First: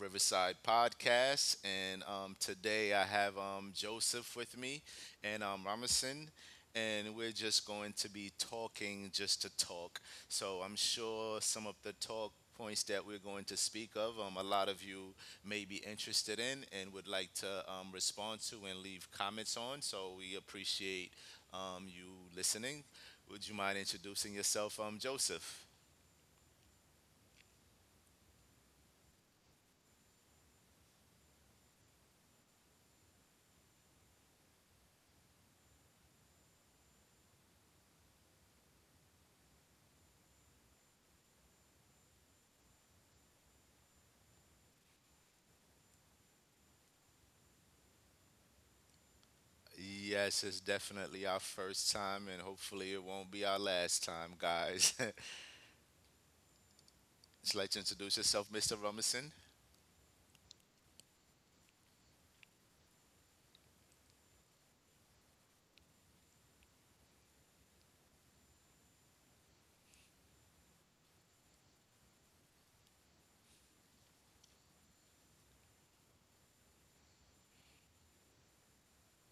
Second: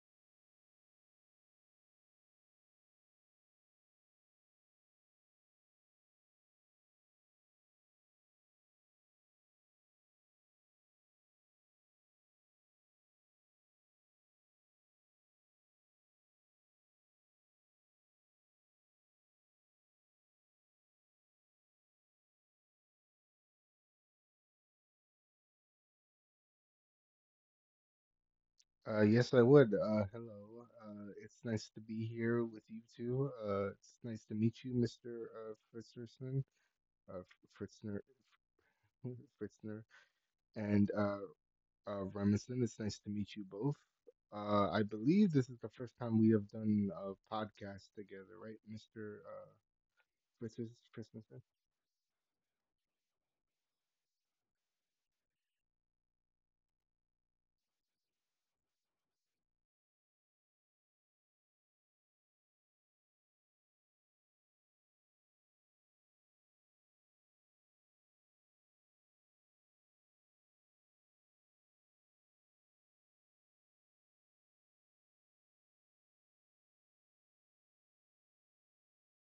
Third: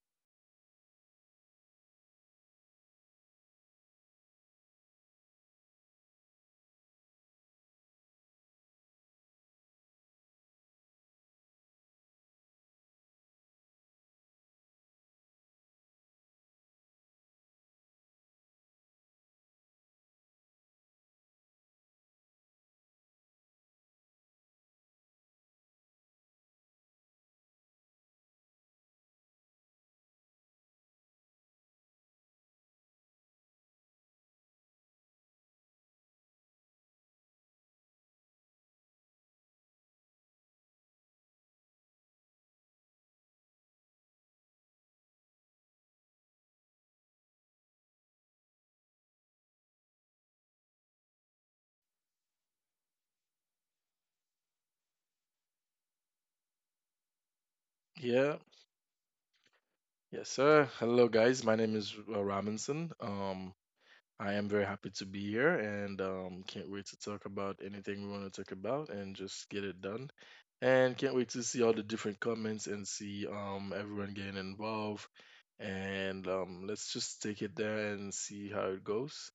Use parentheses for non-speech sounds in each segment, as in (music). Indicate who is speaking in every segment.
Speaker 1: Riverside Podcast. And Today I have Joseph with me and Ramison, and we're just going to be talking just to talk. So I'm sure some of the talk points that we're going to speak of, a lot of you may be interested in and would like to respond to and leave comments on. So we appreciate you listening. Would you mind introducing yourself, Joseph?
Speaker 2: Yes, I would. Hello. It's nice to be here with you two. It's nice to meet you, Mr. Uh, Fritznerson, uh, Fritzner, (laughs) Fritzner, and Remsen. It's nice to meet you both. I believe this is the first time we have done a podcast together, right, Mr.
Speaker 1: Yes,
Speaker 2: Uh,
Speaker 1: it's definitely
Speaker 2: Fritznerson?
Speaker 1: our first time, and hopefully it won't be our last time, guys. (laughs) Just like to introduce
Speaker 3: Yeah,
Speaker 1: yourself, Mr. Rumison.
Speaker 3: yes, sir. Hello, guys. My name is Robinson. I am very happy to be here and can't wait to talk about anything we want to talk about and just get it done. And can't wait to see all the different comments and see everyone getting involved. And let's just take it there and see how it goes.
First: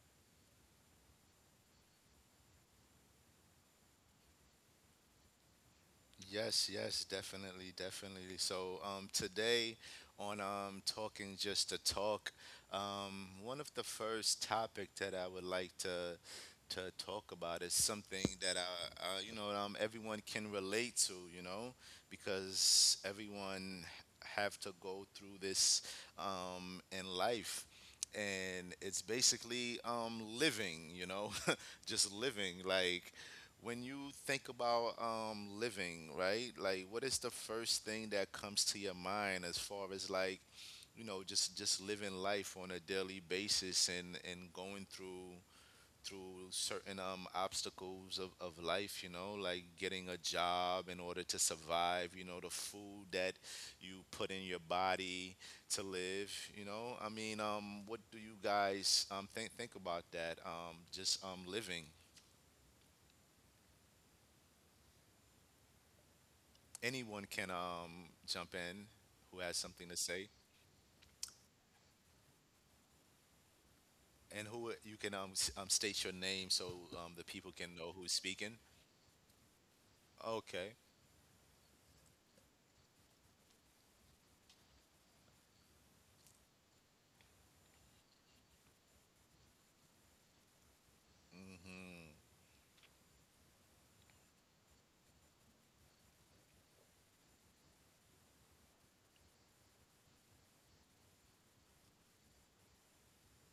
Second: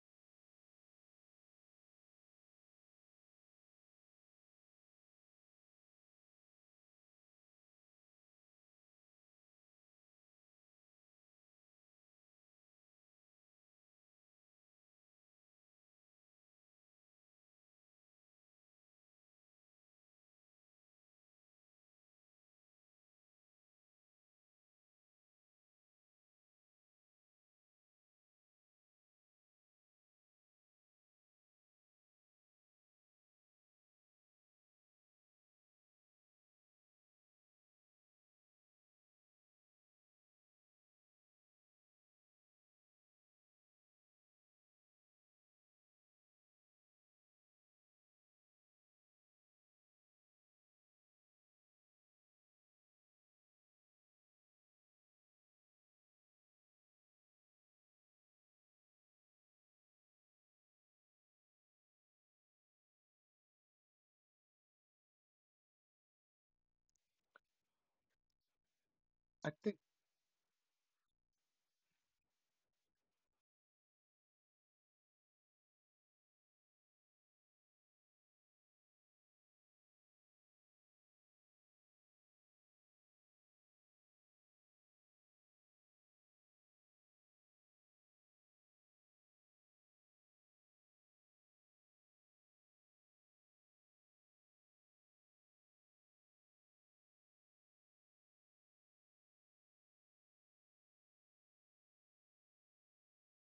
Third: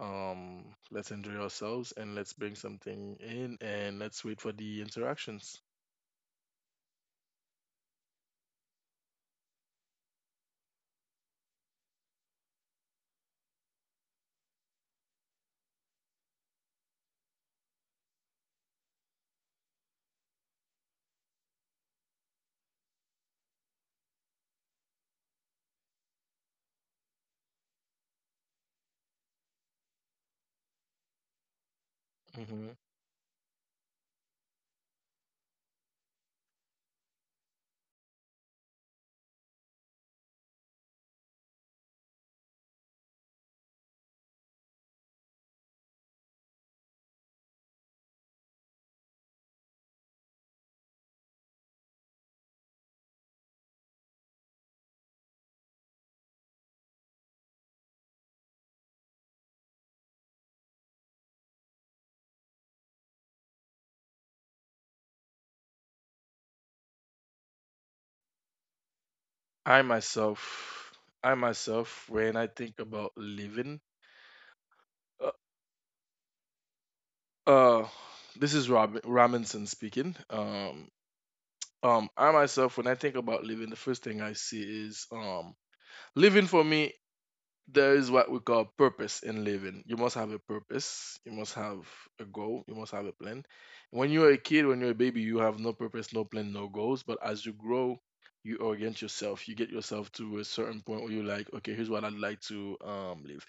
Speaker 3: Um, let's enjoy ourselves and let's bring something in and let's wait for the interactions.
Speaker 1: Yes, yes, definitely, definitely. So today on Talking Just to Talk, one of the first topic that I would like to talk about is something that everyone can relate to, you know, because everyone have to go through this in life. And it's basically living, you know, (laughs) just living.
Speaker 3: Mm-hmm.
Speaker 1: Like when you think about living, right? Like, what is the first thing that comes to your mind as far as like, you know, just living life on a daily basis and going through certain obstacles of life, you know, like getting a job in order to survive, you know, the food that you put in your body to live, you know. What do you guys think about that? Just living. Anyone can jump in who
Speaker 2: I
Speaker 1: has
Speaker 2: think
Speaker 1: something
Speaker 3: I
Speaker 1: to say,
Speaker 3: myself, I myself, when I think about living,
Speaker 1: and who you can
Speaker 3: uh,
Speaker 1: state your name so the people can know
Speaker 3: uh
Speaker 1: who's speaking.
Speaker 3: this is Robinson speaking.
Speaker 1: Okay.
Speaker 3: I myself, when I think about living, the first thing I see is living for me. There is what we call purpose in living. You must have a purpose. You must have
Speaker 1: hmm
Speaker 3: a goal. You must have a plan. When you're a kid, when you're a baby, you have no purpose, no plan, no goals. But as you grow, you orient yourself. You get yourself to a certain point where you're like, okay, here's what I'd like to live,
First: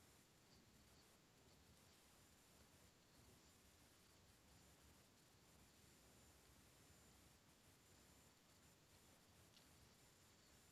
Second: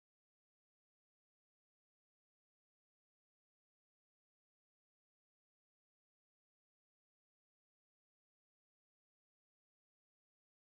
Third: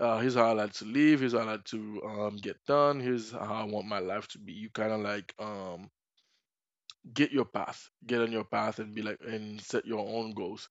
Speaker 3: here's how I like to live, here's how I like to get done, here's how I want my life to be. You kind of like get your path, get on your path and be like, and set your own goals.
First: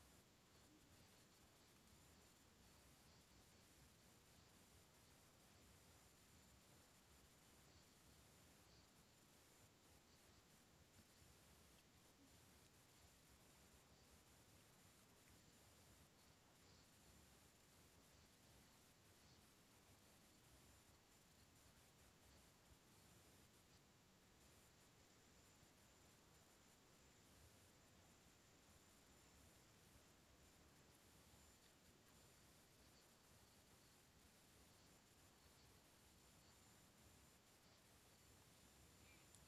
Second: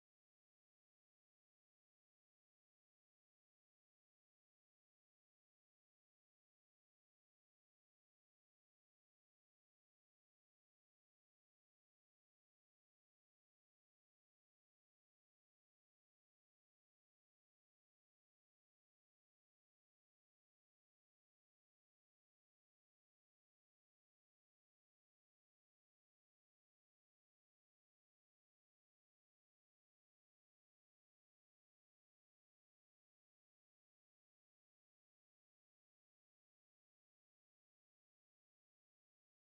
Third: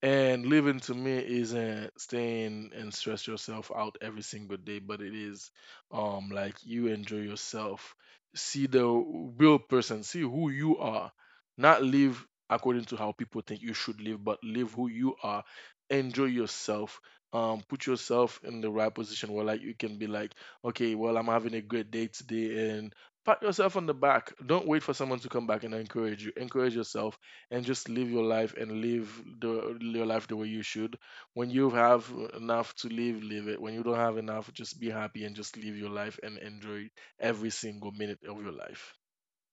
Speaker 3: And living to me isn't staying and stress yourself out every single day, but it is like you enjoy yourself, see the real person, see who you are, not live according to how people think you should live, but live who you are, enjoy yourself. Put yourself in the right position where like you can be like, okay, well, I'm having a great day today, pat yourself on the back. Don't wait for someone to come back and encourage you. Encourage yourself and just live your life and live the your life the way you should. When you have enough to live, live it. When you don't have enough, just be happy and just live your life and enjoy every single minute of your life.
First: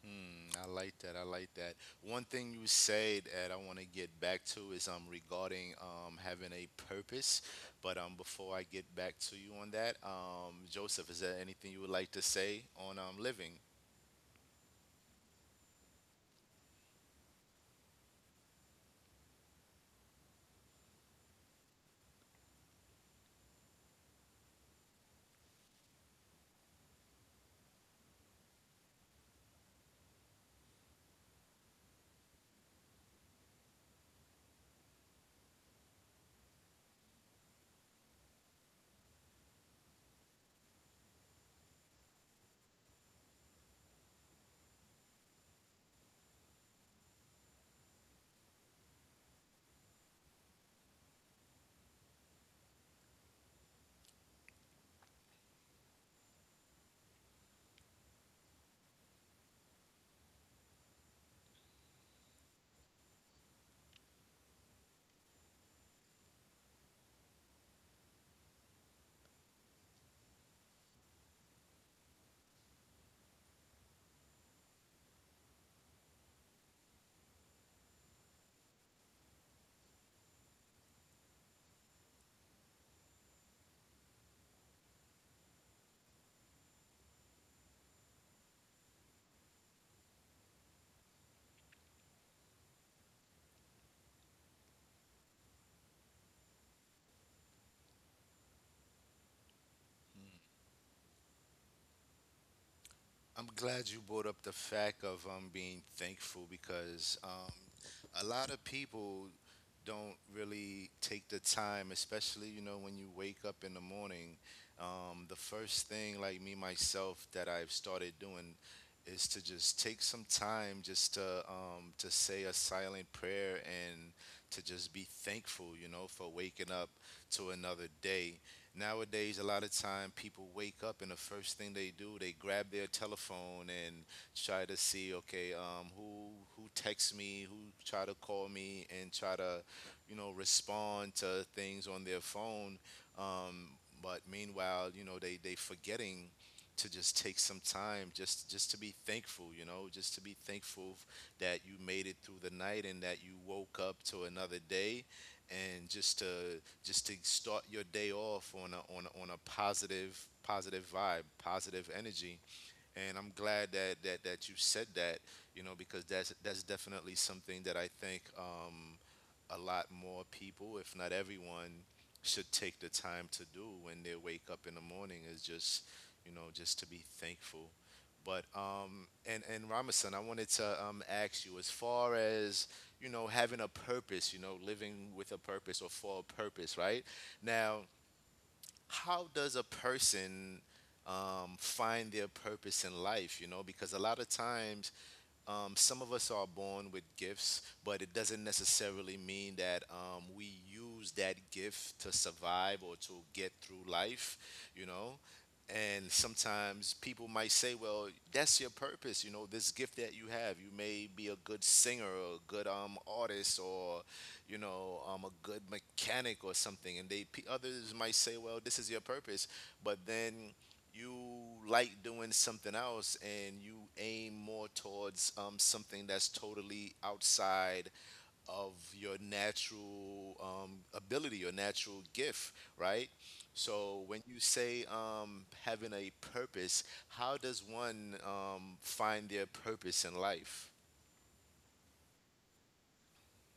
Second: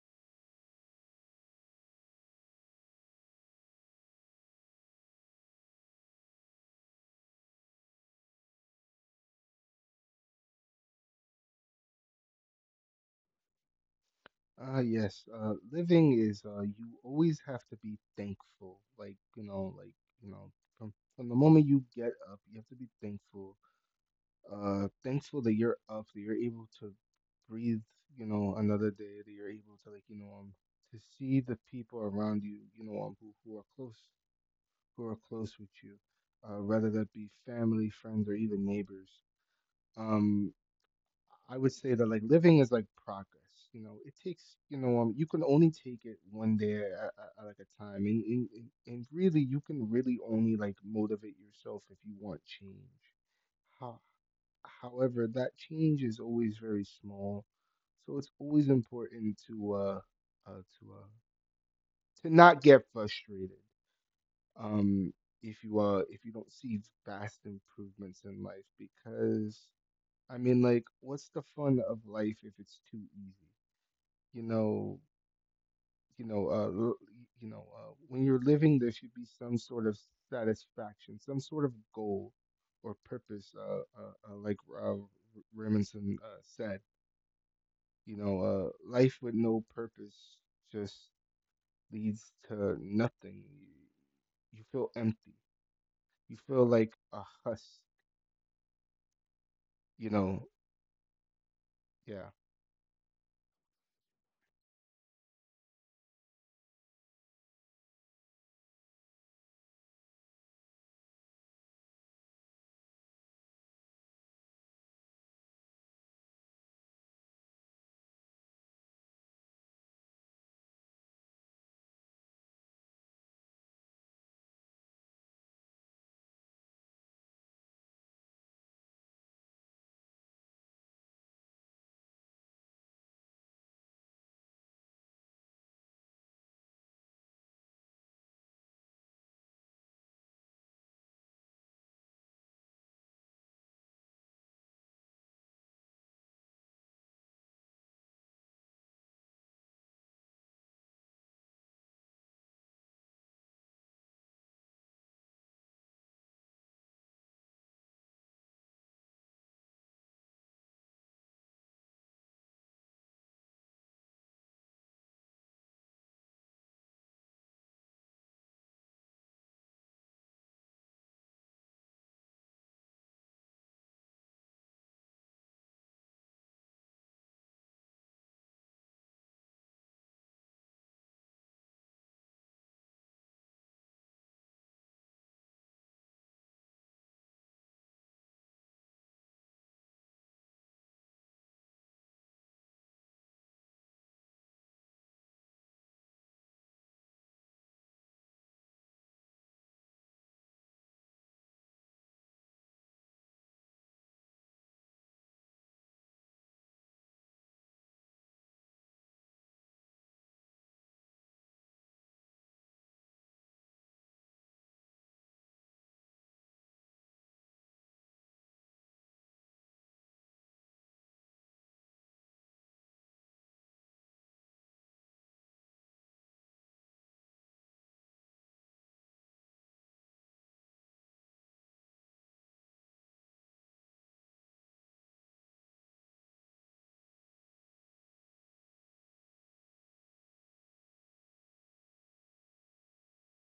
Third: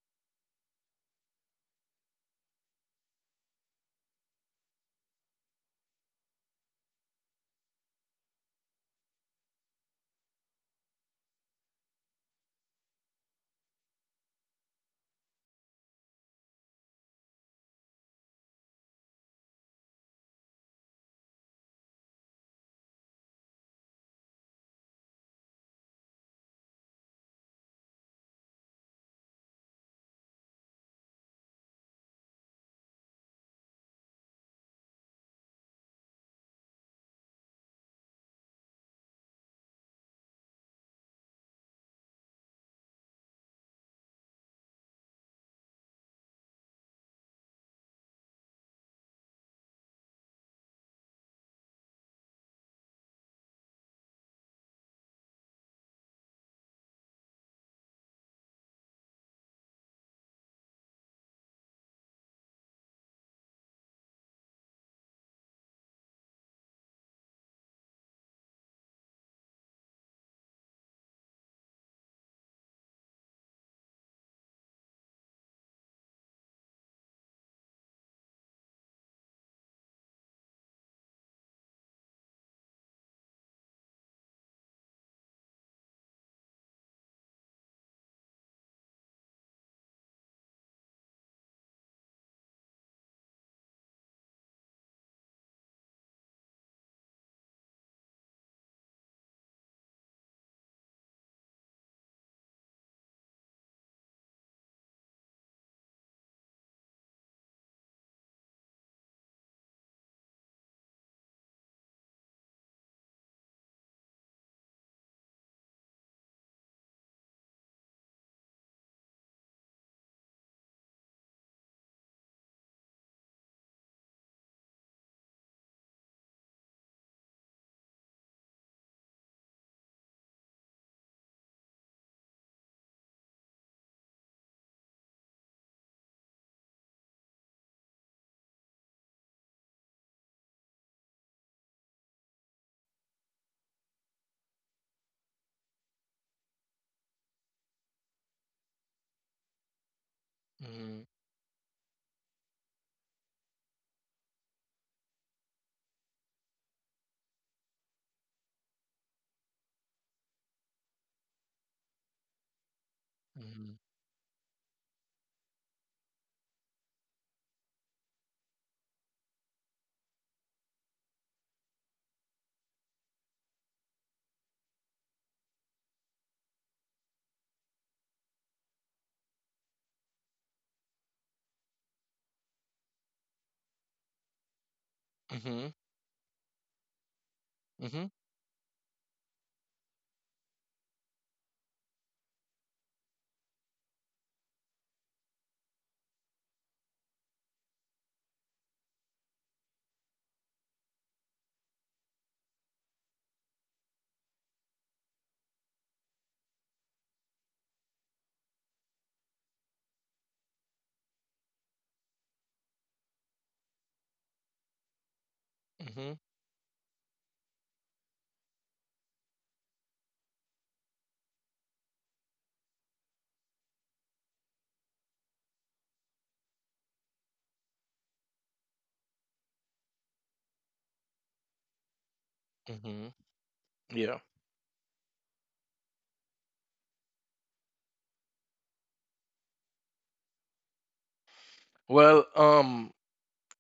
Speaker 1: Hmm, I like that. I like that. One thing you said that I want to get back to is regarding having a purpose. But before I get back to you on that, Joseph, is there anything you would like to say on living?
Speaker 2: Yes, Living is, you always have to be thankful. Like, you know, from the moment you get up, you have to be thankful. Thankful that you're up, that you're able to breathe, you know, another day, that you're able to, like, you know, to see the people around you, you know, who are close, who are close with you, whether that be family, friends, or even neighbors. Um, I would say that like living is like progress. You know, it takes, you know, you can only take it one day at like a time, and, and really you can really only like motivate yourself if you want change. How, However, that change is always very small, so it's always important to uh to uh to not get frustrated. Um, if you if you don't see vast improvements in life, because I mean, like, what's the fun of life if it's too easy? You know, you know, you know, when you're living, there should be some sort of satisfaction, some sort of goal or purpose. Like uh, R- Remington, said, you know, life with no purpose just leads to nothing. You feel empty. You feel like a huss. You know, yeah.
Speaker 1: I'm glad you brought up the fact of being thankful because a lot of people don't really take the time, especially you know when you wake up in the morning. The first thing, like me myself, that I've started doing is to just take some time just to say a silent prayer and to just be thankful, you know, for waking up to another day. Nowadays, a lot of time people wake up and the first thing they do, they grab their telephone and try to see, okay, who texts me, who try to call me, and try to, you know, respond to things on their phone. Um, but meanwhile, you know, they forgetting to just take some time just to be thankful, you know, just to be thankful
Speaker 3: Hmm.
Speaker 1: that you made it through the night and that you woke up to another day and just to start your day off on a positive vibe, positive energy. And I'm glad
Speaker 3: Hmm.
Speaker 1: that you said that, you know, because that's definitely something that I think. A lot more people, if not everyone, should take the time to do when they wake up in the morning is just, you know, just to be thankful. But and Ramason, I wanted to ask you as far as you know having a purpose, you know, living with a
Speaker 3: Hmm.
Speaker 1: purpose or for a purpose, right? Now,
Speaker 3: Hmm.
Speaker 1: how does a person find their purpose in life? You know, because a lot of times some of us are born with gifts, but it doesn't necessarily mean that we use that gift to survive or to get through life, you know. And sometimes people might say, well, that's your purpose, you know, this gift that you have. You may be a good singer or a good artist or you know, a good
Speaker 3: Hmm.
Speaker 1: mechanic or something. And others might say, well, this is your purpose, but then you like doing something else and you aim more towards something that's totally outside of your natural ability, your natural gift,
Speaker 3: Hmm.
Speaker 1: right? So
Speaker 3: Yeah.
Speaker 1: when you say having a purpose, how does one find their purpose in life?
Speaker 3: Well,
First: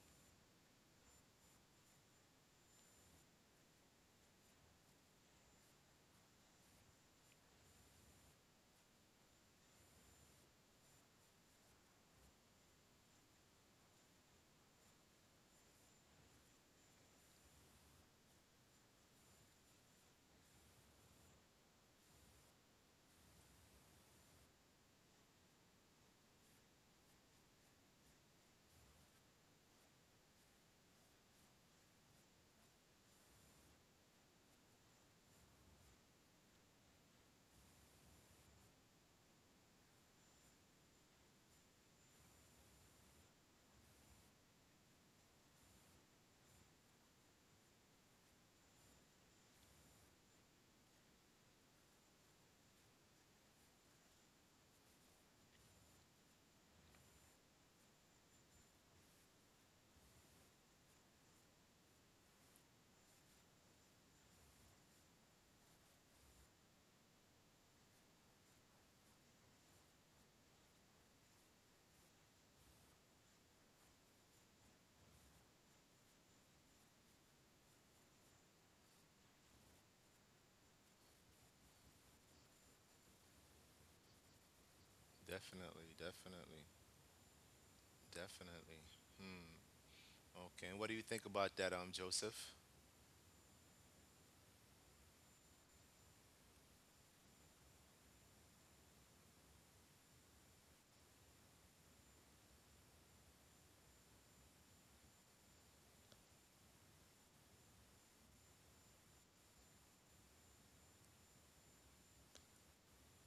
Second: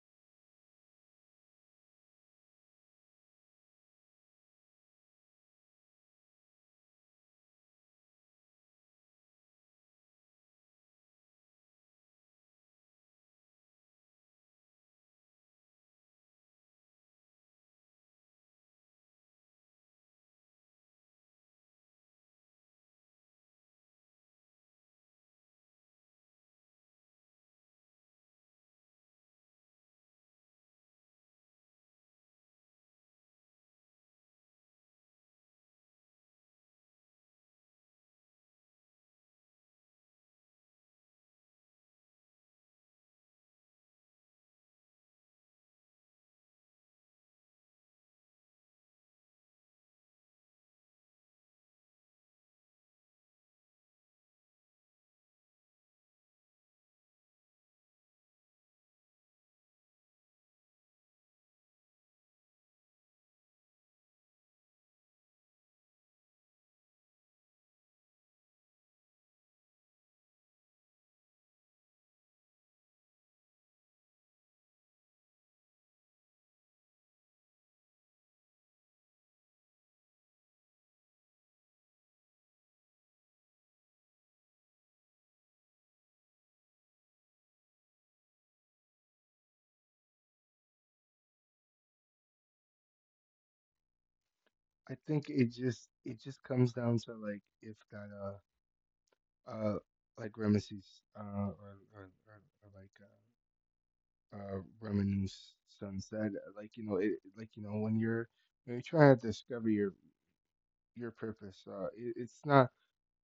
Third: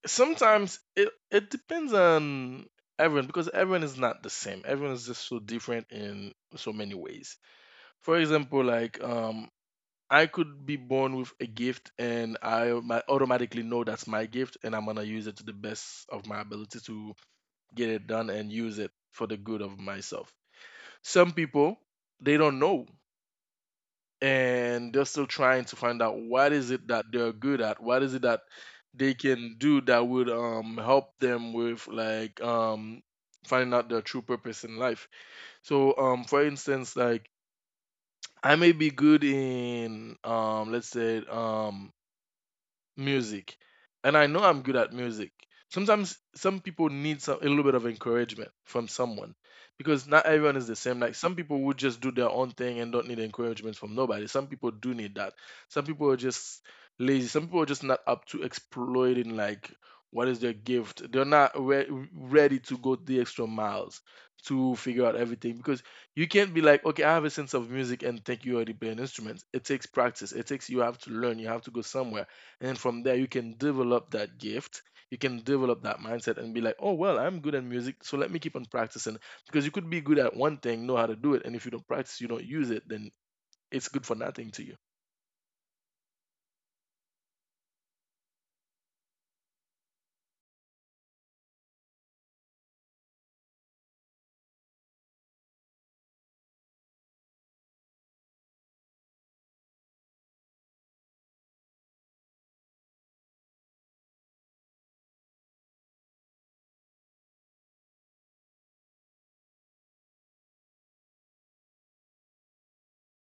Speaker 3: sometimes it depends on everyone because everyone is not the same. Everyone is just so different in so many ways. For example, like I could be born with a gift, and I automatically know that's my gift, and I'm gonna use it to the best of my ability to get it done and use it for the good of myself. Some people they don't know, and they're still trying to find out what is it that they're good at, what is it that they can do that would help them with like finding out their true purpose in life. So for instance, like I may be good in let's say music, and I know I'm good at music. Sometimes some people need a little bit of encouragement from someone, because not everyone is the same. Like some people would just do their own thing and don't need encouragement from nobody. Some people do need that. Some people are just lazy. Some people are just not up to exploiting like what is their gift. They're not ready to go the extra miles to figure out everything, because you can't be like, okay, I have a sense of music and think you already play an instrument. It takes practice. It takes you have to learn. You have to go somewhere. And from there, you can develop that gift. You can develop that mindset and be like, oh, well, I'm good at music, so let me keep on practicing. Because you could be good at one thing, know how to do it, and if you don't practice, you don't use it, then it's good for nothing to you.
Speaker 1: Definitely, definitely, definitely. Okay, and what do you think about that, Joseph?
Speaker 2: I think it just comes down to like if that uh, like Ramesses, uh, or like Ramanu's son said, like you know, like you know, when you're trying to discover your purpose, uh,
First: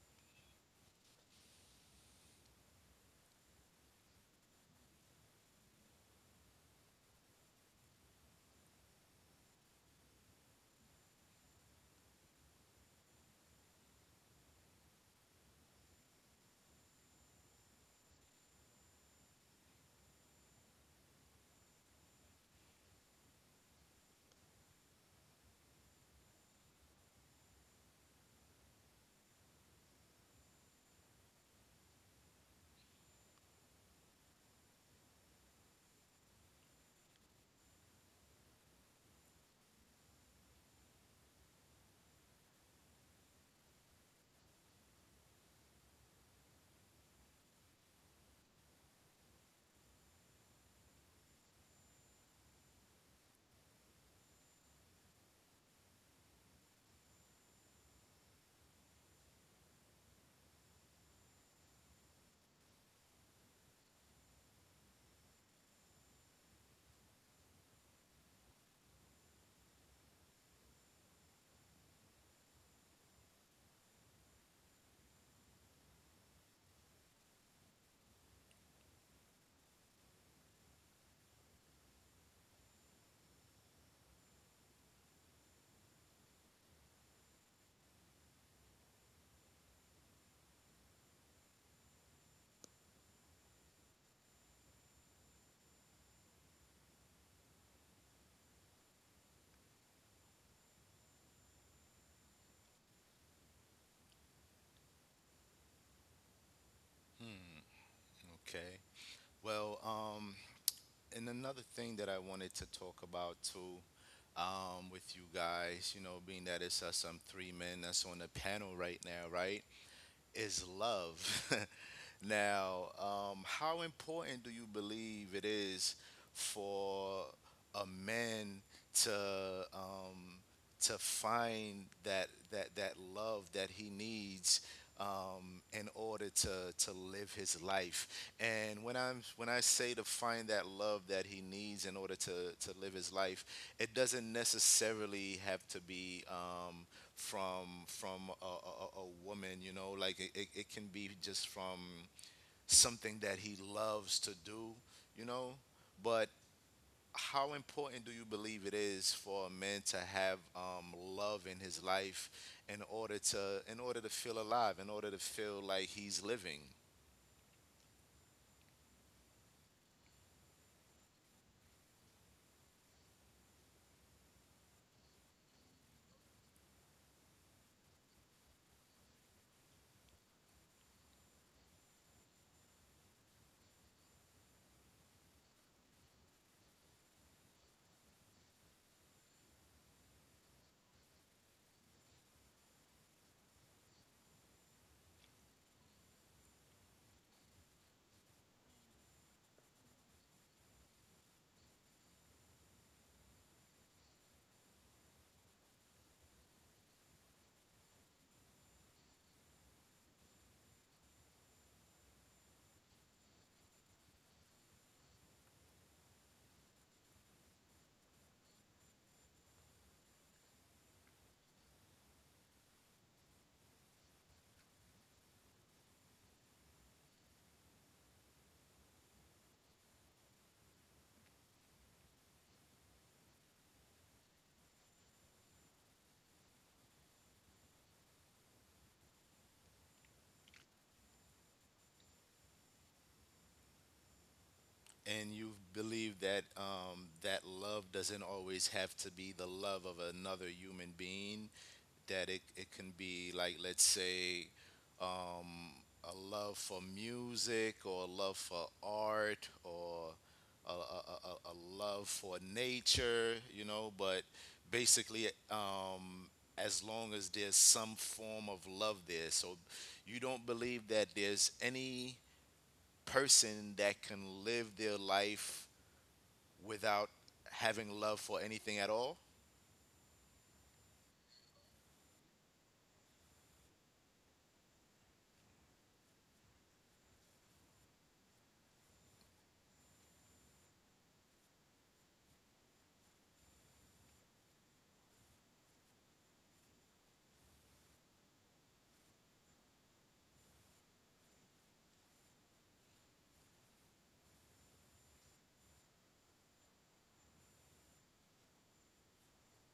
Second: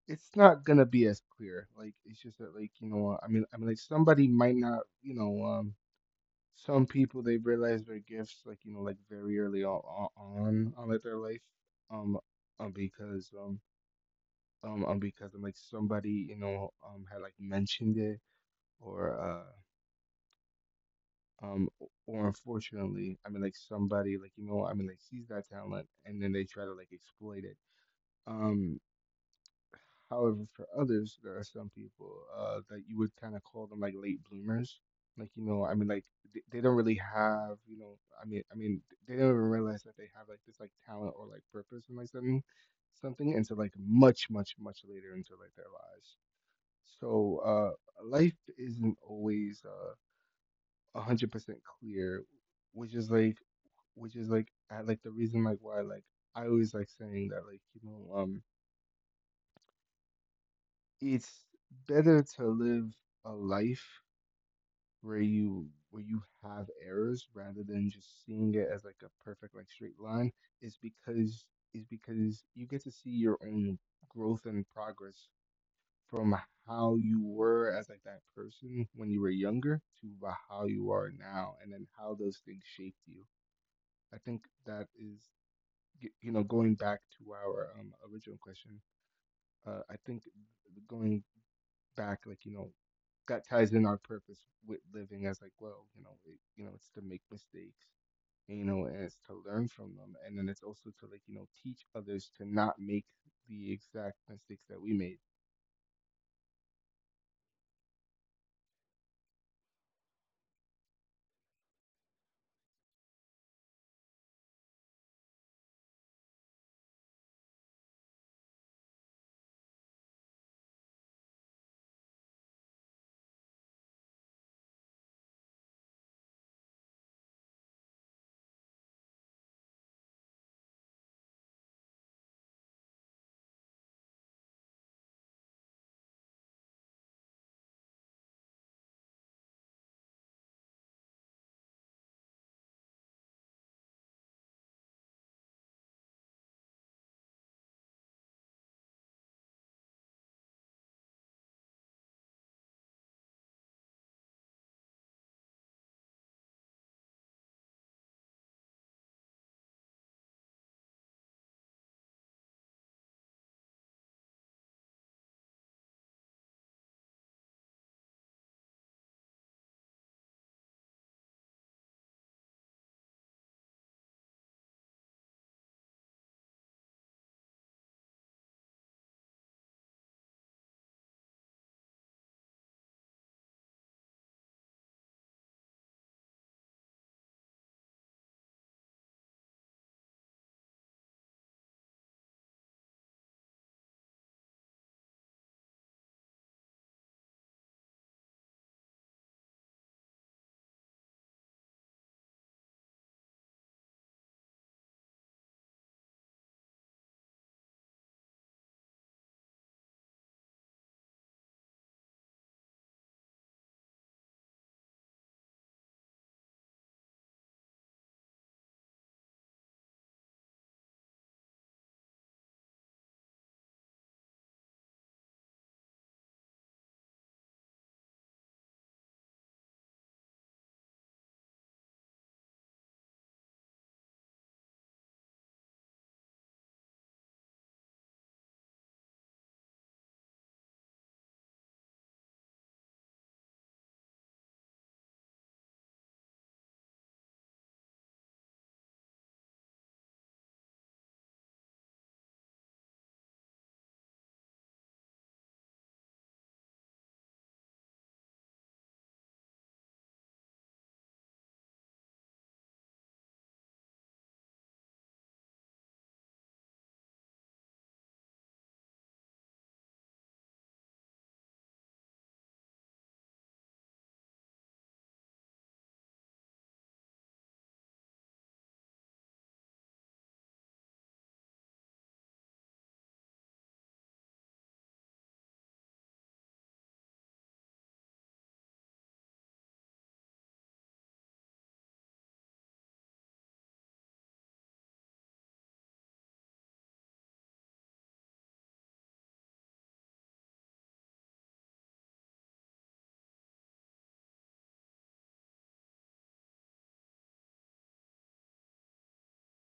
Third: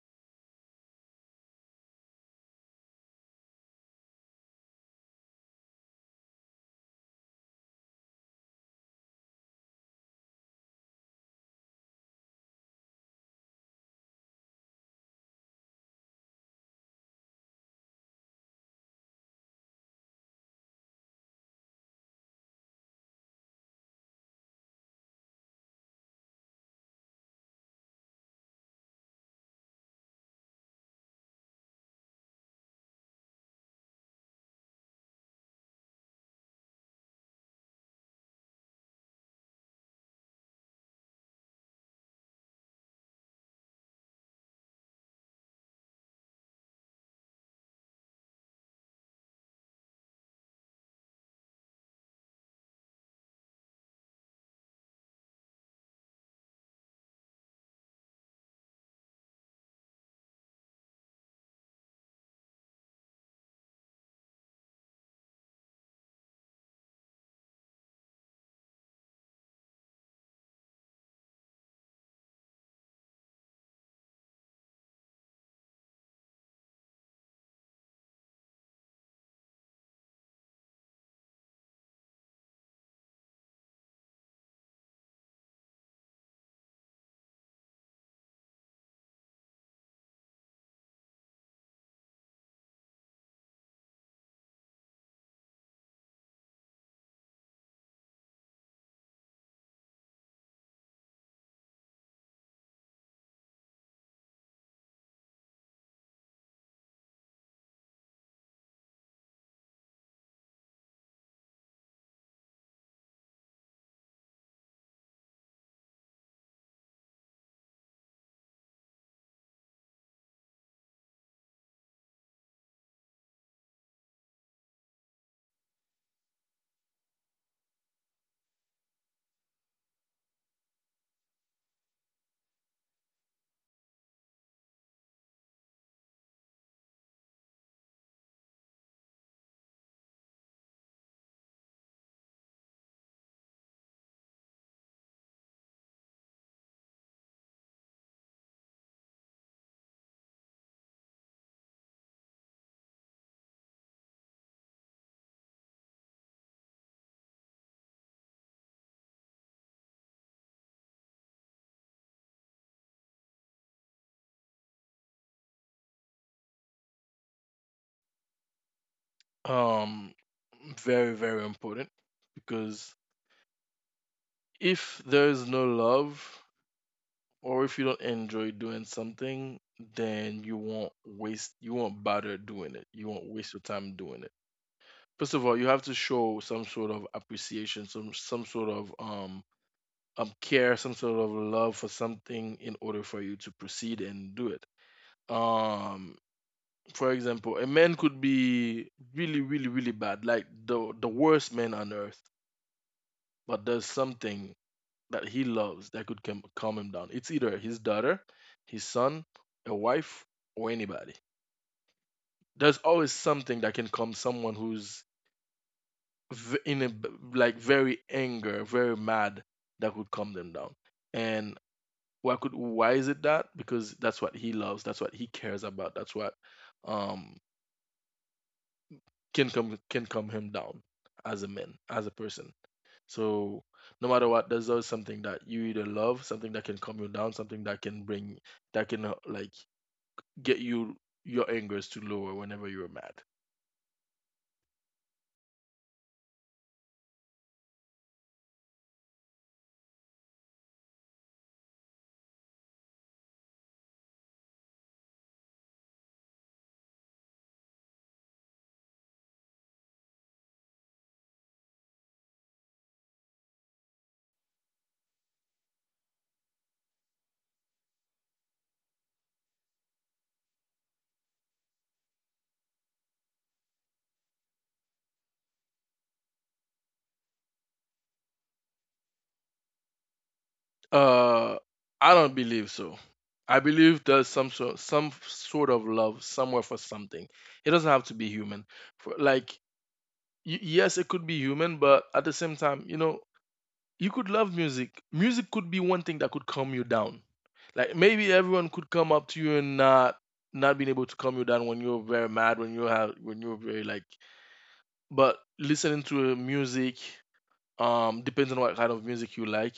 Speaker 2: it's not gonna be as clear. Like it's just that, like you know, I mean, like somebody might not, you know, some people they realize their gifts, like you know, like very early on on like their life, um, um because um. Because, like somebody, you know, had like mentioned it, or uh um or unfortunately, I mean like somebody like you know I mean like sees that talent and then they try to like exploit it. um However, for others there are some people, that you would kind of call them like late bloomers, like you know I mean like they don't really have you know I mean they don't even realize that they have like this like talent or like purpose and like something something until like much later into like their lives. So life isn't always 100% clear, which is like which is like I like the reason like why like I always like saying that like you know it's better to live a life where you have errors rather than just seeing it as like a perfect like straight line, is because is because you get to see your own growth and progress from how you were as like that person when you were younger to about how you are now and then how those things shaped you. I think that is, you know, going back to our original question, I think going back, like, you know, that ties in our purpose with living as like, well, you know, you know, it's to make mistakes, you know, and it's to learn from them. And then it's also to like, you know, teach others to not make the exact mistakes that we made.
Speaker 1: Okay. Well, and another thing that I wanted to talk about too, with you guys, you know, being that it's us, three men that's on the panel right now, right? Is love. (laughs) Now, how important do you believe it is for a man to um, to find that love that he needs? In order to live his life, and when I say to find that love that he needs in order to live his life, it doesn't necessarily have to be. From a woman, you know, like it can be just from something that he loves to do, you know, but how important do you believe it is for a man to have love in his life in order to feel alive in order to feel like he's living.
Speaker 3: Um, Very, very important, because if there's no love or if you don't enjoy doing something, then you won't waste, you won't bother doing it. You won't waste your time doing it. First of all, you have to show some sort of appreciation, some sort of care, some sort of love for something in order for you to proceed and do it. Um, for example, a man could be really, really, really bad, like the worst man on earth, but there's something that he loves that could calm, calm him down. It's either his daughter, his son, a wife, or anybody. There's always something that can calm someone who's in a like very anger, very mad, that could calm them down. And why could why is it that? Because that's what he loves, that's what he cares about, that's what um can come him down as a man, as a person. So no matter what, there's always something that you either love, something that can calm you down, something that can bring, that can like get you your angers to lower whenever you're mad.
Speaker 1: And you believe that that love doesn't always have to be the love of another human being, that it can be like, let's say, um, a love for music or a love for art or a love for nature, you know, but basically, as long as there's some form of love there. So you don't believe that there's any person that can live their life without having love for anything at all?
Speaker 3: Uh, I don't believe so. I believe there's some sort of love somewhere for something. It doesn't have to be human. For like yes, it could be human, but at the same time, you know, you could love music. Music could be one thing that could calm you down. Like maybe everyone could come up to you and not not being able to calm you down when you're very mad, when you have when you're very like. But listening to music, depends on what kind of music you like,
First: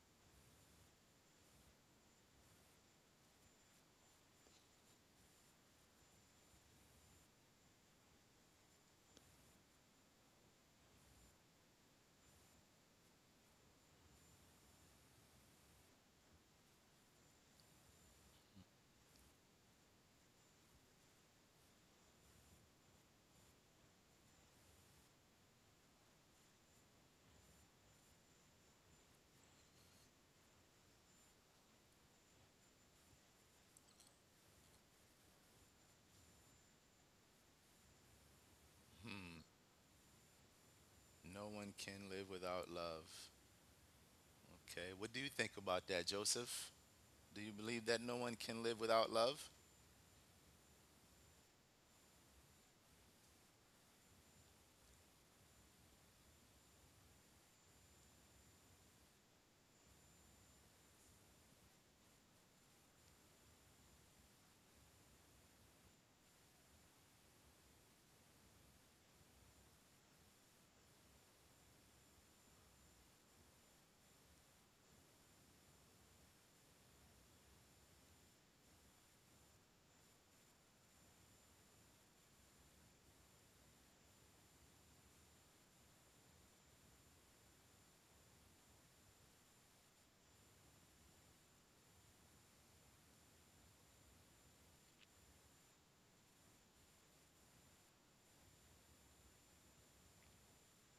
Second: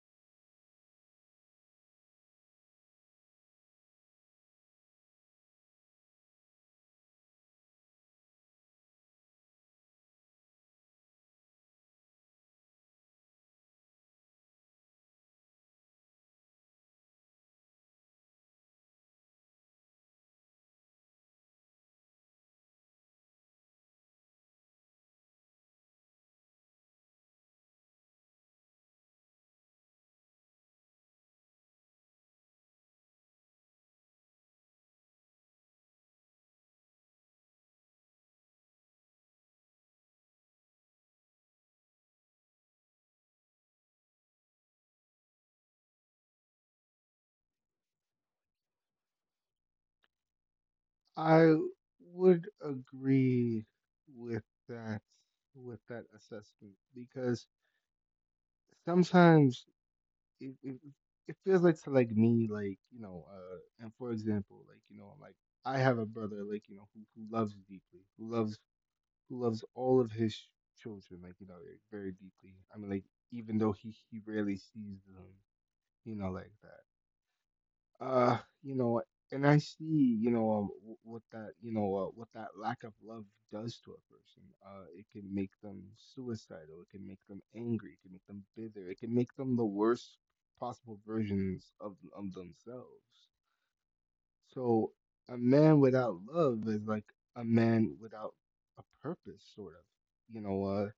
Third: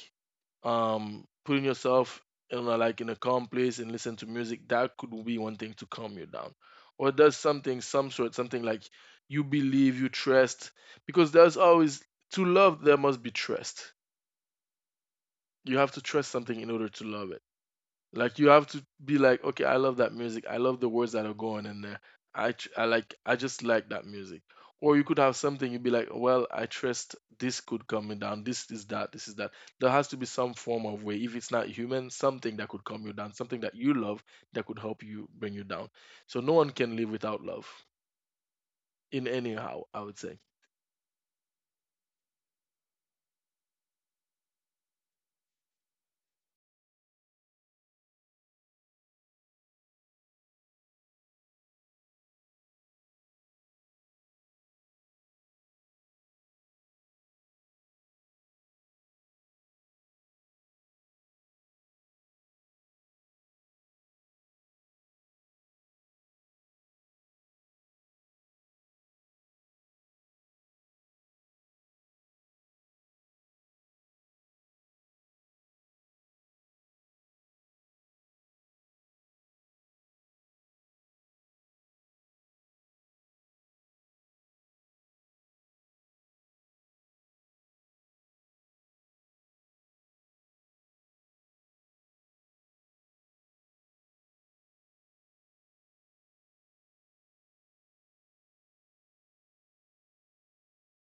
Speaker 3: putting yourself in a, like in a calm place and listen to music, that could be one thing to calm you down. Or does something, some sort something, like you believe, you trust, because there's always, to love there must be trust. You have to trust something in order to love it. Like you have to be like, okay, I love that music. I love the words that are going in there. I just like that music. Or you could have something you'd be like, well, I trust this could come me down. This is that. This is that. There has to be some form of way. If it's not human, something that could calm you down, something that you love that could help you bring you down. So no one can live without love in anyhow, I would say.
Speaker 1: No one can live without love. Okay. What do you think about that, Joseph? Do you believe that no one can live without love?
Speaker 2: I would agree with that, with that assessment because sometimes it, it, it feels like to like me like you know and for example like you know like I have a brother like you know who loves deeply, who loves all of his children like you know like very deeply, I mean like even though he rarely sees them, you know like that, uh, you know, and I see, you know, what that, you know, what that lack of love does to a person. It can make them suicidal. It can make them angry. It can make them bitter. It can make them the worst possible versions of themselves. So a man without love is like a man without a purpose, sort of. You know,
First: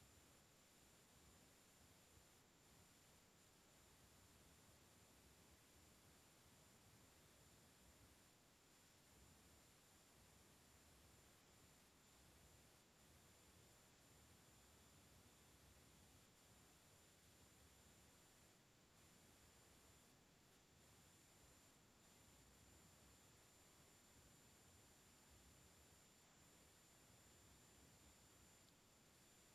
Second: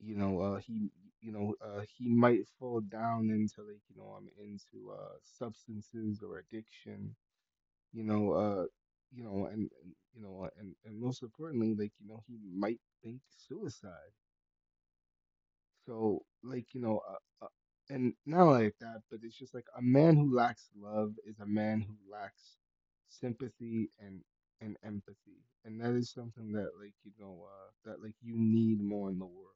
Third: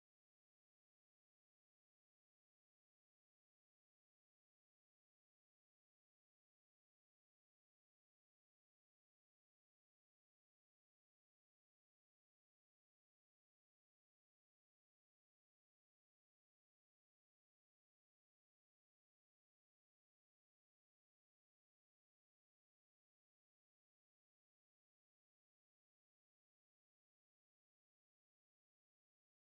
Speaker 2: you know, you know, he might fall down into like, you know, into substances or addiction, you know, uh, you know, and you know, and most importantly, like, you know, he might think suicide. So, like, you know, and not like that, but it's just like a man who lacks love is a man who lacks sympathy and empathy, and that is something that, like, you know, that like you need more in the world.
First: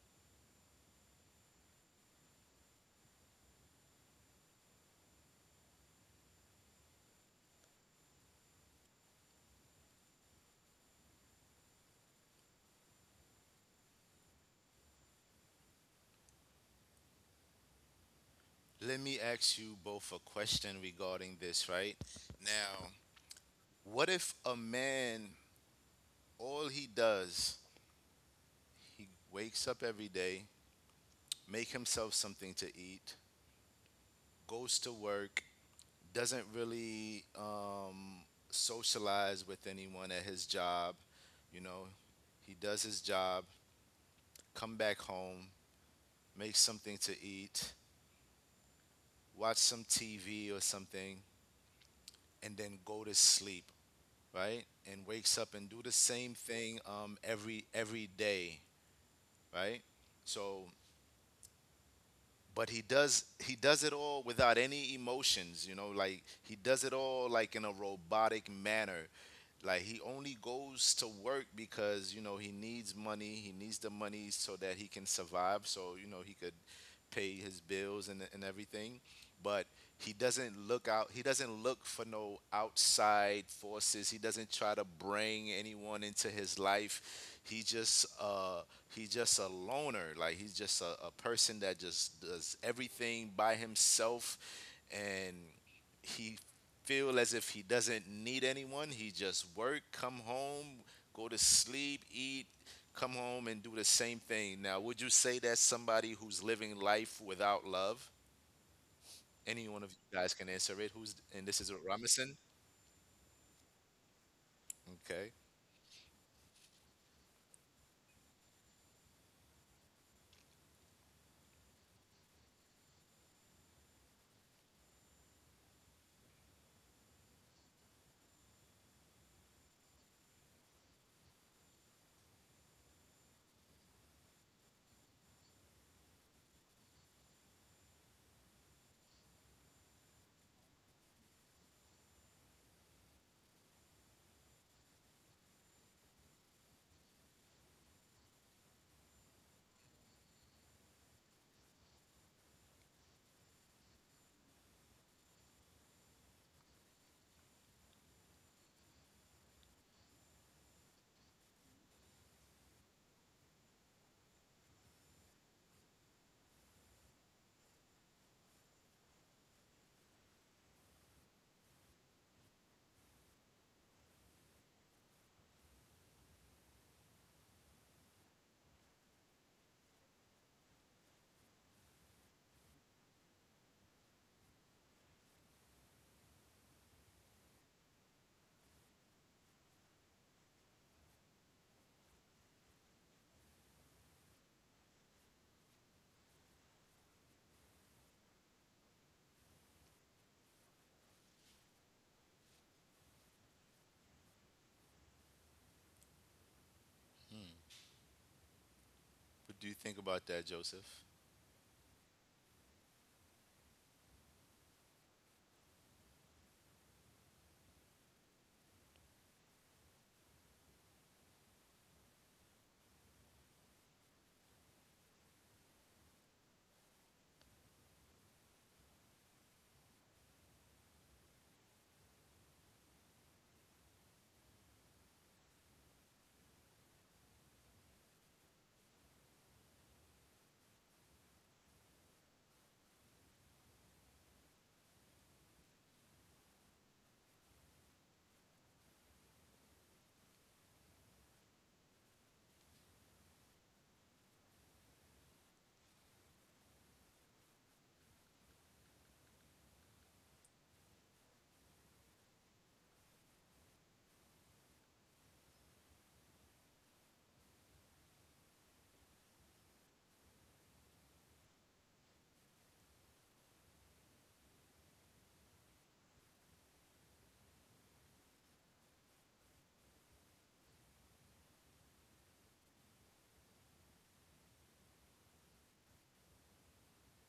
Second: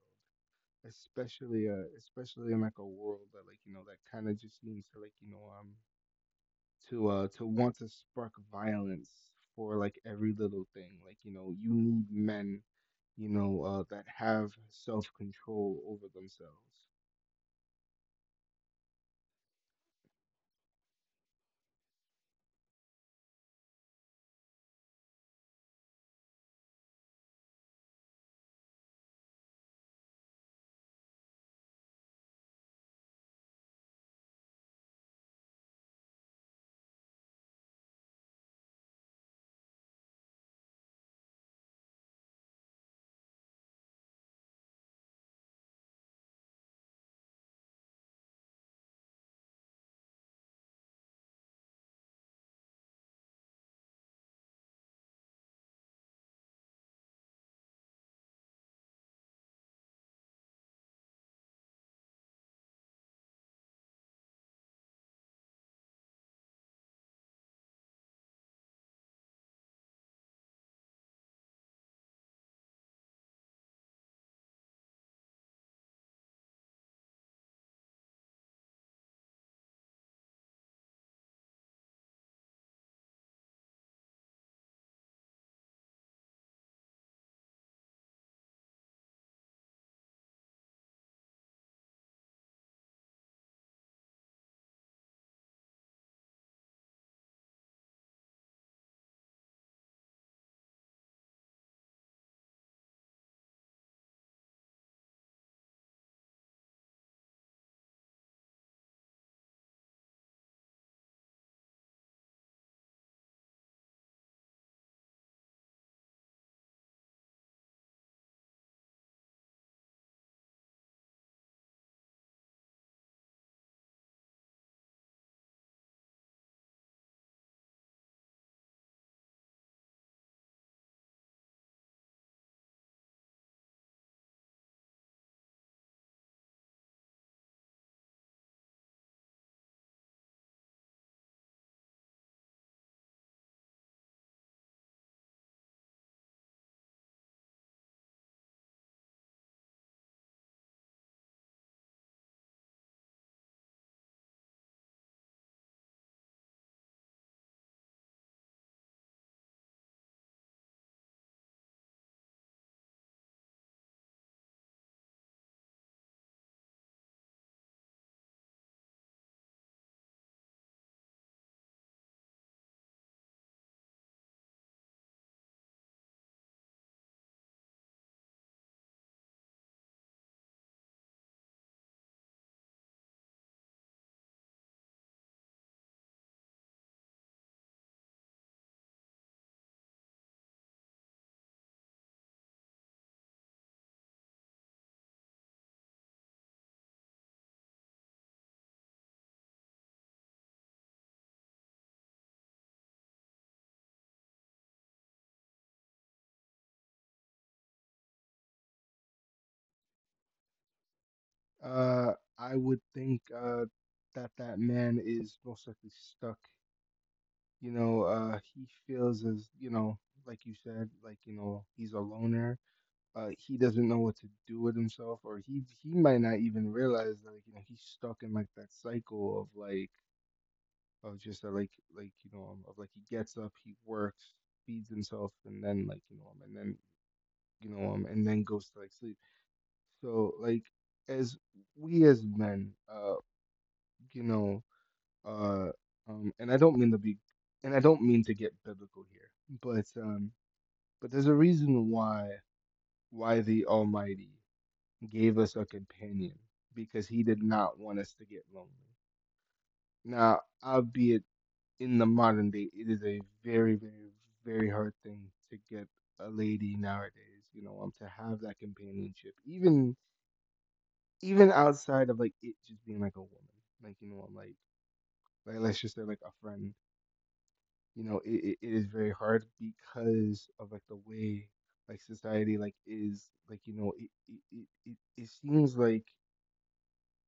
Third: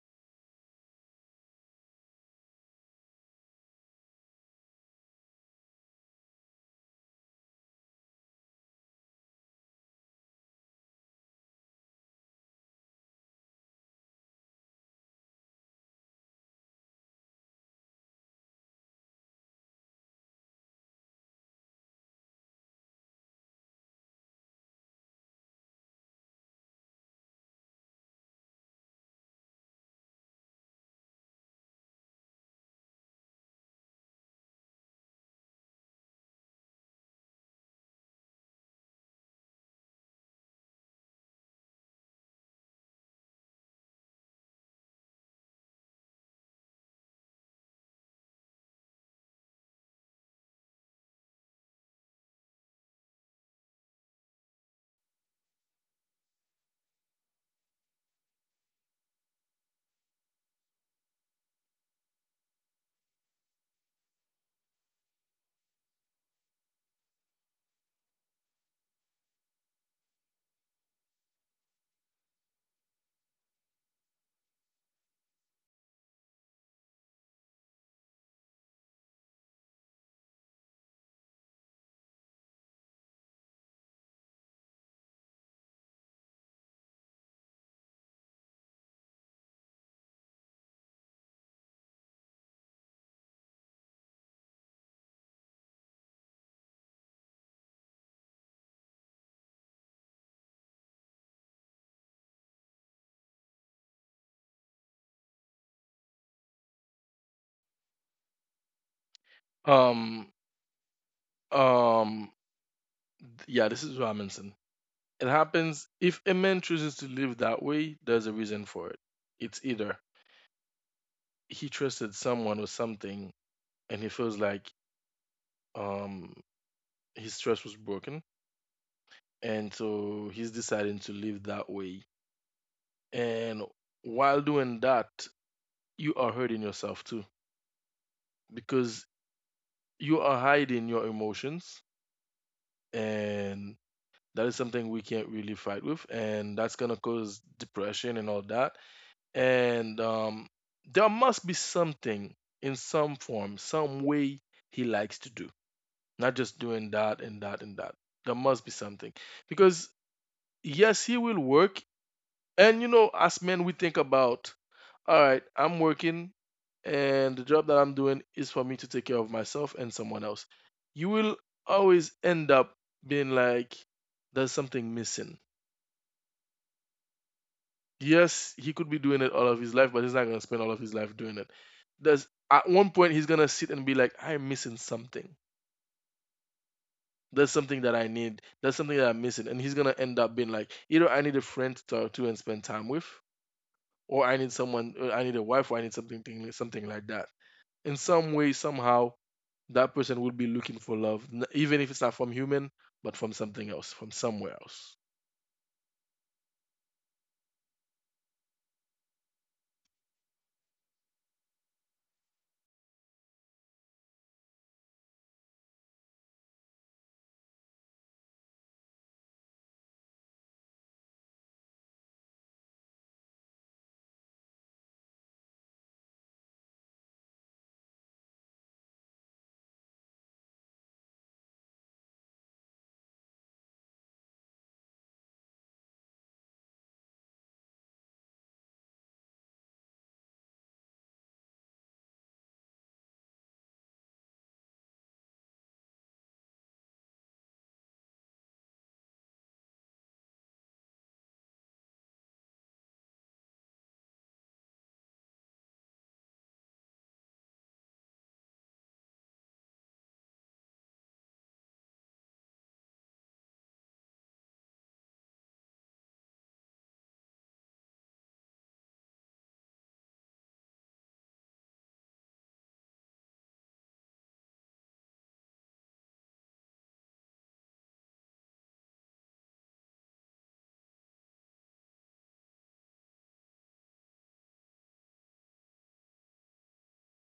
Speaker 2: Especially in like a world that, like, you know, that kind of just seems to, like, you know, to want to spark violence for like every little thing. Like, you know, you need men, you know, that have self-control over themselves.
Speaker 1: Let me ask you both a question regarding this, right? Now, what if a man, all he does, he wakes up every day, make himself something to eat, goes to work, doesn't really socialize with anyone at his job. You know, he does his job, come back home, make something to eat, watch some TV or something, and then go to sleep, right? And wakes up and do the same thing every day, right? So, but he does it all without any emotions, you know, like he does it all like in a robotic manner. Like he only goes to work because you know he needs money, he needs the money so that he can survive, so you know he could pay his bills and everything. But he doesn't look out, he doesn't look for no outside forces, he doesn't try to bring anyone into his life, he just he's just a loner, like he's just a person that just does everything by himself. And he feel as if he doesn't need anyone. He just work, come home, go to sleep, eat, come home and do the same thing. Now, would you say that's somebody who's living life without love? Any one of you
Speaker 3: Um
Speaker 1: guys can answer it. Who's and this is
Speaker 3: um
Speaker 1: Robinson.
Speaker 3: yeah, this is Robinson. It
Speaker 1: Okay.
Speaker 3: happens if a man chooses to live that way, there's a reason for it. It's either he trusted someone or something and he feels like um his trust was broken, and so he's deciding to live that way. And while doing that, you are hurting yourself too, because you are hiding your emotions, and that is something we can't really fight with, and that's going to cause depression and all that. And there must be something in some form, some way he likes to do, not just doing that and that and that. There must be something. Because, yes, he will work. And, you know, as men, we think about, all right, I'm working and the job that I'm doing is for me to take care of myself and someone else. You will always end up being like, there's something missing. Yes, he could be doing it all of his life, but he's not going to spend all of his life doing it. There's at one point he's going to sit and be like, I'm missing something. That's something that I need. That's something that I'm missing. And he's gonna end up being like, either I need a friend to talk to and spend time with, or I need a wife, or I need something like that. In some way, somehow, that person will be looking for love, even if it's not from human, but from something else, from somewhere else.
Speaker 1: What do you think about that, Joseph?
Speaker 2: Uh I would think that that man is most likely stuck. You know, he feels as, you know, like you said, like, you know, he's a loner. He doesn't know what to do with himself, or he might not even realize that like, you know, he's stuck in like that cycle of like of just that like you know of like he gets up, he works, feeds himself, and then like you know and then you know and then goes to like sleep. So like as we as men, you know uh and I don't mean to be, and I don't mean to get biblical here, but um but there's a reason why the Almighty gave us a companion, because he did not want us to get lonely. Now, albeit in the modern day, it is a very hard thing to get a lady nowadays. You know, to have that companionship, even even outside of like it just being like a woman, like you know, like let's just say like a friend. You know, it is very hard because of like the way like society like is like you know it it seems like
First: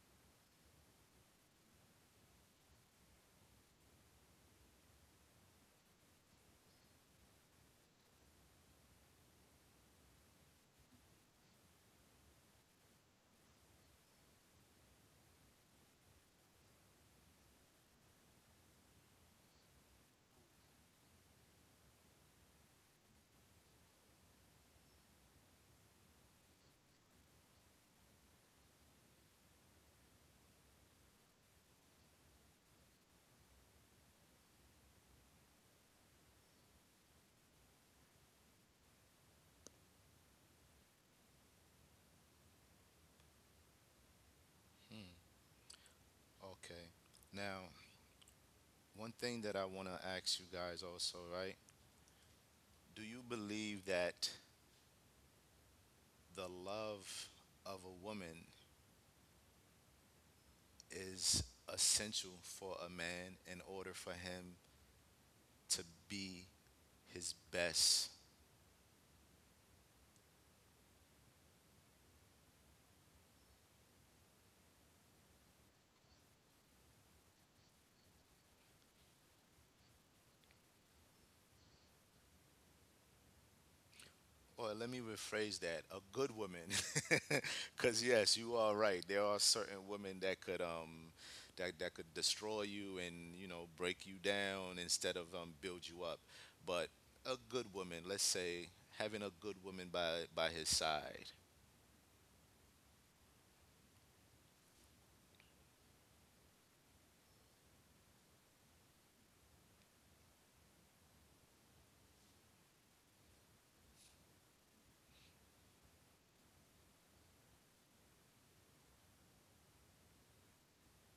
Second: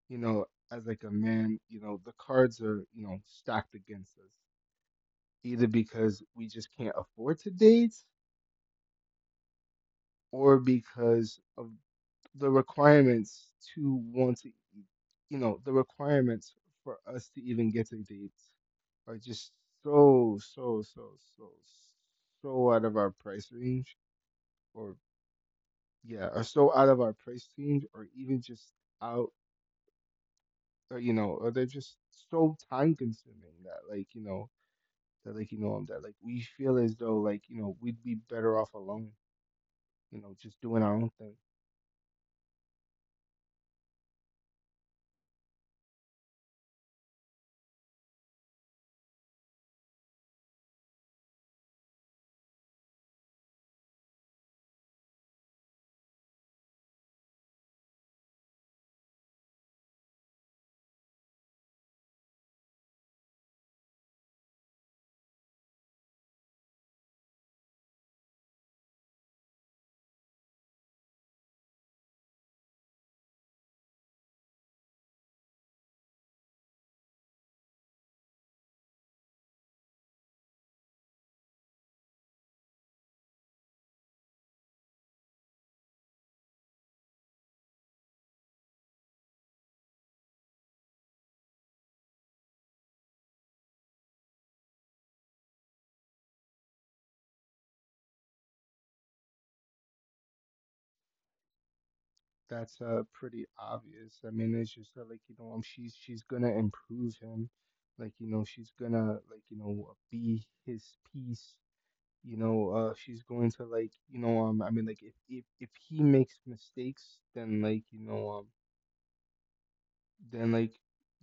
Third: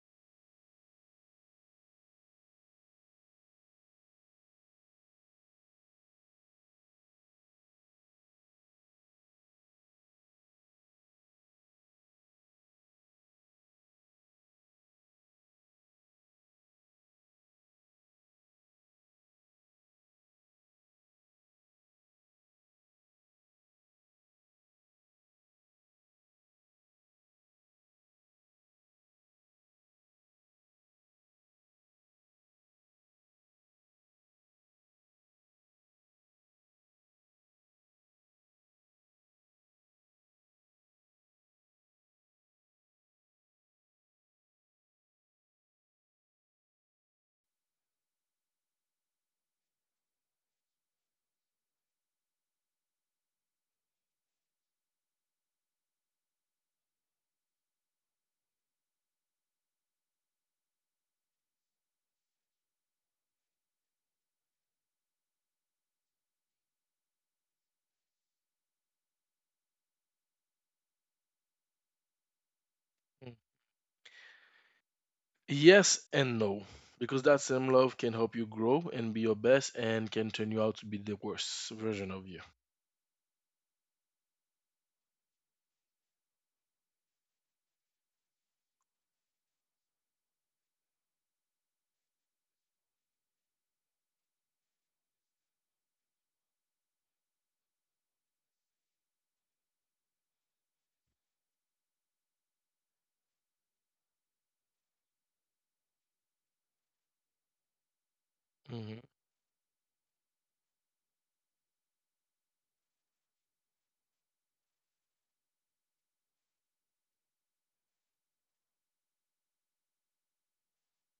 Speaker 2: you know as like a man you know the cards are you know stacked against us, either because we just can't afford to date or because of the requirements to want to, you know, the requirements for us to even get a date are just so, so, so, so, so out of our price range, or yeah, are so out of our price range, or even just out, or, you know, or they're just so time consuming that, like, you know, that, like, you know, that, like, we feel as though, like, you know, we'd be better off alone, you know, just doing our own thing.
Speaker 1: Okay. Now, one thing that I want to ask you guys also, right? Do you believe that the love of a woman is essential for a man in order for him to be his best.
Speaker 3: Mm. Yes and no, because that same love can help you grow and be your best, and can turn you out to be the worst version of you.
Speaker 1: Or let me rephrase that: a good woman, (laughs) because yes, you are right. There are certain women that could that that could destroy you and you know break you down instead of build you up. But a good woman, let's say, having a good woman by his side
Speaker 2: That's pretty obvious. I mean, it's just that, like you know, she's gonna improve him, like you know, she's
Speaker 3: Hmm.
Speaker 2: gonna like you know be his piece. You know, she's going to like you know, I mean, like if if he makes mistakes, then like you know, then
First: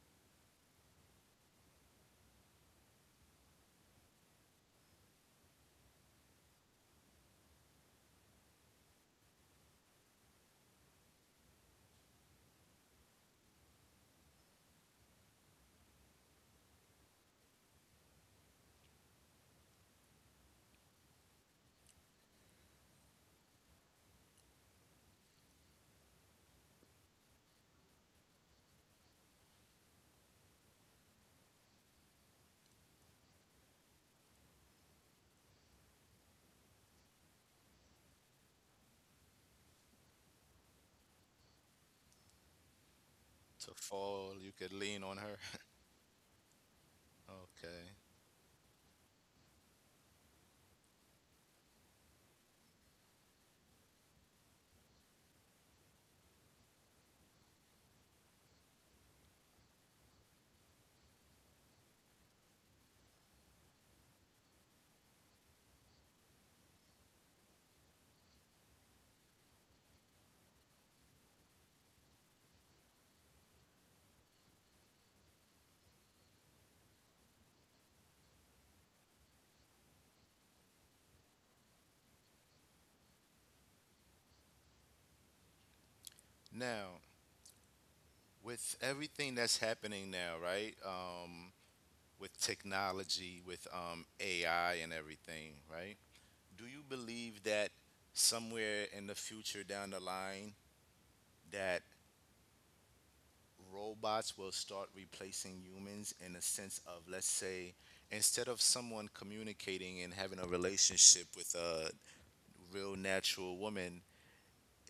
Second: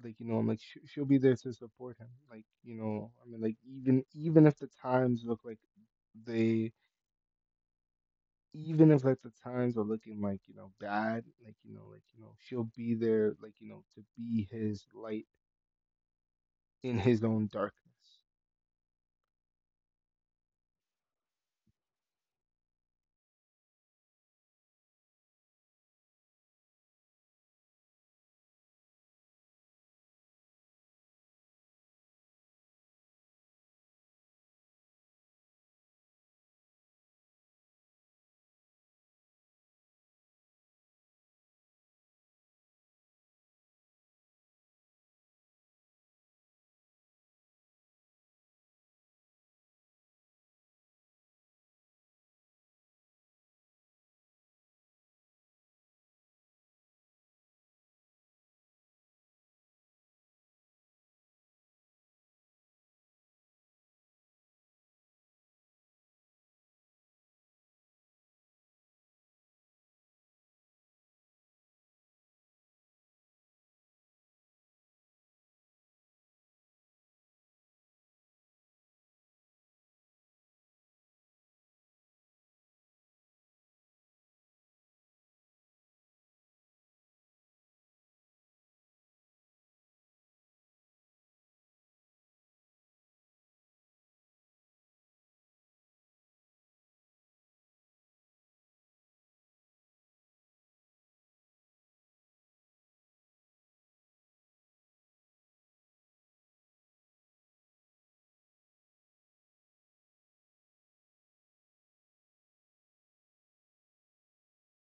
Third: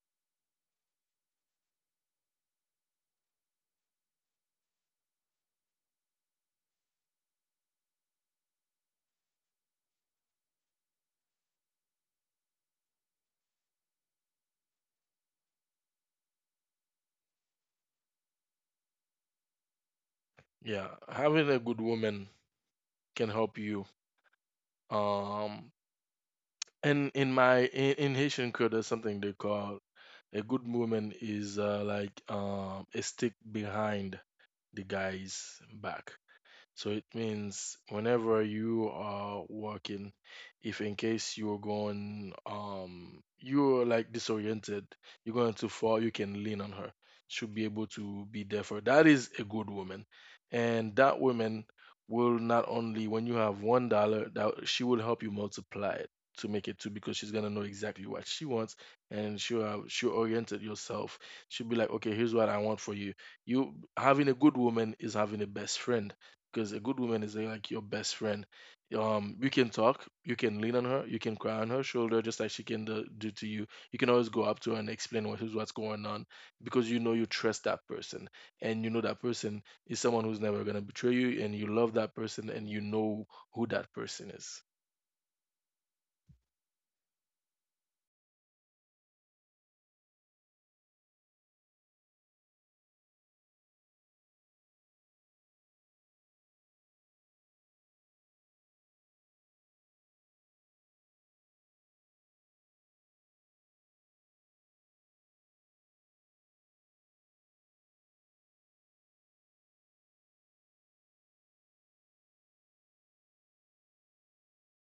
Speaker 2: like you know, she'll be there to support him. Like you know, I mean, like even even if the times look like they even if like the times are looking like you know bad, like you know, she'll be there, like you know, to be his light in his own darkness.
Speaker 3: Yeah, having a good woman can help you. Um, And in my in Haitian culture, there's something they call, a good woman is like a stick behind the guy's back. So it means whenever you are working, if in case you're going,
Speaker 1: to
Speaker 3: you're like
Speaker 1: fall, you could
Speaker 3: disoriented,
Speaker 1: lean on
Speaker 3: you're
Speaker 1: her.
Speaker 3: going
Speaker 1: (laughs)
Speaker 3: too far, you can lean on her. Should be able
Speaker 1: Okay.
Speaker 3: to be there for. That is a good woman, and that woman will not only when you have $1, that she will help you multiply it to make it two, because she's gonna know exactly what she wants, and she'll have, she'll oriented yourself. She'll be like, okay, here's what I want for you. You having a good woman is having a best friend, because a good woman is like your best friend. You can talk, you can lean on her, you can cry on her shoulder, just like she can do to you. You can always go up to her and explain what's going on because you know you trust that person, and you know that person is someone who's never gonna betray you, and you love that person, and you know who that person is.
Speaker 1: Now, with everything that's happening now, right? With technology, with AI and everything, right? Do you believe that somewhere in the future down the line that robots will start replacing humans in a sense of, let's say, instead of someone communicating and having a relationship with a real natural woman,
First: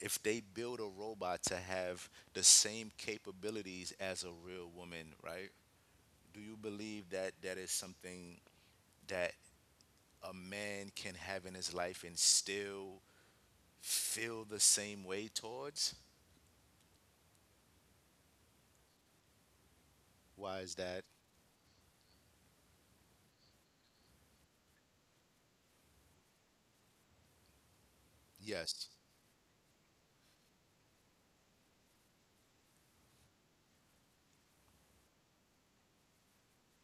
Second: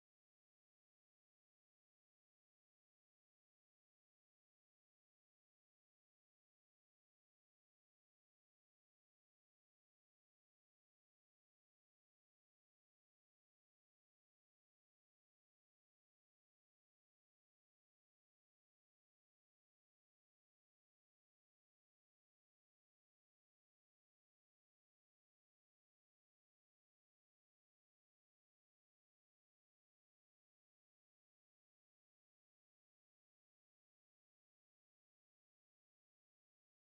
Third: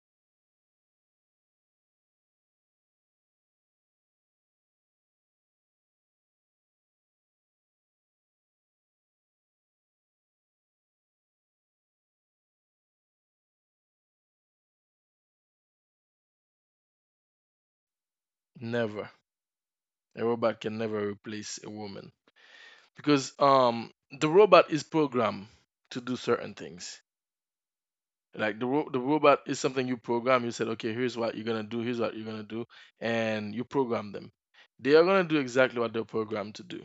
Speaker 1: if they build a robot to have the same capabilities as a real woman, right? Do you believe that that is something that a man can have in his life and still feel the same way towards?
Speaker 3: Never, a robot
Speaker 1: Why is
Speaker 3: can
Speaker 1: that?
Speaker 3: never replace a woman because the robot is programmed to do certain things. Like the ro-
Speaker 1: Yes.
Speaker 3: the robot is something you program. You said, okay, here's what you're gonna do. Here's what you're gonna do, and you program them. They are gonna do exactly what they're programmed to do.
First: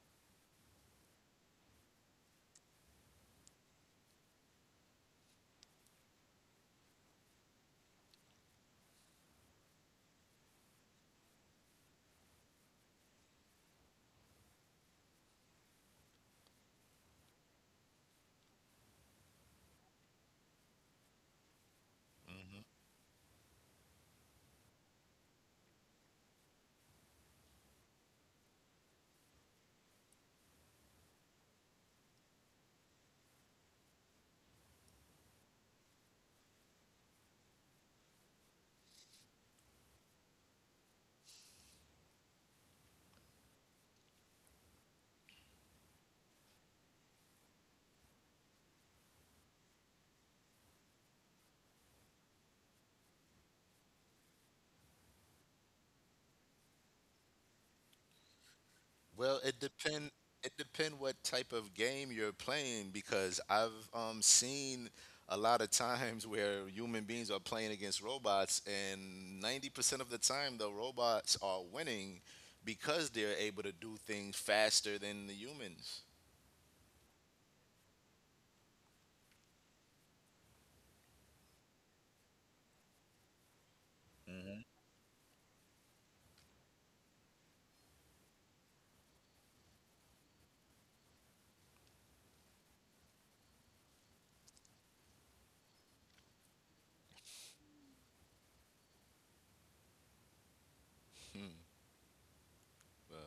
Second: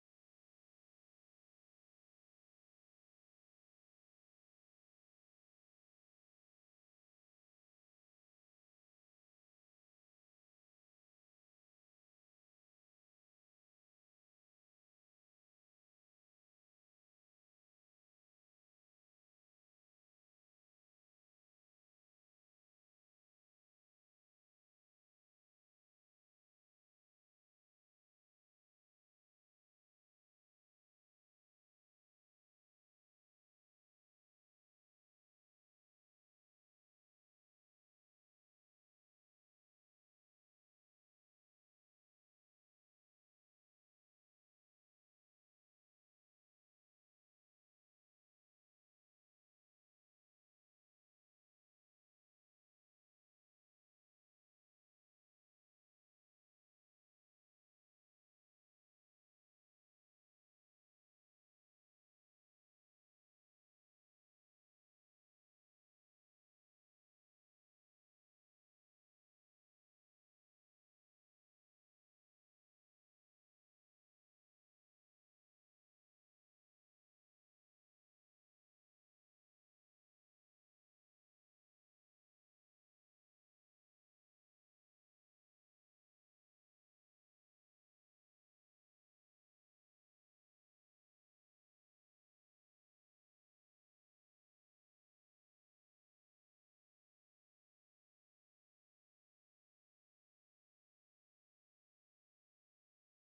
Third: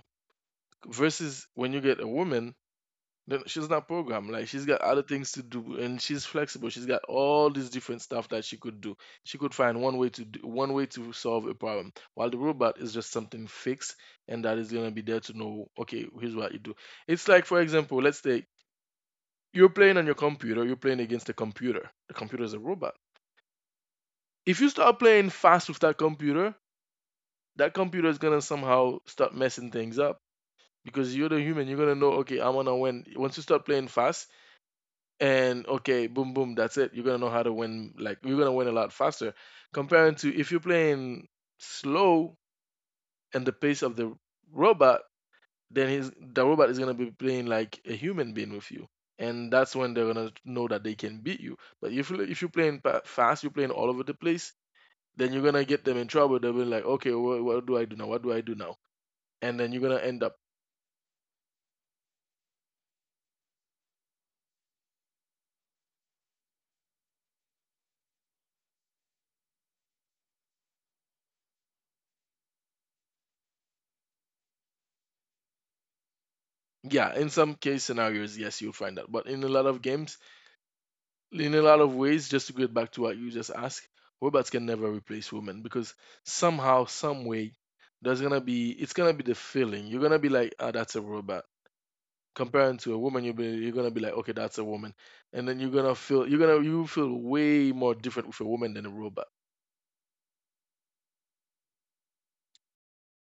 Speaker 3: Versus when you get a woman, then she's not programmed. Like she's got other things to do, and she's flexible. She's got all these different stuff that she could do. She could find one way to solve a problem. While the robot is just something fixed, and that is gonna be there to know. Okay, here's what you do. It's like, for example, let's say you're playing on your computer. You're playing against a computer. The computer is a
Speaker 1: hmm
Speaker 3: robot. If you start playing fast with that computer is gonna somehow start messing things up because you're the human. You're gonna know, okay, I wanna win. Once you start playing fast, and okay, boom, boom, that's it. You're gonna know how to win. Like you're gonna win a lot faster comparing to if you're playing slow and the pace of the robot, then his the robot is gonna be playing like a human being with you, and that's when they're gonna know that they can beat you. But if you're playing fast, you're playing all over the place, then you're gonna get them in trouble. They'll be like, okay, what do I do now? What do I do now?
Speaker 1: Well,
Speaker 3: And
Speaker 1: it
Speaker 3: then you're gonna
Speaker 1: depend.
Speaker 3: end up,
Speaker 1: It depend what type of game you're playing because I've seen a lot of times (laughs) where human beings are playing against robots, and 90% of the time the robots are winning because they're able to do things faster than the humans.
Speaker 3: yeah, in some case scenarios, yes, you'll find that. But in a lot of games, in a lot of ways, just to get back to what you just asked, robots
Speaker 1: hmm
Speaker 3: can never replace women because somehow, some way, there's gonna be it's gonna be the feeling. You're gonna be like, ah, that's a robot. Comparing to a woman, you're gonna be like, okay, that's a woman, and then you're gonna feel you're gonna you feel way more different with a woman than a robot.
Speaker 1: Well,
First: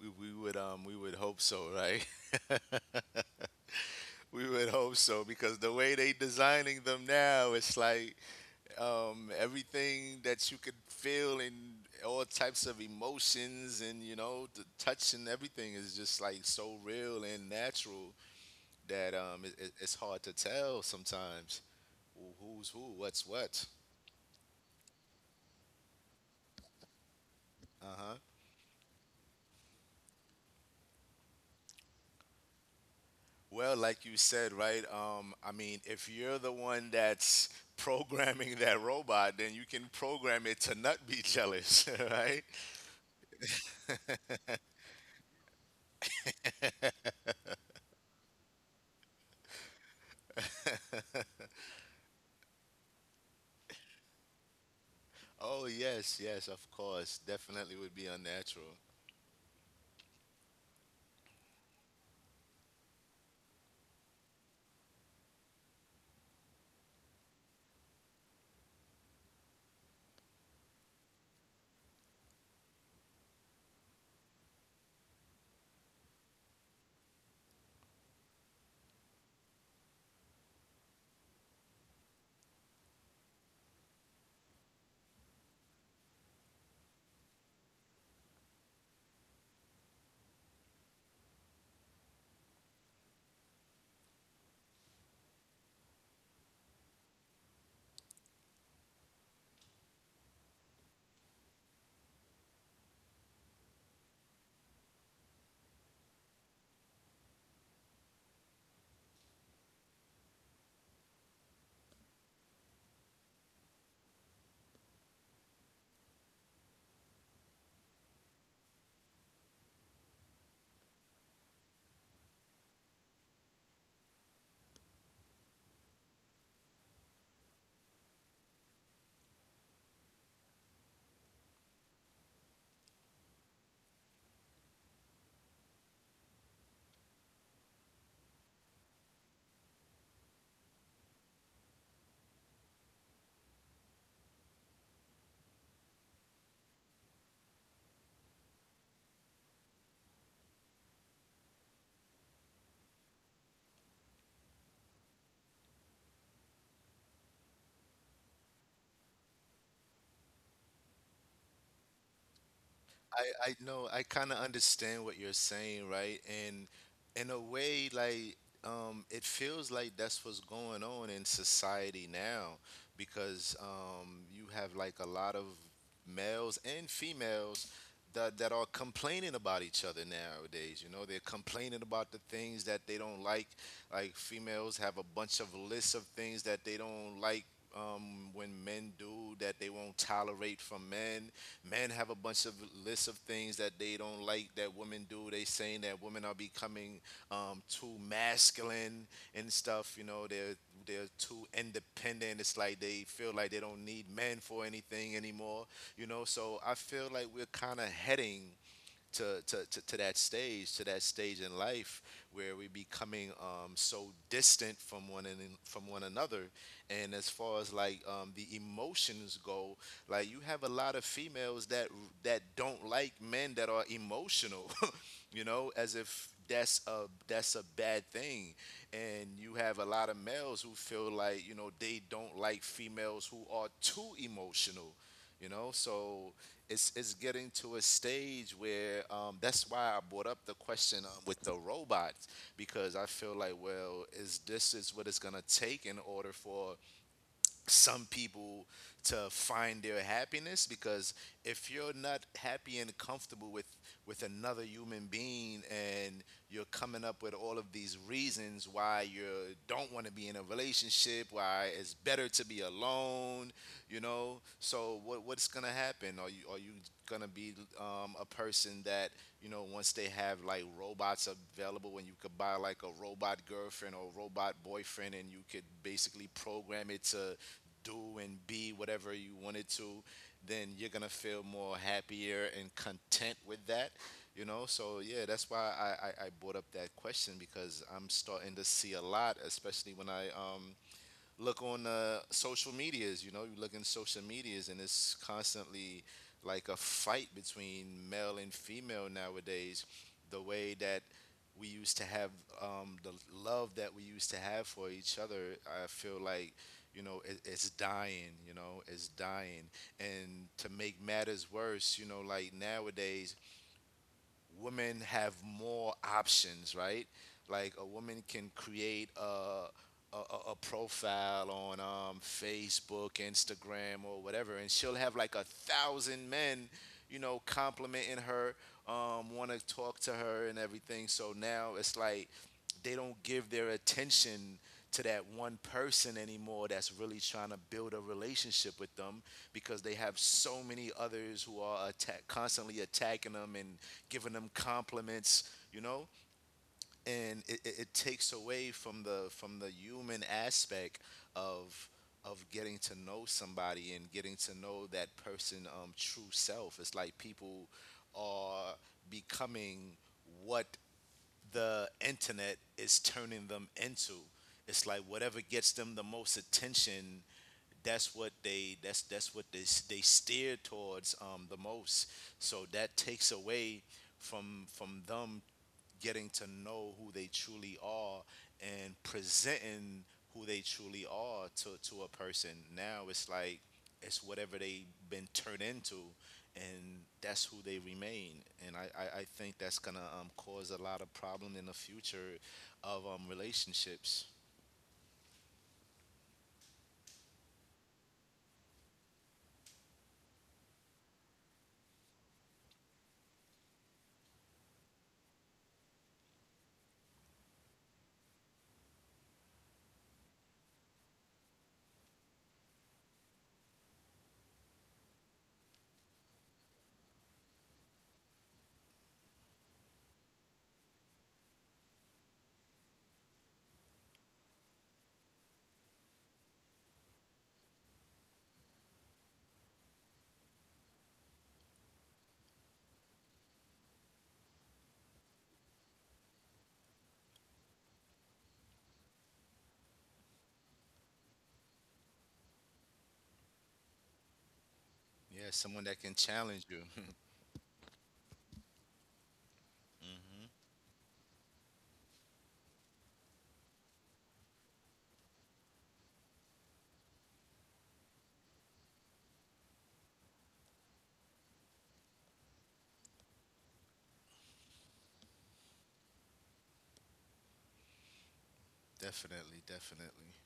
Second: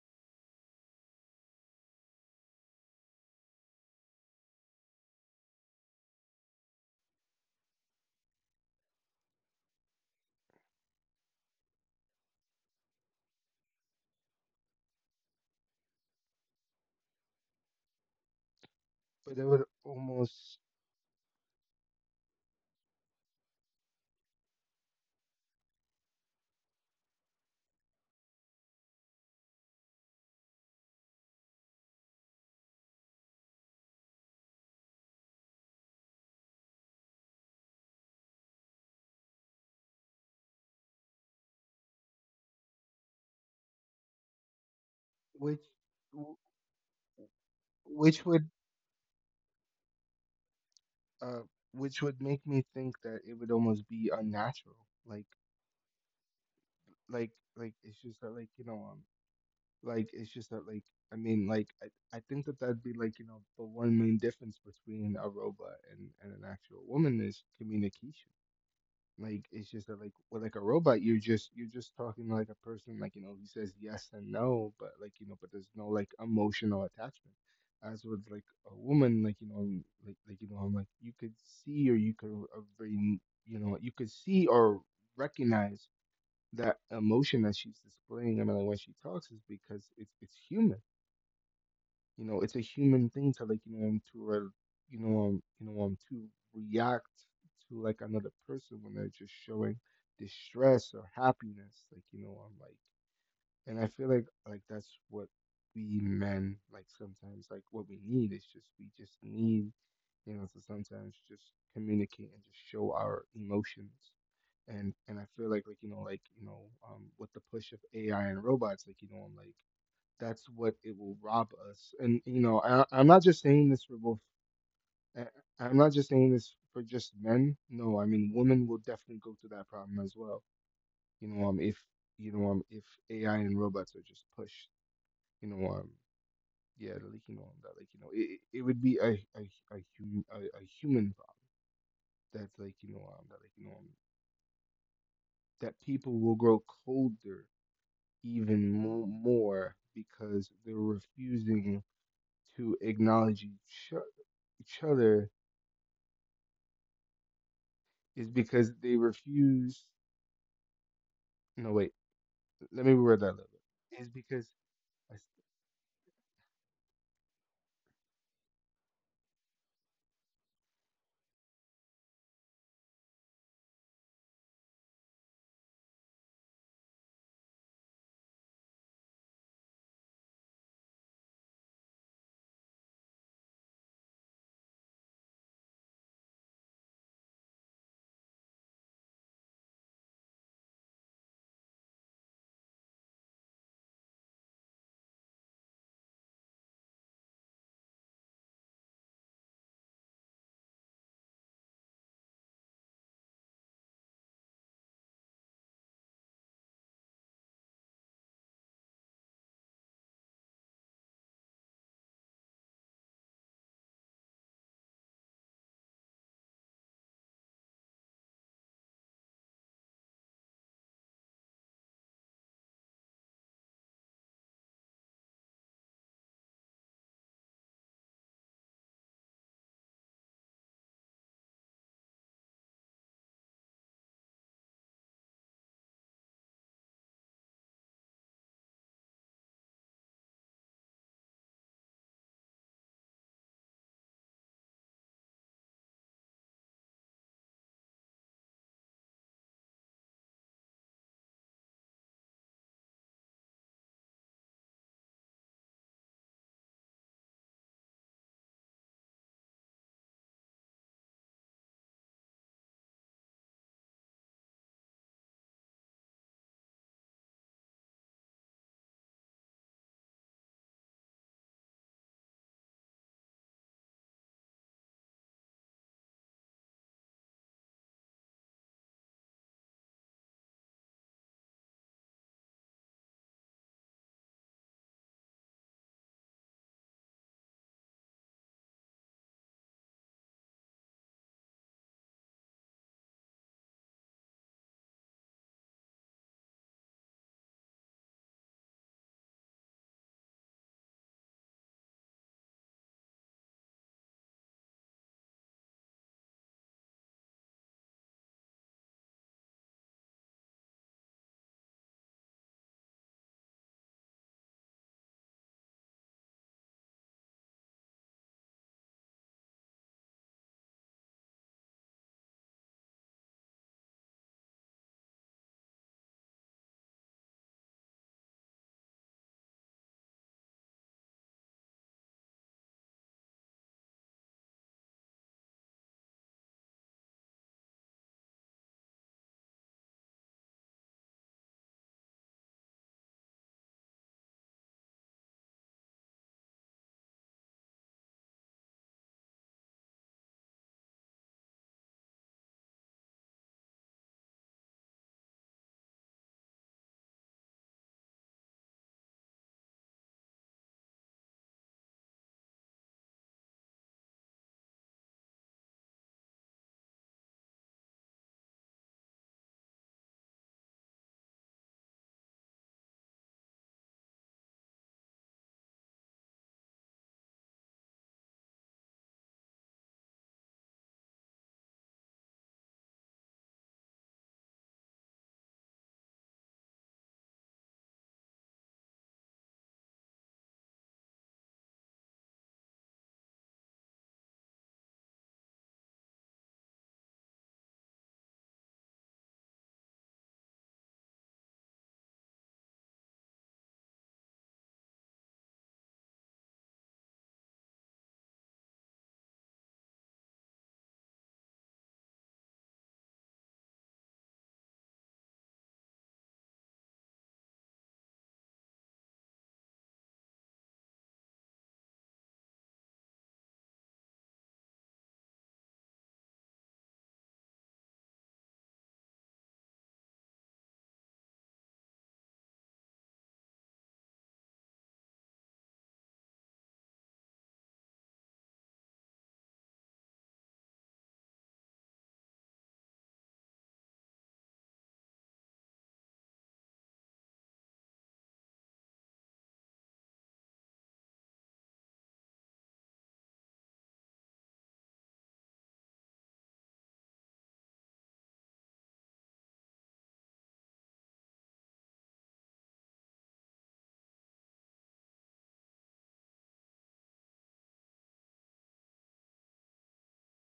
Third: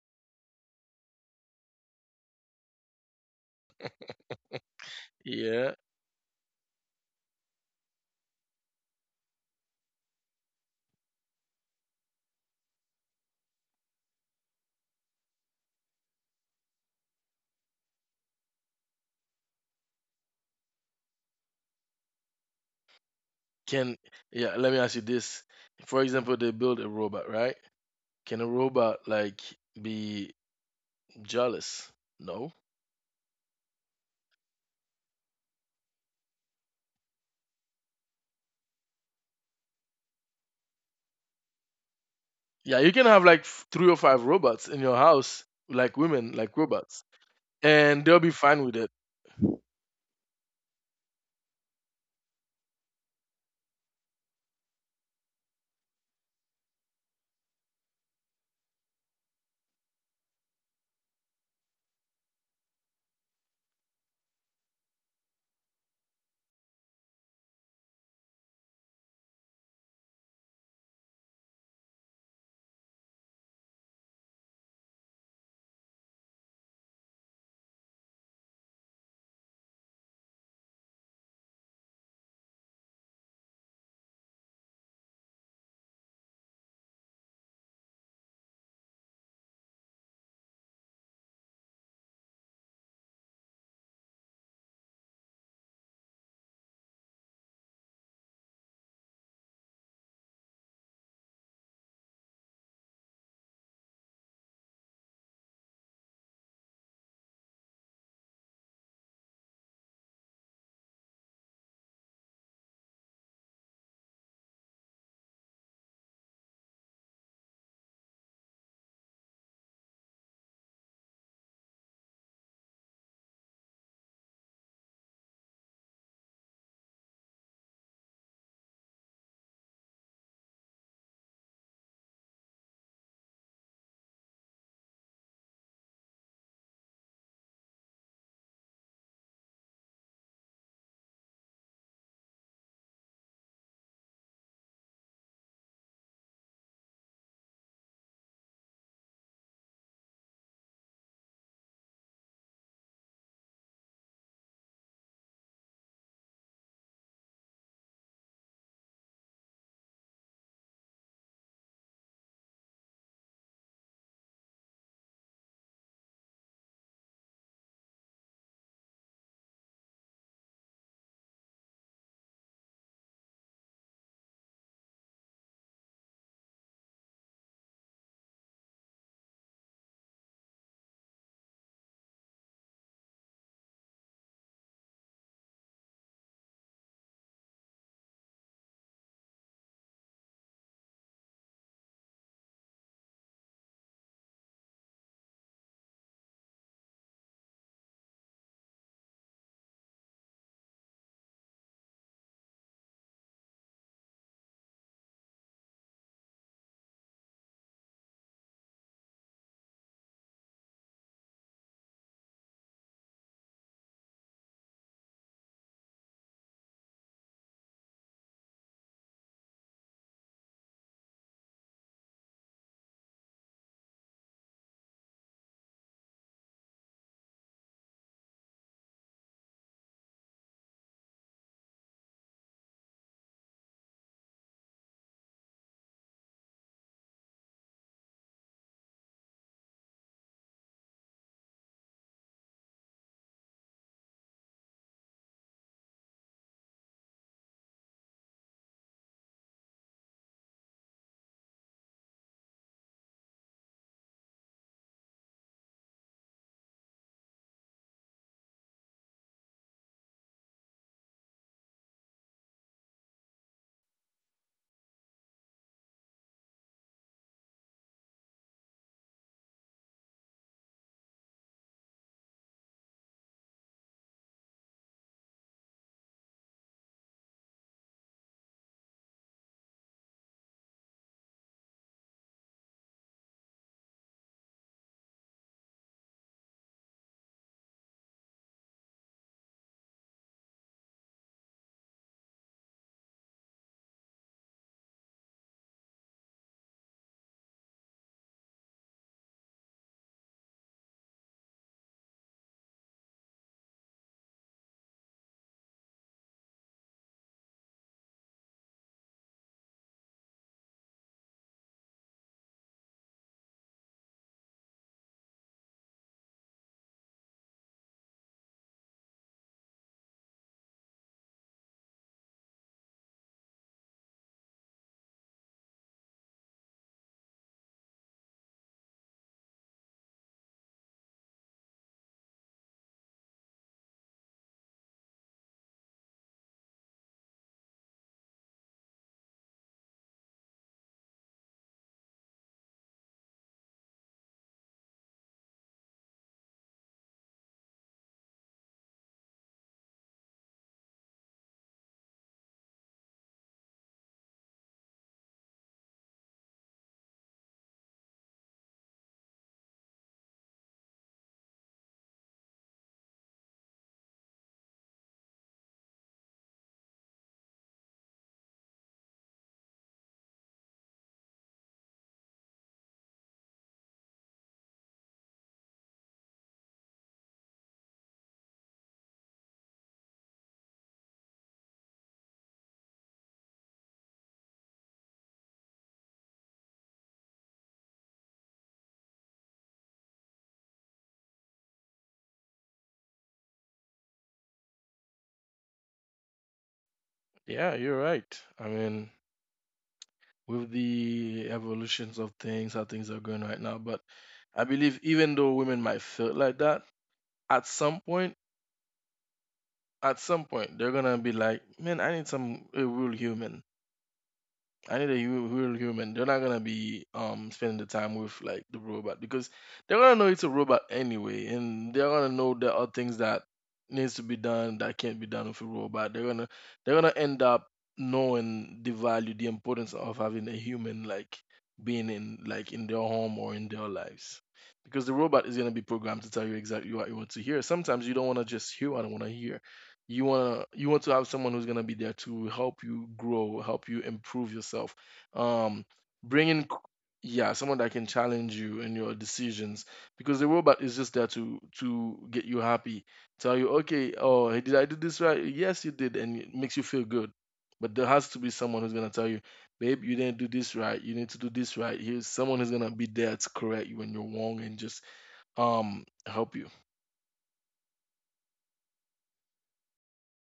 Speaker 1: we would hope so, right? We would hope so because the
Speaker 3: Yeah,
Speaker 1: way they designing them now, it's like everything that you could feel and all types of emotions and you know the touch and everything is just like so real and natural that
Speaker 2: But it would
Speaker 1: it's hard to
Speaker 2: almost,
Speaker 1: tell sometimes who's who, what's what.
Speaker 3: Can yeah, let me ask you this. For example, they build a robot, right?
Speaker 1: Uh huh.
Speaker 3: Can a robot like be jealous? No.
Speaker 1: Well, like you said, right? I mean, if you're the one that's (laughs) programming that robot, then you can program it to not be jealous, (laughs) right?
Speaker 3: Yeah, you can have like three or five robots in your house,
Speaker 2: which,
Speaker 3: like
Speaker 2: w-
Speaker 3: women, like robots, and
Speaker 2: which
Speaker 3: they'll be
Speaker 2: would,
Speaker 3: fine with it.
Speaker 2: uh, which would make me think that it would almost be unnatural. Like,
Speaker 1: Oh yes, yes, of course.
Speaker 2: like, like
Speaker 1: Definitely would
Speaker 2: it's
Speaker 1: be
Speaker 2: just that, like you
Speaker 1: unnatural.
Speaker 2: know, like it's just that, like I mean, like I think that that'd be like you know the one main difference between a robot and an actual woman is communication. Like it's just that, like with like a robot, you're just talking like a person, like you know, he says yes and no, but like you know, but there's no like emotional attachment. As with like a woman, like you know, you know, I'm like you could see or you could uh, very- you know you could see or recognize that emotion that she's displaying. I mean, like when she talks, is because it's human. It's a human thing to react to another person when they're just showing distress or happiness. Like, and I feel like that's what we men, like sometimes, like what we need is, just we just need to sometimes just communicate and just show our emotions. And I feel like with the push of AI and robots, like you know I'm like that's what it will rob us. And you know, I'm not just saying this for both. I- I'm not just saying this for just men. No, I mean women will definitely go through that problem as well. If you know, um, if AI and robots are just pushed, you know, um, yeah, like you know, that like you know, it would be a human problem. That's like you know, that like you know, that people will grow colder, even more, because they're refusing to acknowledge each other, is because they refuse. No, wait. Let me reword that a
Speaker 1: I
Speaker 2: little
Speaker 1: I know I
Speaker 2: bit. Is
Speaker 1: kind of
Speaker 2: because
Speaker 1: understand
Speaker 2: I,
Speaker 1: what
Speaker 2: s-
Speaker 1: you're saying, right? And in a way, like it feels like that's what's going on in society now, because you have like a lot of males and females that are complaining about each other nowadays. You know, they're complaining about the things that they don't like. Like females have a bunch of lists of things that they don't like when men do that they won't tolerate from men. Men have a bunch of lists of things that they don't like that women do. They saying that women are becoming too masculine and stuff. You know, they're too independent. It's like they feel like they don't need men for anything anymore. You know, so I feel like we're kind of heading to that stage in life where we becoming so distant from one and from one another. And as far as like the emotions go, like you have a lot of females that don't like men that are emotional, (laughs) you know, as if that's a bad thing, and you have a lot of males who feel like you know they don't like females who are too emotional, you know. So it's getting to a stage where that's why I brought up the question with the robots, because I feel like, well, is this is what it's gonna take in order for some people to find their happiness? Because if you're not happy and comfortable with another human being, and you're coming up with all of these reasons why you don't want to be in a relationship, why it's better to be alone, you know. So what what's gonna happen? Are you are you gonna be a person that, you know, once they have like robots available, and you could buy like a robot girlfriend or robot boyfriend, and you could basically program it to do and be whatever you wanted to, then you're gonna feel more happier and content with that. You know, so yeah, that's why I brought up that question, because I'm starting to see a lot, especially when I look on social medias. You know, you look in social medias, and it's constantly like a fight between male and female nowadays. The way that we used to have the love that we used to have for each other, I feel like, you know, it's dying. You know, it's dying. And to make matters worse, you know, like nowadays women have more options, right? Like a woman can create a a profile on Facebook, Instagram, or whatever, and she'll have like a thousand men, you know, complimenting her, want to talk to her and everything. So now it's like they don't give their attention to that one person anymore that's really trying to build a relationship with them, because they have so many others who are constantly attacking them and giving them compliments, you know. And it takes away from the human aspect of of getting to know somebody and getting to know that person true self. It's like people are becoming what the internet is turning them into. It's like whatever gets them the most attention, that's what they that's what they they steer towards the most. So that takes away from them getting to know who they truly are, and presenting who they truly are to a person. Now it's like it's whatever they've been turned into, and that's who they remain. And I think that's gonna cause a lot of problem in the future of relationships.
Speaker 3: Yeah, you're right. I mean, with the evolutions of things, how things are going right now. But I believe even though women might feel like that, at some point, at some point, they're gonna be like, man, I need some a real human. I need a real human. They're not gonna be spending the time with like the robot because they're gonna know it's a robot anyway, and they're gonna know there are things that needs to be done that can't be done with a robot. They're gonna end up knowing the value, the importance of having a human like being in like in their home or in their lives. Because the robot is gonna be programmed to tell you exactly what you want to hear. Sometimes you don't wanna just hear what I wanna hear. You want to have someone who's going to be there to help you grow, help you improve yourself,
Speaker 1: Yeah, someone
Speaker 3: um
Speaker 1: that can
Speaker 3: bring
Speaker 1: challenge
Speaker 3: in,
Speaker 1: you. (laughs) Hmm.
Speaker 3: yeah, someone that can challenge you in your decisions, because the robot is just there to get you happy, tell you okay, oh hey, did I do this right? Yes you did, and it makes you feel good. But there has to be someone who's going to tell you, babe, you didn't do this right, you need to do this right. Here's someone who's going to be there to correct you when you're wrong, and just help you.
Speaker 1: Definitely, definitely.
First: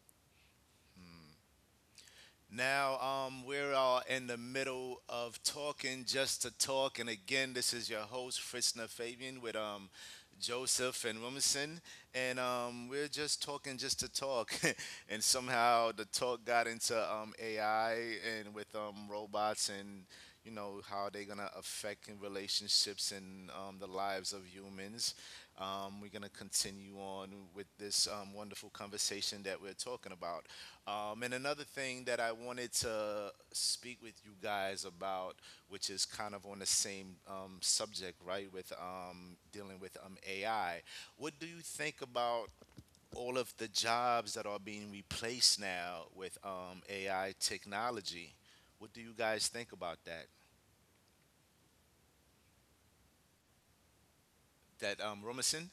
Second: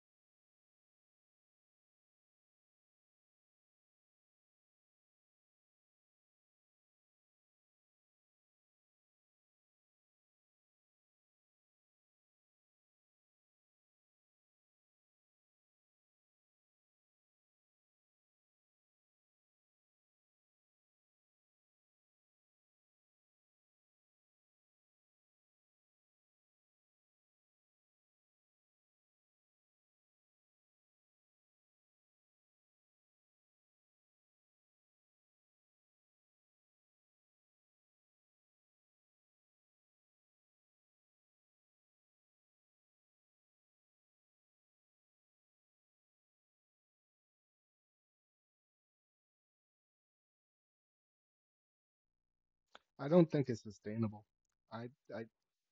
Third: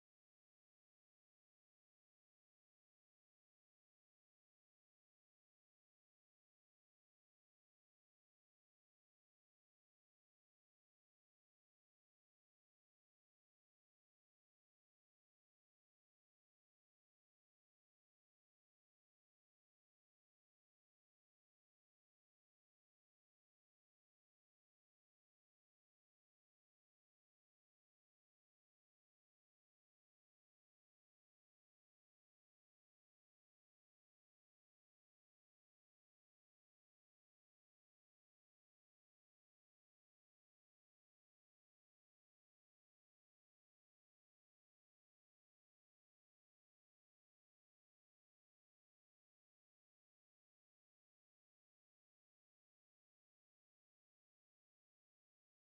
Speaker 1: Now we're all in the middle of talking just to talk, and again, this is your host Fritzner Fabian with Joseph and Rumison, and we're just talking just to talk, (laughs) and somehow the talk got into AI and with robots and you know how they're gonna affect in relationships and the lives of humans. We're gonna continue on with this wonderful conversation that we're talking about. And another thing that I wanted to speak with you guys about, which is kind of on the same subject, right, with dealing with AI, what do you think about all of the jobs that are being replaced now with AI technology? What do you guys think about that?
Speaker 2: I don't think it's sustainable. I
Speaker 1: That
Speaker 2: I
Speaker 1: Romerson?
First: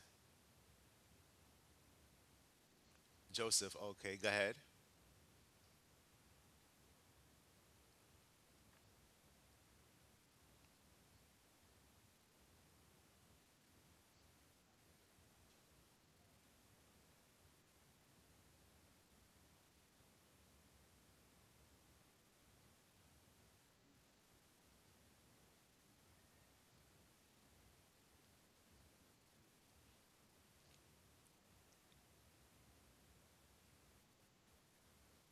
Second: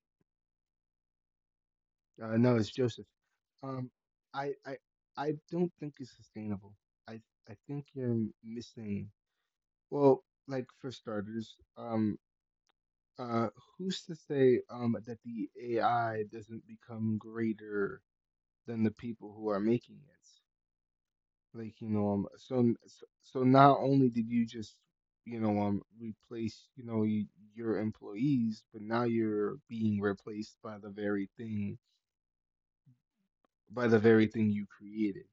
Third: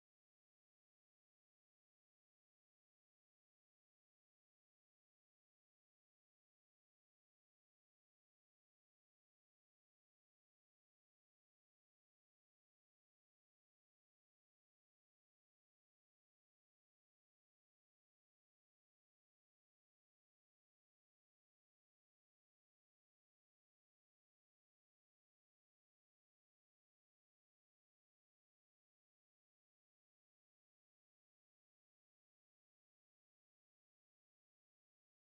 Speaker 2: no, it's Joseph.
Speaker 1: Joseph,
Speaker 2: Um,
Speaker 1: okay, go
Speaker 2: I
Speaker 1: ahead.
Speaker 2: I I don't think it's sustainable. I I think you're missing. Well, like for starters, uh, who's to say that the AI doesn't become greater than the people who are making it? Like, so so not only did you just, replace, your employees, but now you're being replaced by the very thing, by the very thing you created.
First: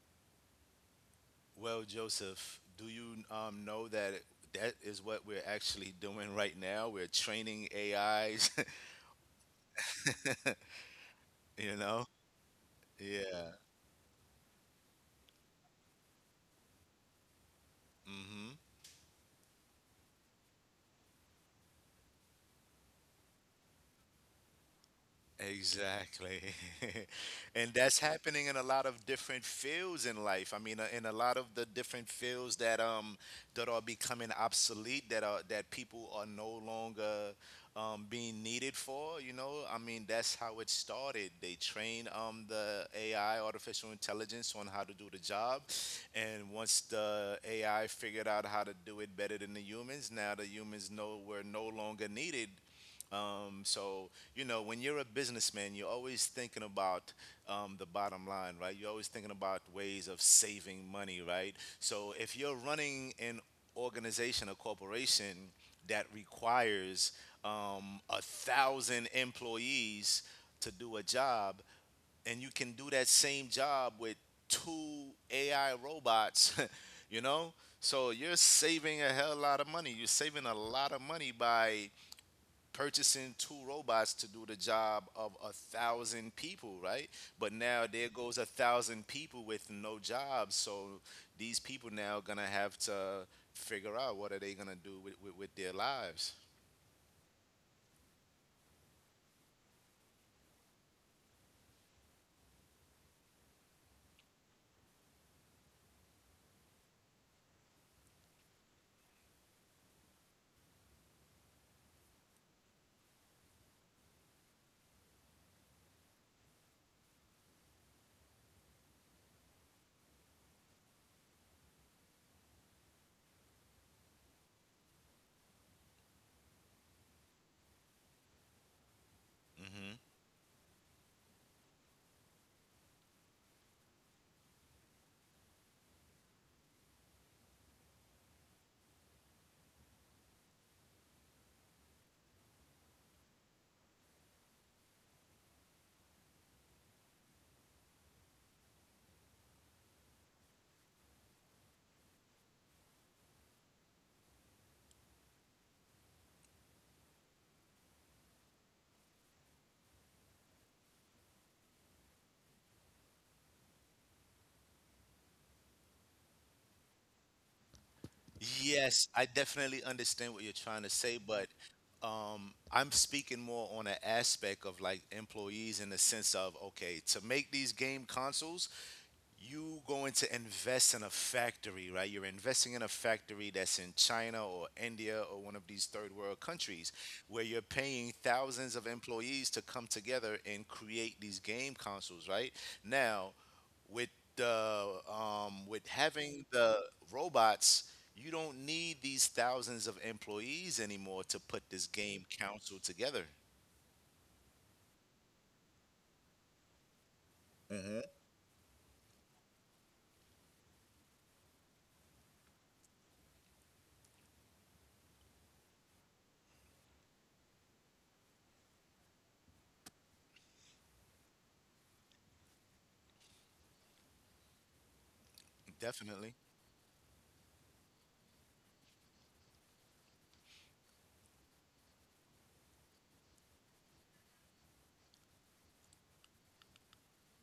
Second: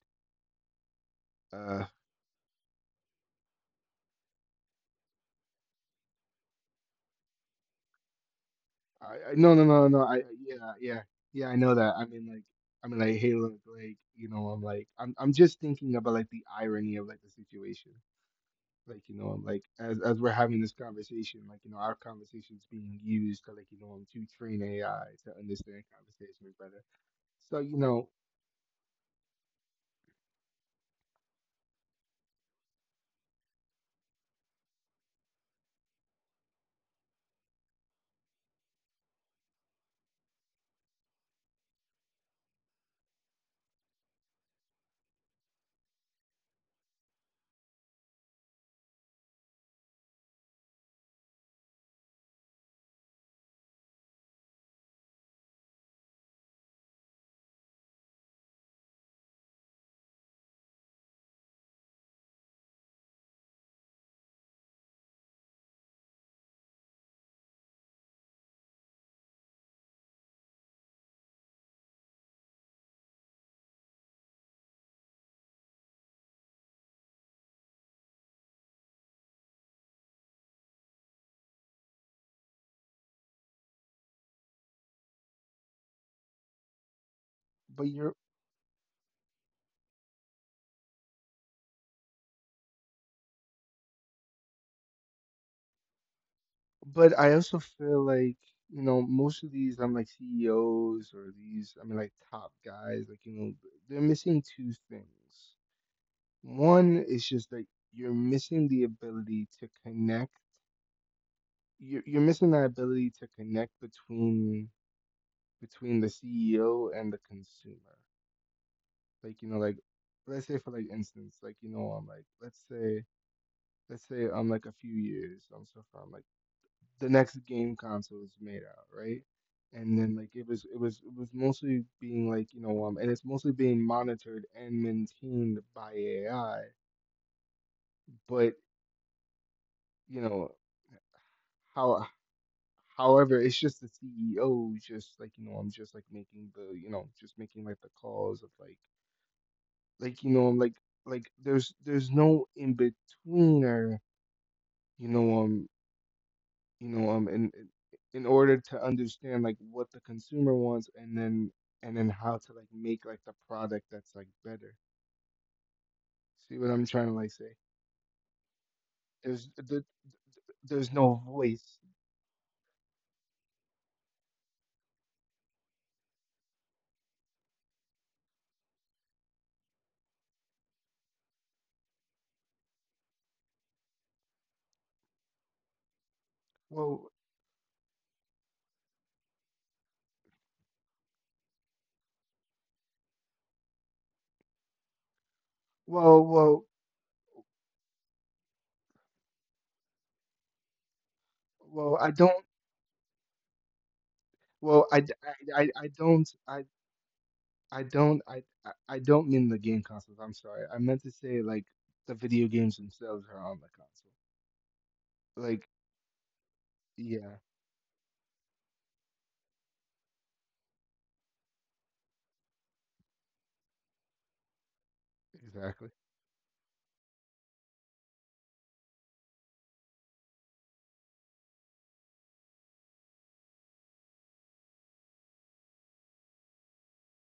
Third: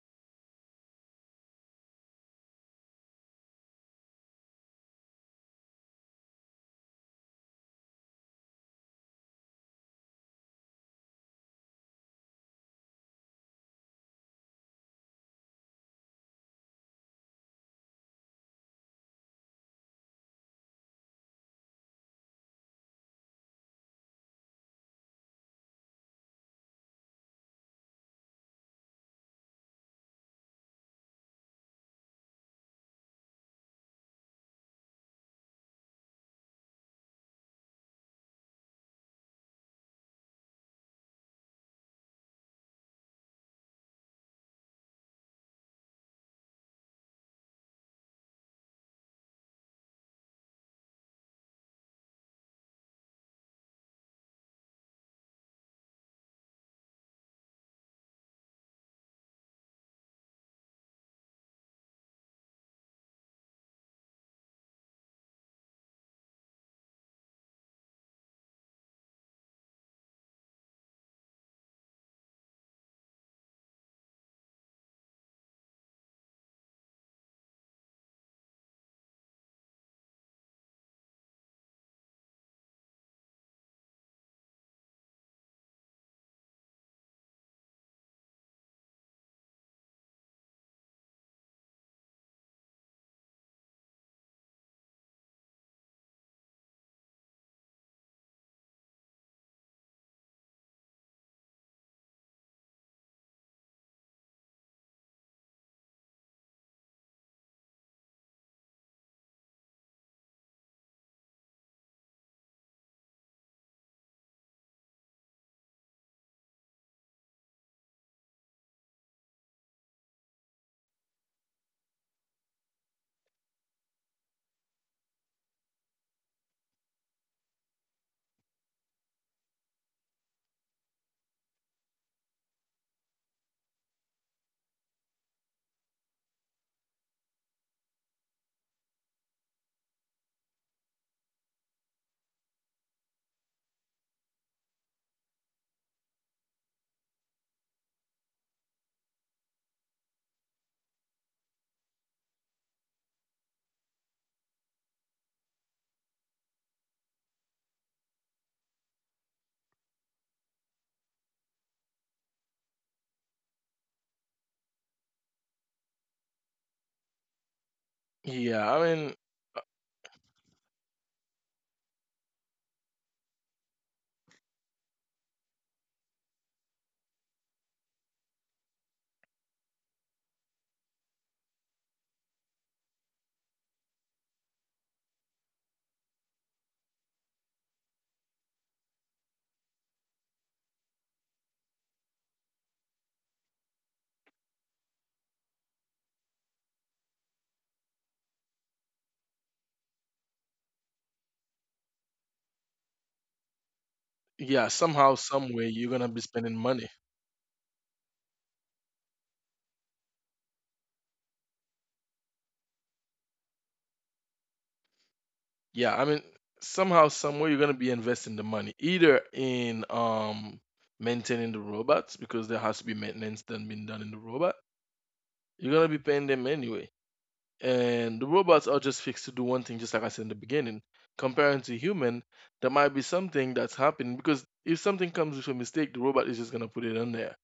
Speaker 1: Well,
Speaker 2: Uh,
Speaker 1: Joseph, do you know that that is what we're actually doing right now? We're training AIs. (laughs)
Speaker 2: I, no, no, no, no. Yeah, yeah, yeah. I
Speaker 1: You
Speaker 2: know that.
Speaker 1: know?
Speaker 2: I mean, like, hey,
Speaker 1: Yeah.
Speaker 2: look, like, you know, I'm just thinking about like the irony of like the situation.
Speaker 1: Mm-hmm.
Speaker 2: Like you know I'm like as we're having this conversation, like you know, our conversation is being used to train AI to understand
Speaker 1: Exactly. (laughs)
Speaker 2: conversations better. So
Speaker 1: And
Speaker 2: you know,
Speaker 1: that's happening in a lot of different fields in life. I mean, in a lot of the different fields that that are becoming obsolete, that are that people are no longer being needed for, you know? I mean, that's how it started. They train the AI, artificial intelligence, on how to do the job. And once the AI figured out how to do it better than the humans, now the humans know we're no longer needed. So you know, when you're a businessman, you're always thinking about the bottom line, right? You're always thinking about ways of saving money, right? So if you're running an organization, a corporation that requires a thousand employees to do a job, and you can do that same job with two AI robots, (laughs) you know? So you're saving a hell lot of money. You're saving a lot of money by purchasing two robots to do the job of a thousand people, right? But now
Speaker 2: but
Speaker 1: there
Speaker 2: you're
Speaker 1: goes a thousand people with no jobs. So these people now gonna have to figure out what are they gonna do with their lives.
Speaker 2: but I also feel like, you know, most of these, I'm like CEOs, or these, I mean, like top guys, like you know, they're missing two things. One is just like, you're missing the ability to connect. You're missing that ability to connect between the CEO and the consumer. Like you know, like, let's say, for like instance, like you know, I'm like let's say, let's say, I'm like a few years so from like, the next game console is made out, right?
Speaker 1: Hmm.
Speaker 2: And then like, it was it was mostly being, like you know um, and it's mostly being monitored and maintained by AI. But, you know how, however, it's just the CEO who's just like, you know, I'm just like making the, you know, just making like the calls of like you know, like, there's no in betweener, you know, um, you know, um, in, in order to understand like what the consumer wants, and then how to like make like the product that's like better. See what I'm trying to like say?
Speaker 3: yeah i
Speaker 1: Yes,
Speaker 3: mean
Speaker 1: I
Speaker 2: There's
Speaker 1: definitely understand what you're trying to
Speaker 2: there's
Speaker 1: say,
Speaker 2: no
Speaker 1: but
Speaker 2: voice.
Speaker 1: I'm speaking more on an aspect of like employees, in the sense of, okay, to make these game consoles, you going to invest in a factory, right? You're investing in a factory that's in China or India or one of these third world countries
Speaker 2: well
Speaker 1: where you're paying thousands of employees to come together and create these game consoles, right? Now, with the with
Speaker 2: well
Speaker 1: having
Speaker 2: well
Speaker 1: the robots, you don't need these thousands of employees anymore to put this
Speaker 2: I
Speaker 1: game
Speaker 2: don't
Speaker 1: council together.
Speaker 3: yeah,
Speaker 2: Well,
Speaker 3: somehow some way
Speaker 2: I
Speaker 3: you're gonna be
Speaker 2: don't,
Speaker 3: spending money.
Speaker 2: I
Speaker 1: Hmm.
Speaker 2: don't. I don't mean the game consoles. I'm sorry. I meant to say like, the video games themselves are on the console. Like,
Speaker 3: yeah i mean Somehow some
Speaker 2: yeah,
Speaker 3: way you're gonna be investing the money either in maintaining the robots, because there has to be maintenance done being done in the robot. You're gonna
Speaker 2: exactly.
Speaker 3: be paying
Speaker 1: Definitely.
Speaker 3: them anyway, and the robots are just fixed to do one thing, just like I said in the beginning, comparing to human. There might be something that's happening because if something comes with a mistake, the robot is just gonna put it on there.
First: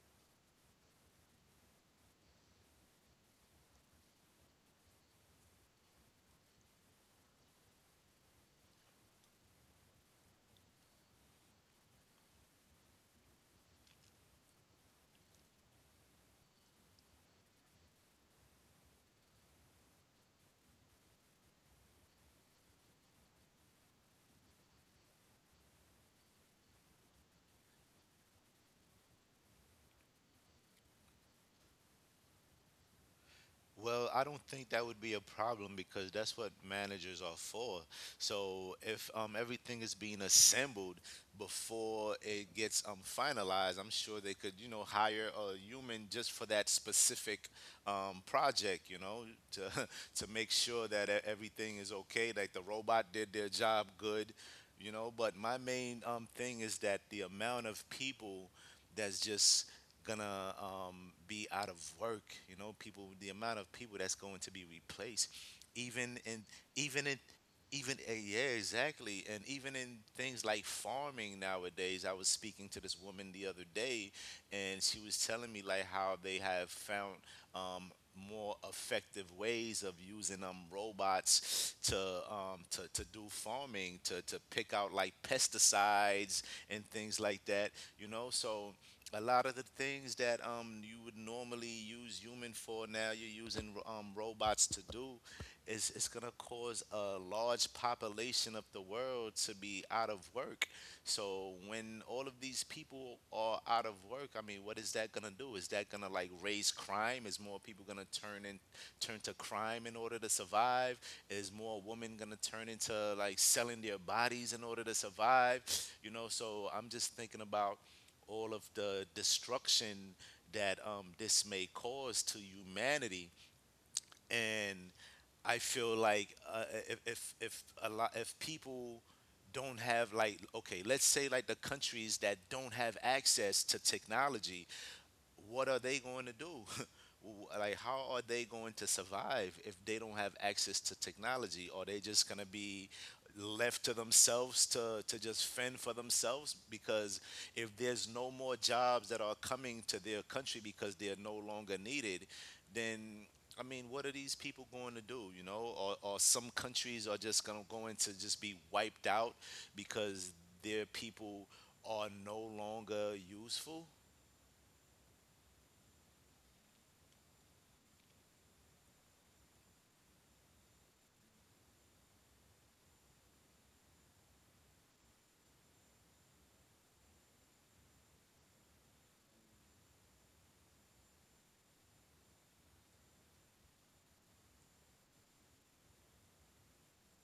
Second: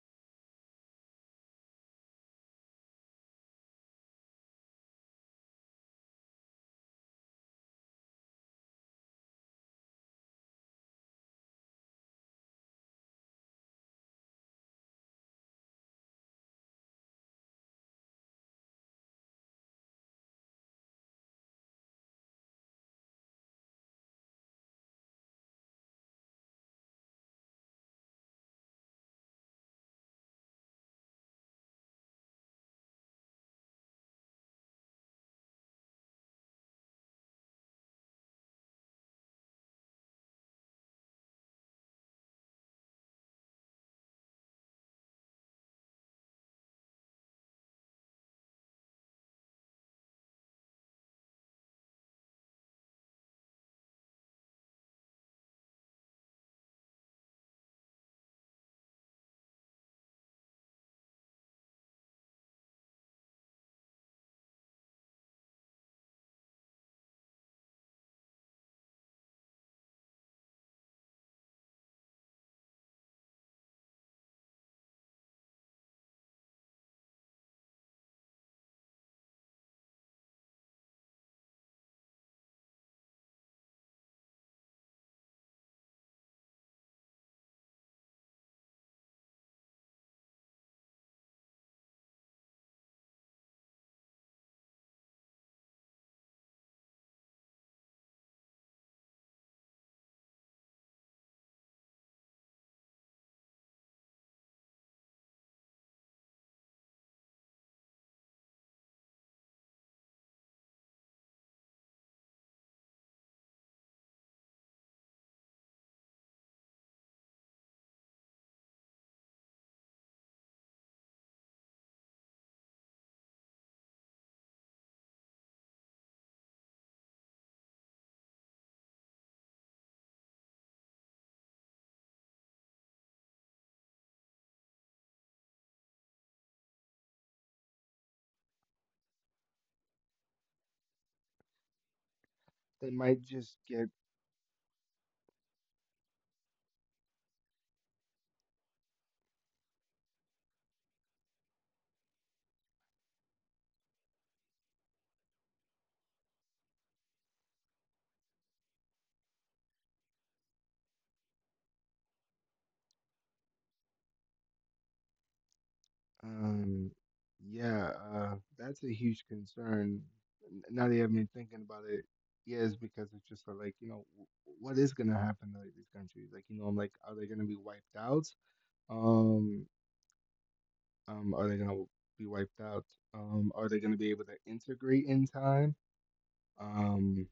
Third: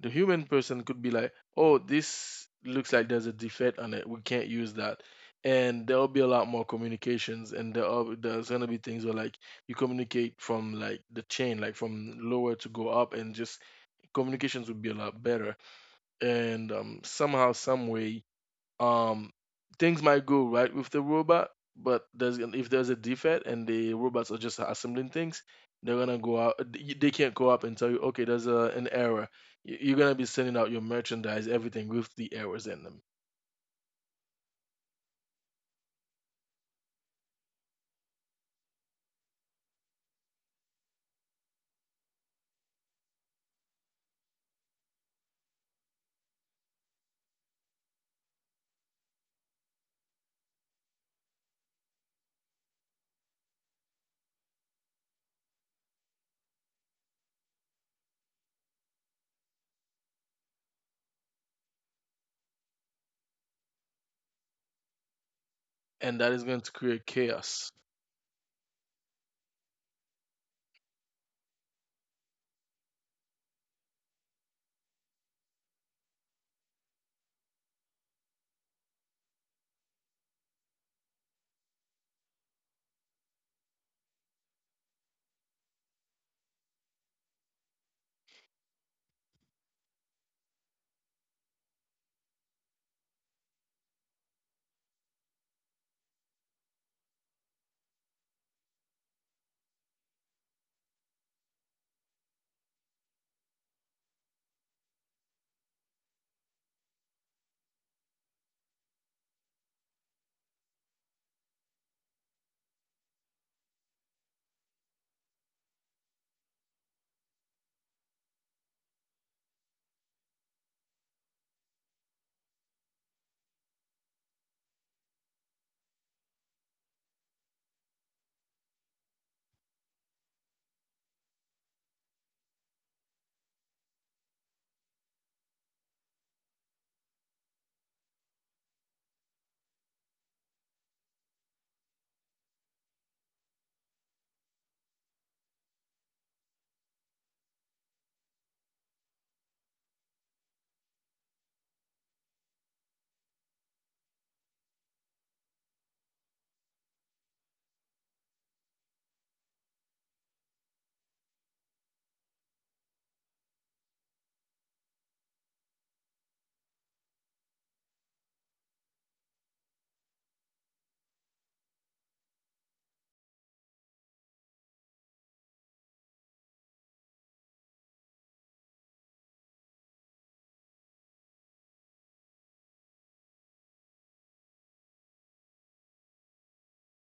Speaker 3: The human person could be like, oh, this looks like there's a defect on it. We can't use that. And there'll be a lot more communications, and there's gonna be things where like you communicate from like the chain, like from lower to go up, and just communications would be a lot better. And somehow, some way, um things might go right with the robot, but there's if there's a defect and the robots are just assembling things, they're gonna go out. They can't go up and tell you okay, there's an error. You're gonna be sending out your merchandise, everything with the errors in them.
Speaker 1: Well, I don't think that would be a problem because that's what managers are for. So if everything is being assembled before it gets finalized, I'm sure they could, you know, hire a human just for that specific project, you know, to (laughs) to make sure that everything is okay, like the robot did their job good, you know. But my main thing is that the amount of people that's just gonna be out of work. You know, people, the amount of people that's going to be replaced,
Speaker 3: And
Speaker 1: even
Speaker 3: that is
Speaker 1: in
Speaker 3: going to create
Speaker 1: even in
Speaker 3: chaos.
Speaker 1: even yeah, exactly, and even in things like farming nowadays. I was speaking to this woman the other day, and she was telling me like how they have found um, more effective ways of using robots to to do farming to pick out like pesticides and things like that, you know. So a lot of the things that you would normally use human for, now you're using robots to do, is it's going to cause a large population of the world to be out of work. So when all of these people are out of work, I mean what is that going to do? Is that going to like raise crime? Is more people going to turn to crime in order to survive? Is more women going to turn into like selling their bodies in order to survive? You know, so I'm just thinking about all of the destruction that this may cause to humanity. And I feel like if, if a lot, if people don't have like, okay, let's say like the countries that don't have access to technology, what are they going to do? (laughs) Like, how are they going to survive if they don't have access to technology? Are they just going to
Speaker 2: They
Speaker 1: be
Speaker 2: might just get.
Speaker 1: left to themselves to just fend for themselves? Because if there's no more jobs that are coming to their country because they're no longer needed, then what are these people going to do? Or some countries are just going to go into just be wiped out because their people are no longer useful.
Speaker 2: Um, yeah, that's a huge concern. Now that you have me thinking about it, yes, because it's just like, you know, what is gonna happen to, like, these countries? Like, you know, are they gonna be wiped out? Um, are they gonna be wiped out? Are they gonna be able to integrate in time? Um,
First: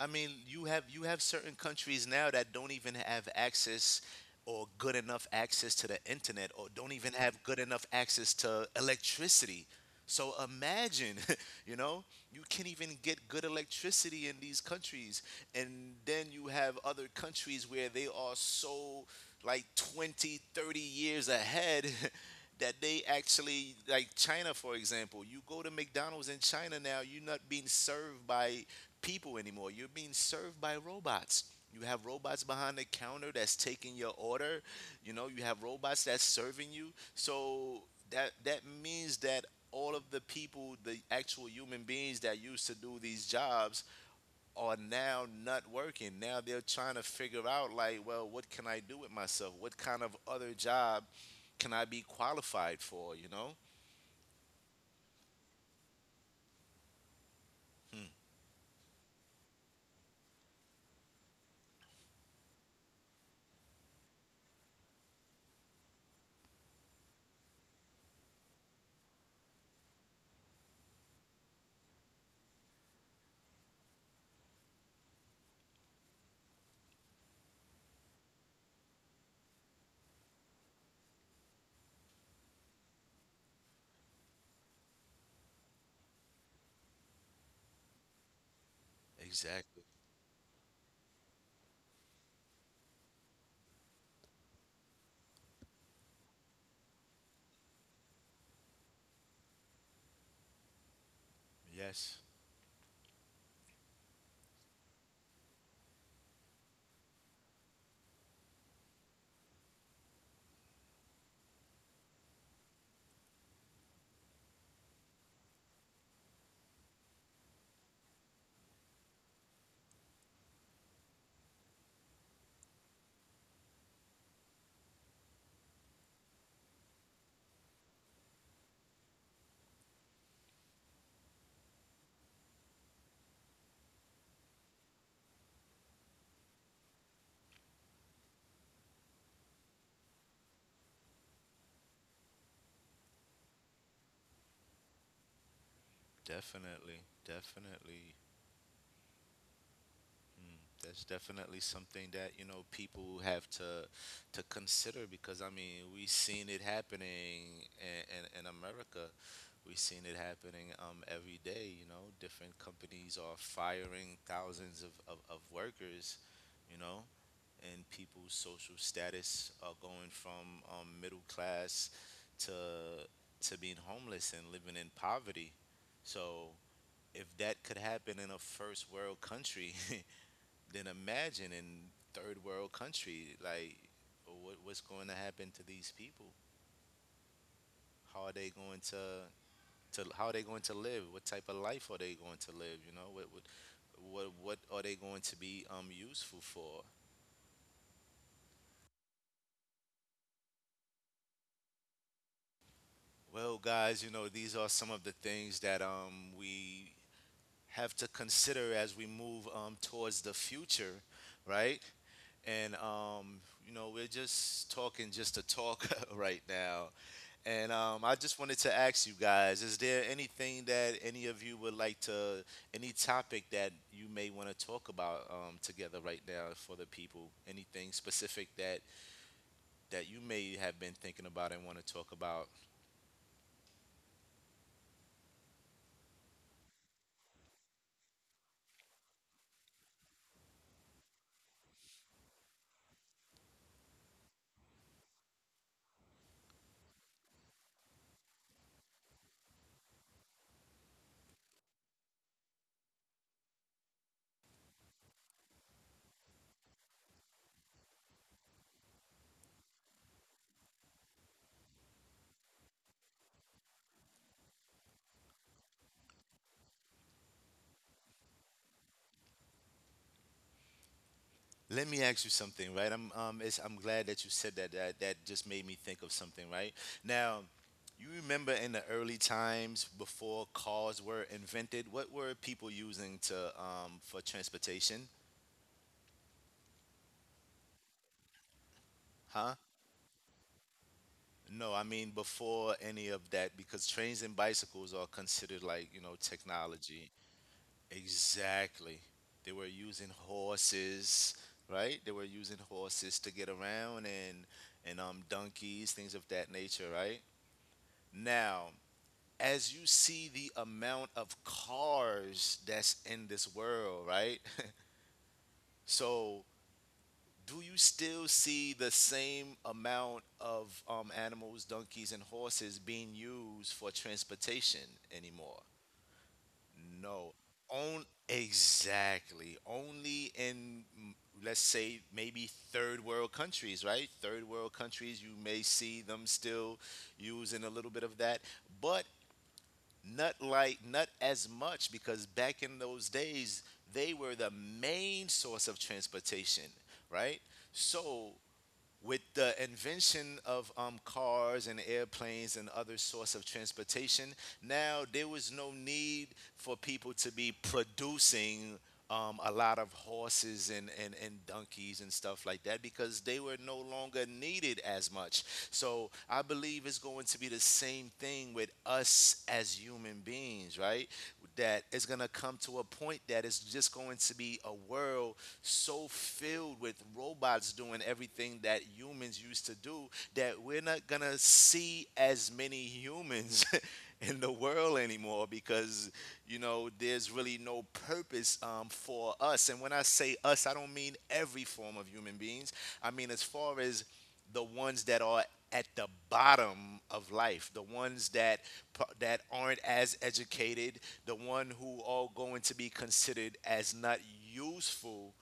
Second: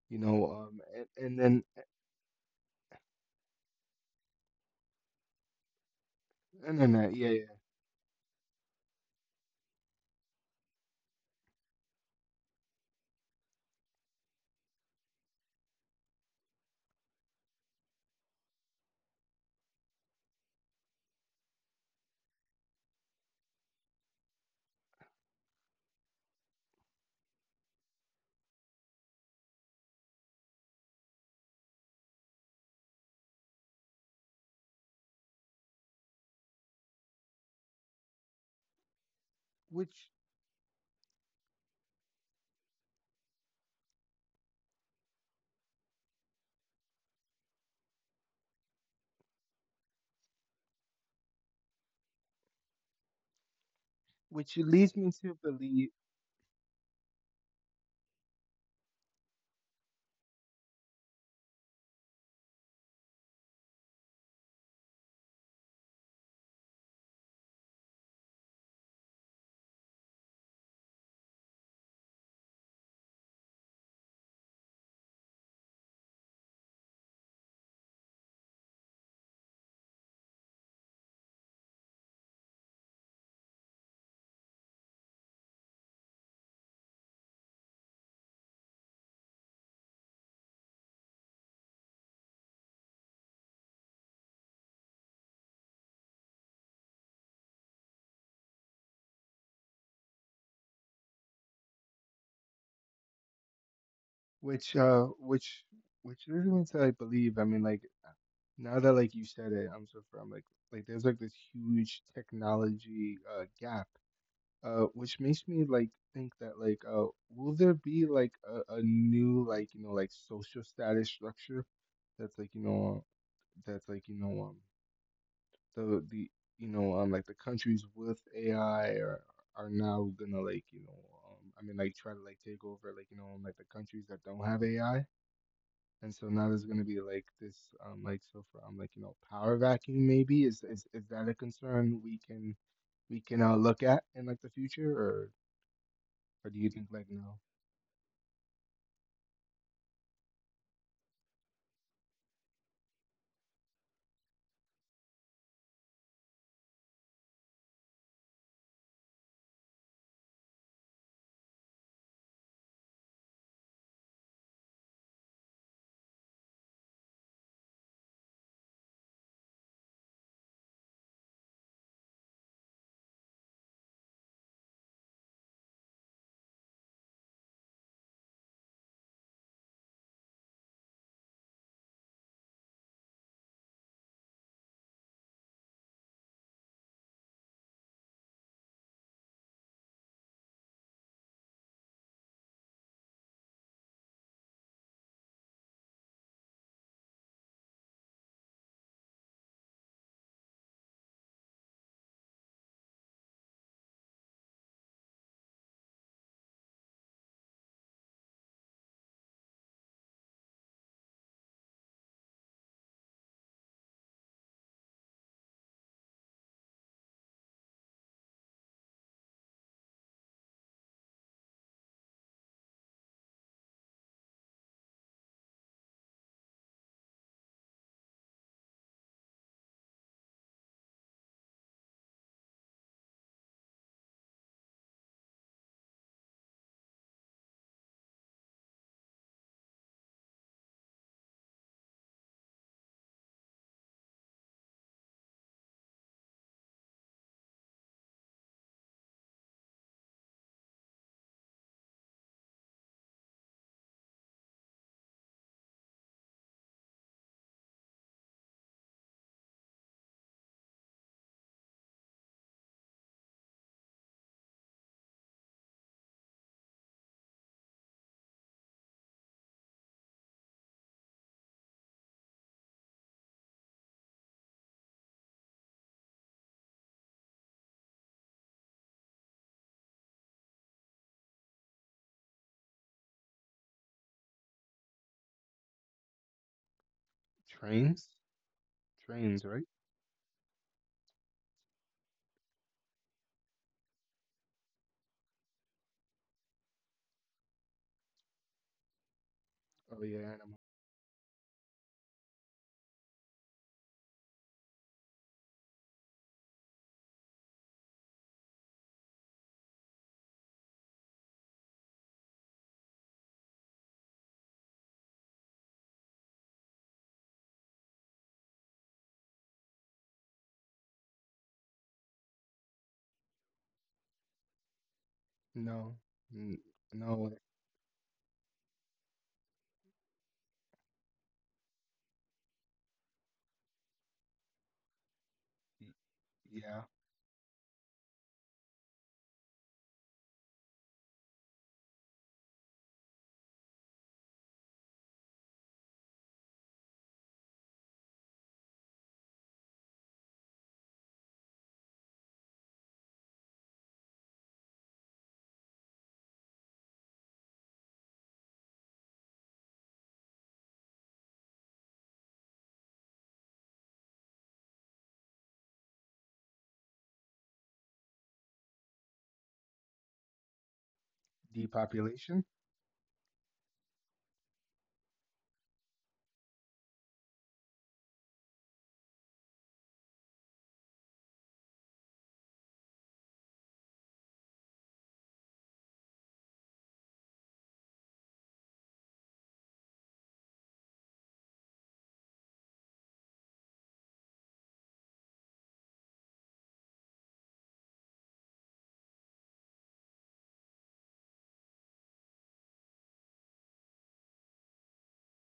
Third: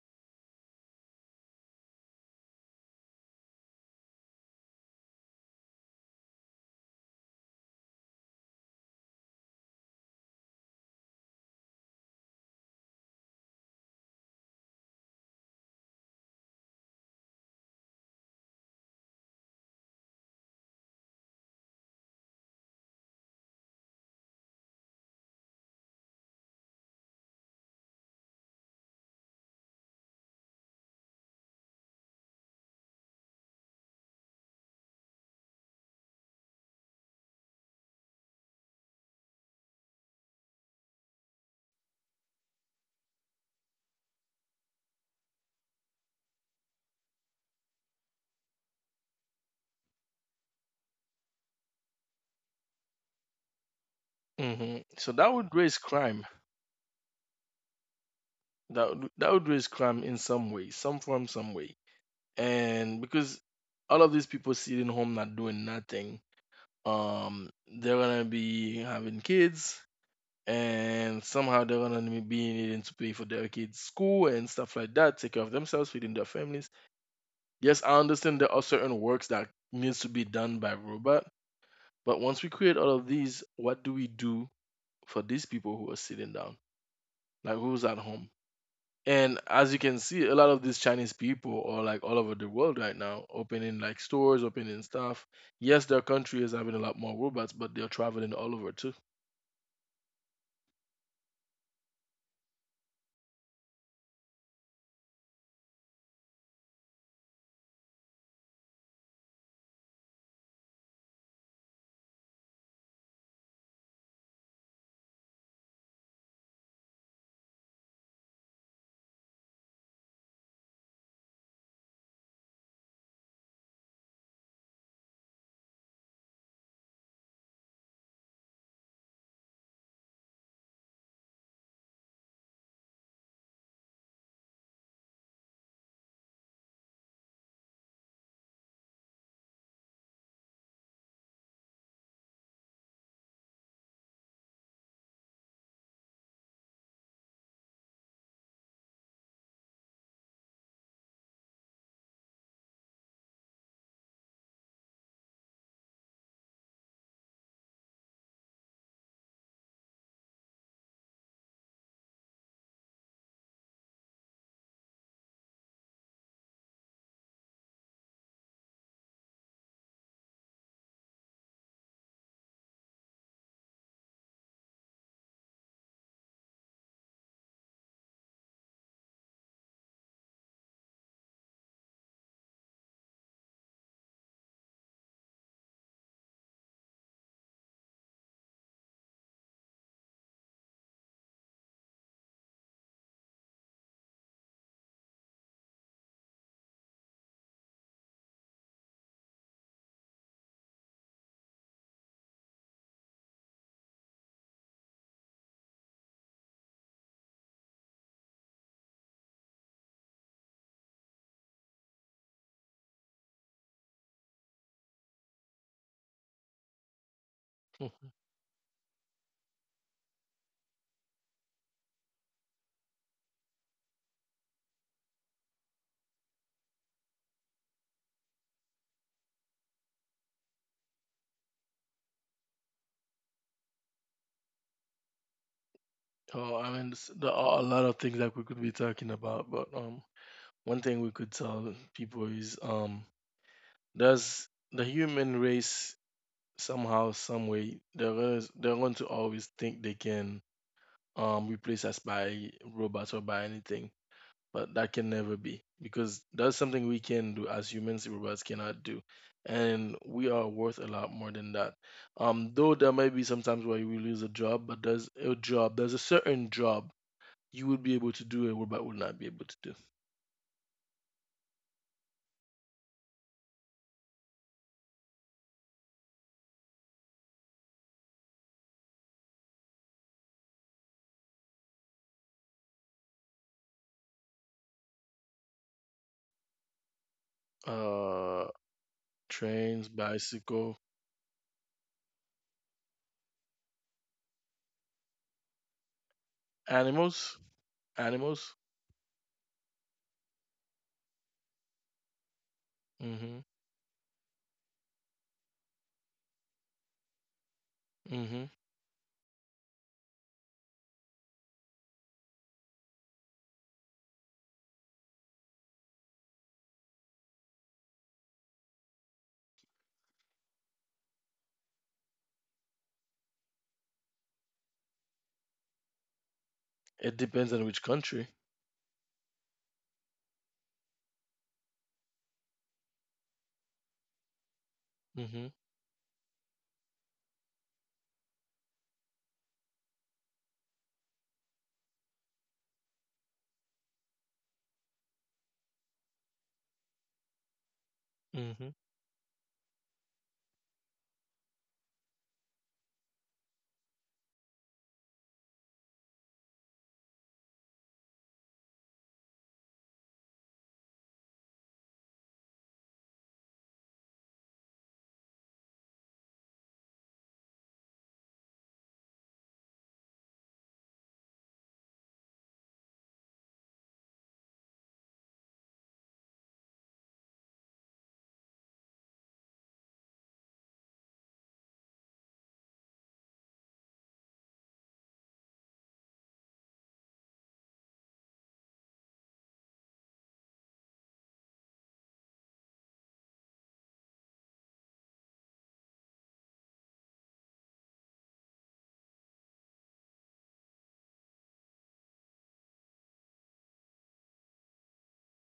Speaker 1: I
Speaker 2: you
Speaker 1: mean,
Speaker 2: know,
Speaker 1: you have
Speaker 2: and
Speaker 1: certain
Speaker 2: then
Speaker 1: countries now that don't even have access or good enough access to the internet, or don't even
Speaker 2: internet, yeah, yeah,
Speaker 1: have good enough access to electricity. So imagine, (laughs) you know, you can't even get good electricity in these countries. And then you have other countries where they are so like 20, 30 years ahead (laughs) that they actually, like, China for example. You go to McDonald's in China now, you're not being served by people anymore. You're being served by robots. You have robots behind the counter that's taking your order. You know, you have robots that's serving you. So that means that all of
Speaker 2: which
Speaker 1: the people, the actual human beings that used to do these jobs, are now not working. Now they're trying to figure out, like, well, what can I do with myself? What kind of other job can I be qualified for, you know?
Speaker 2: which
Speaker 3: Hmm.
Speaker 2: leads me
Speaker 3: So
Speaker 2: to
Speaker 3: that would raise
Speaker 2: believe.
Speaker 3: crime.
Speaker 1: Hmm,
Speaker 3: That would raise crime in some way, some form, some way. And because all of these people sitting home not doing nothing, um they're gonna be having kids, and somehow they're gonna be needing to pay for their kids' school and stuff like that, take care of themselves, feeding their families. Yes, I understand there are certain works that needs to be done by robot, but once we create all of these, what do we do for these people who are sitting down, like who's at home? And
Speaker 1: exactly.
Speaker 3: as you can see, a lot of these Chinese people are like all over the world right now, opening like stores, opening stuff. Yes, their country is having a lot more robots, but they're traveling all over too.
Speaker 1: Yes,
Speaker 2: Which which really means that I believe. I mean, like, uh, now that like you said it, I'm so from like there's like this huge technology gap. Which makes me like think that like, will there be like a new, like you know, like social status structure, that's like you know, that's like you know, um, the, you know um, like the countries with AI are, now gonna, like you know, um, I mean, like, try to like take over, like you know, like the countries that don't have AI. And so now there's going to be like this, like, so from like, you know, power vacuum. Maybe, is that a concern we can, look at in like the future, or do you think
Speaker 1: definitely.
Speaker 2: like no?
Speaker 1: Definitely. Mm, that's definitely something that, you know, people have to consider because I mean we've seen it happening in America. We've seen it happening every day. You know, different companies are firing thousands of, of workers. You know, and people's social status are going from middle class to to being homeless and living in poverty. So if that could happen in a first world country, (laughs) then imagine in third world country, like what what's going to happen to these people? How are they going to how are they going to live? What type of life are they going to live? You know, what are they going to be useful for? Well, guys, you know, these are some of the things that we have to consider as we move towards the future, right? and you know, we're just talking just to talk (laughs) right now. And
Speaker 3: Hmm.
Speaker 1: I just wanted to ask you guys: is there anything that any of you would like to, any topic that you may want to talk about, together right now for the people? Anything specific that that you may have been thinking about and want to talk about?
Speaker 3: Oh, I mean, there are a lot of things that we could be talking about, but one thing we could tell people is, there's the human race. Somehow, some way, they're going to always think they can replace us by robots or by anything, but that can never be, because that's something we can do as humans, robots cannot do, and we are worth a lot more than that. Though there may be sometimes where we lose a job, but there's a certain job you would be able to do and robot would not be able to do.
Speaker 1: Let me ask you something, right? I'm glad that you said that. That just made me think of something, right? Now, you remember in the early times before cars were invented, what were people using to, for transportation?
Speaker 2: Trains,
Speaker 3: Uh,
Speaker 2: trains,
Speaker 1: Huh?
Speaker 2: right?
Speaker 3: trains, bicycle,
Speaker 1: No, I mean before any of that, because trains and bicycles are considered, like, you know, technology.
Speaker 3: animals, animals.
Speaker 1: Exactly. They were
Speaker 2: Oh
Speaker 1: using
Speaker 2: yeah, animal.
Speaker 1: horses, right? They were using horses
Speaker 3: Mhm,
Speaker 1: to get around, and donkeys, things of that nature, right?
Speaker 3: mhm.
Speaker 1: Now, as you see the amount of cars that's in this world, right? (laughs) So, do you still see the same amount of, animals, donkeys, and horses being used for transportation anymore?
Speaker 2: No, N-
Speaker 3: It
Speaker 2: no,
Speaker 1: No.
Speaker 3: depends on which
Speaker 1: On
Speaker 3: country.
Speaker 1: exactly. Only in let's say maybe third world countries, right? Third world countries, you
Speaker 3: Mhm,
Speaker 1: may
Speaker 2: y-
Speaker 1: see them still
Speaker 2: yeah,
Speaker 1: using a little bit of that, but not like not as much, because back in those days they were the main source of transportation, right? So
Speaker 3: mhm,
Speaker 1: with the invention of, cars and airplanes and other source of transportation, now there was no need for people to be producing a lot of horses and, and donkeys and stuff like that, because they were no longer needed as much. So I believe it's going to be the same thing with us as human beings, right? That it's going to
Speaker 2: depopulation.
Speaker 1: come to a point that it's just going to be a world so filled with robots doing everything that humans used to do, that we're not going to see as many humans (laughs) in the world anymore. Because, you know, there's really no purpose, for us. And when I say us, I don't mean every form of human beings. I mean as far as the ones that are at the bottom of life, the ones that that aren't as educated, the one who are going to be considered as not useful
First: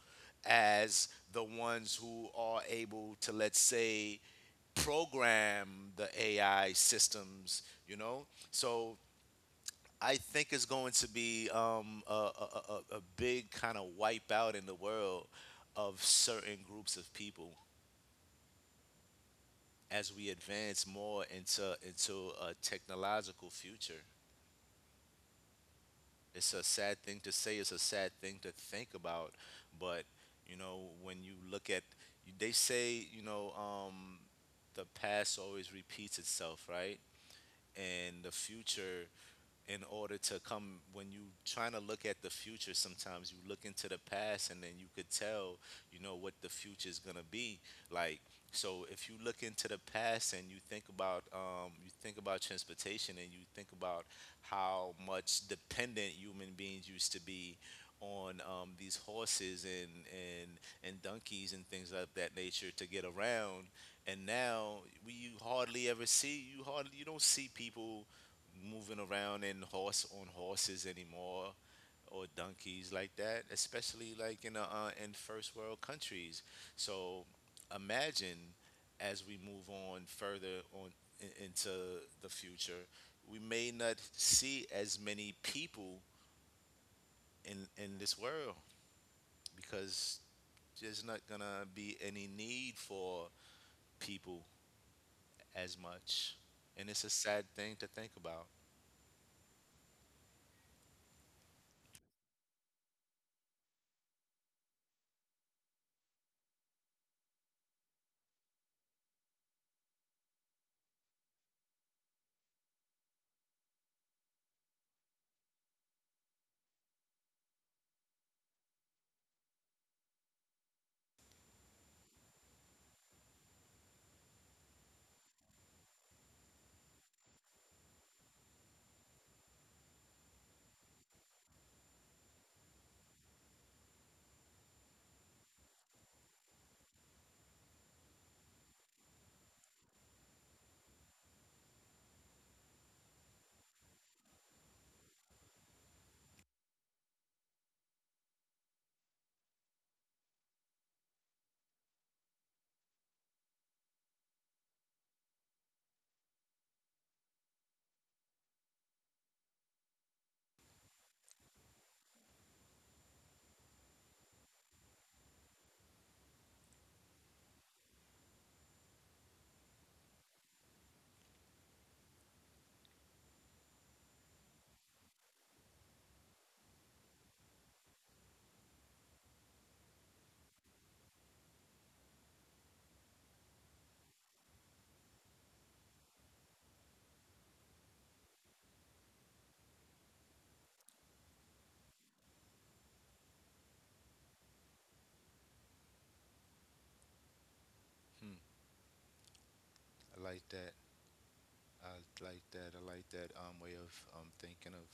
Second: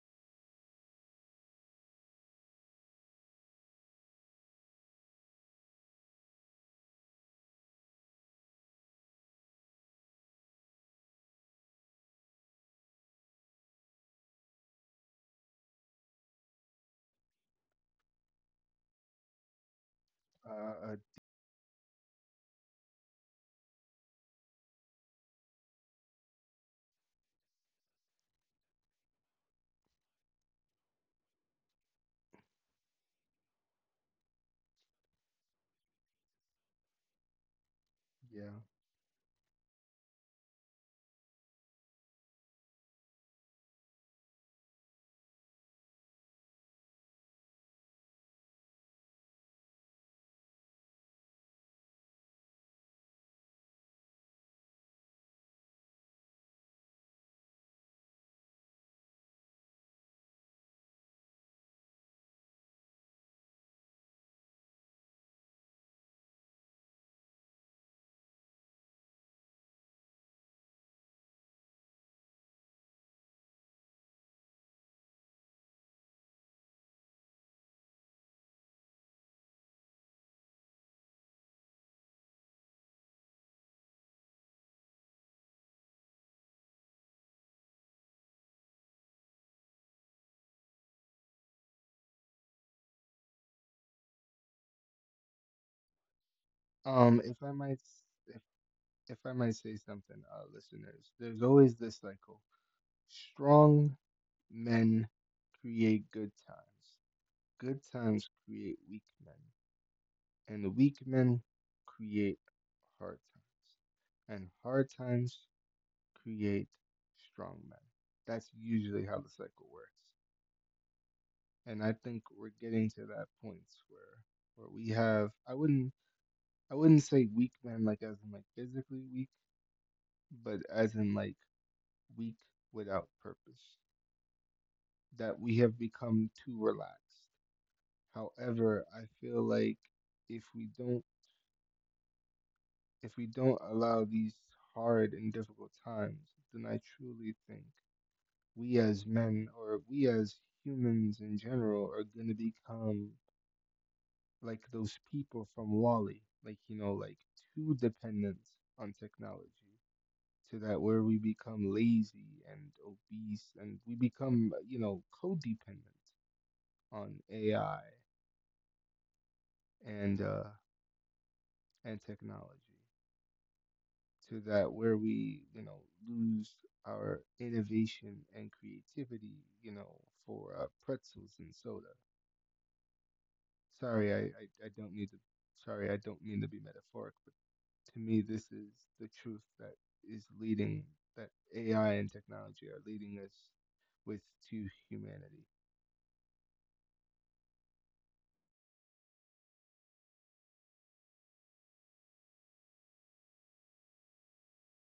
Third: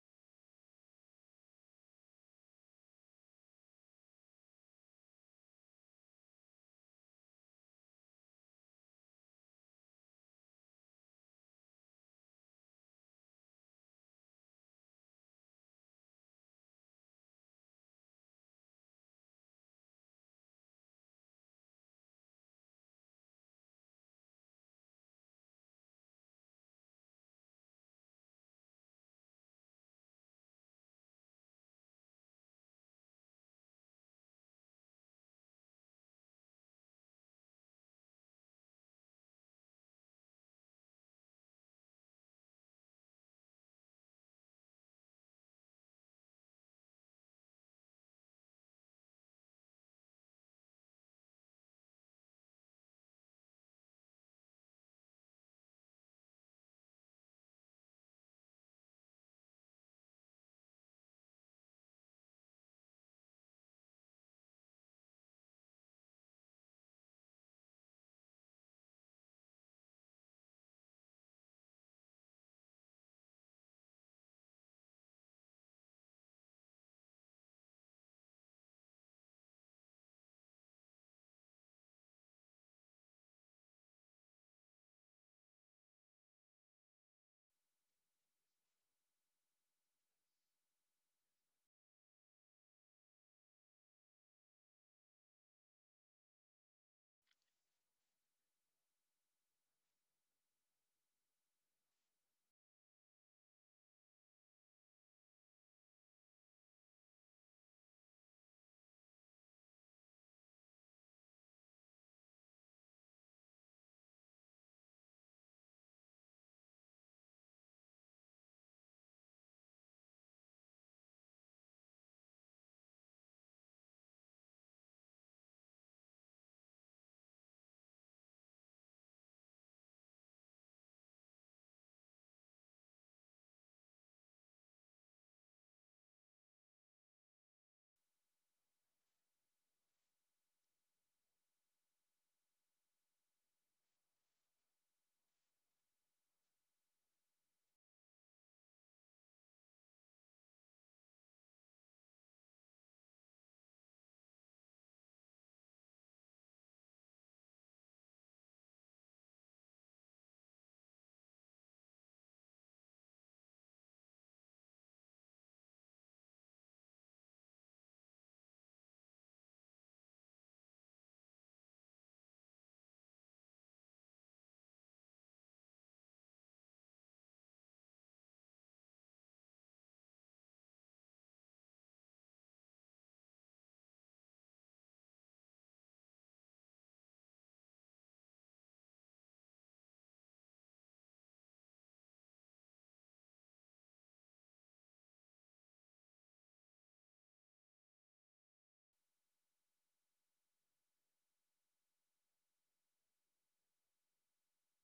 Speaker 1: as the ones who are able to, let's say, program the AI systems, you know? So I think it's going to be a big kind of wipeout in the world of certain groups of people as we advance
Speaker 2: Uh, uh,
Speaker 1: more into a technological future. It's a sad thing to say, it's a sad thing to think about, but you know, when you look at, they say, you know, the past always repeats itself, right? And the
Speaker 2: yeah.
Speaker 1: future, in order to come, when you trying to look at the future, sometimes you look into the past, and then you could tell, you know, what the future is going to be like. So if you look into the past and you think about, you think about transportation, and you think about how much dependent human beings used to be on, these horses, and donkeys and things of that nature, to get around. And now we you hardly ever see, you hardly you don't see people moving around in horses anymore, or donkeys like that, especially like in a, in first world countries. So imagine, as we move on further on in, into the future, we may not see as many people in this world, because there's not gonna be any need for people as much, and it's a
Speaker 2: If
Speaker 1: sad
Speaker 2: I might,
Speaker 1: thing to think about.
Speaker 2: if I might say something, listeners, there's always this cycle: strong men create good times, good times create weak men, and weak men create hard times, and hard times create strong men. That's usually how the cycle works. And I think we're getting to that point, where we have, I wouldn't say weak men like as in like physically weak, but as in like weak without purpose. That we have become too relaxed. However, I feel like if we don't if we don't allow these hard and difficult times, then I truly think we as men, or we as humans in general are going to become like those people from Wally, like, you know, like too dependent on technology, to that where we become lazy and obese, and we become, you know, codependent on AI and, uh, and technology, to that where we, you know, lose our innovation and creativity, you know, for pretzels and soda. Sorry, I don't need to. Sorry, I don't mean to be metaphoric, but to me, this is the truth that is leading, that AI and technology are leading us with, to humanity.
Speaker 1: Hmm, I like that. I like that way of thinking of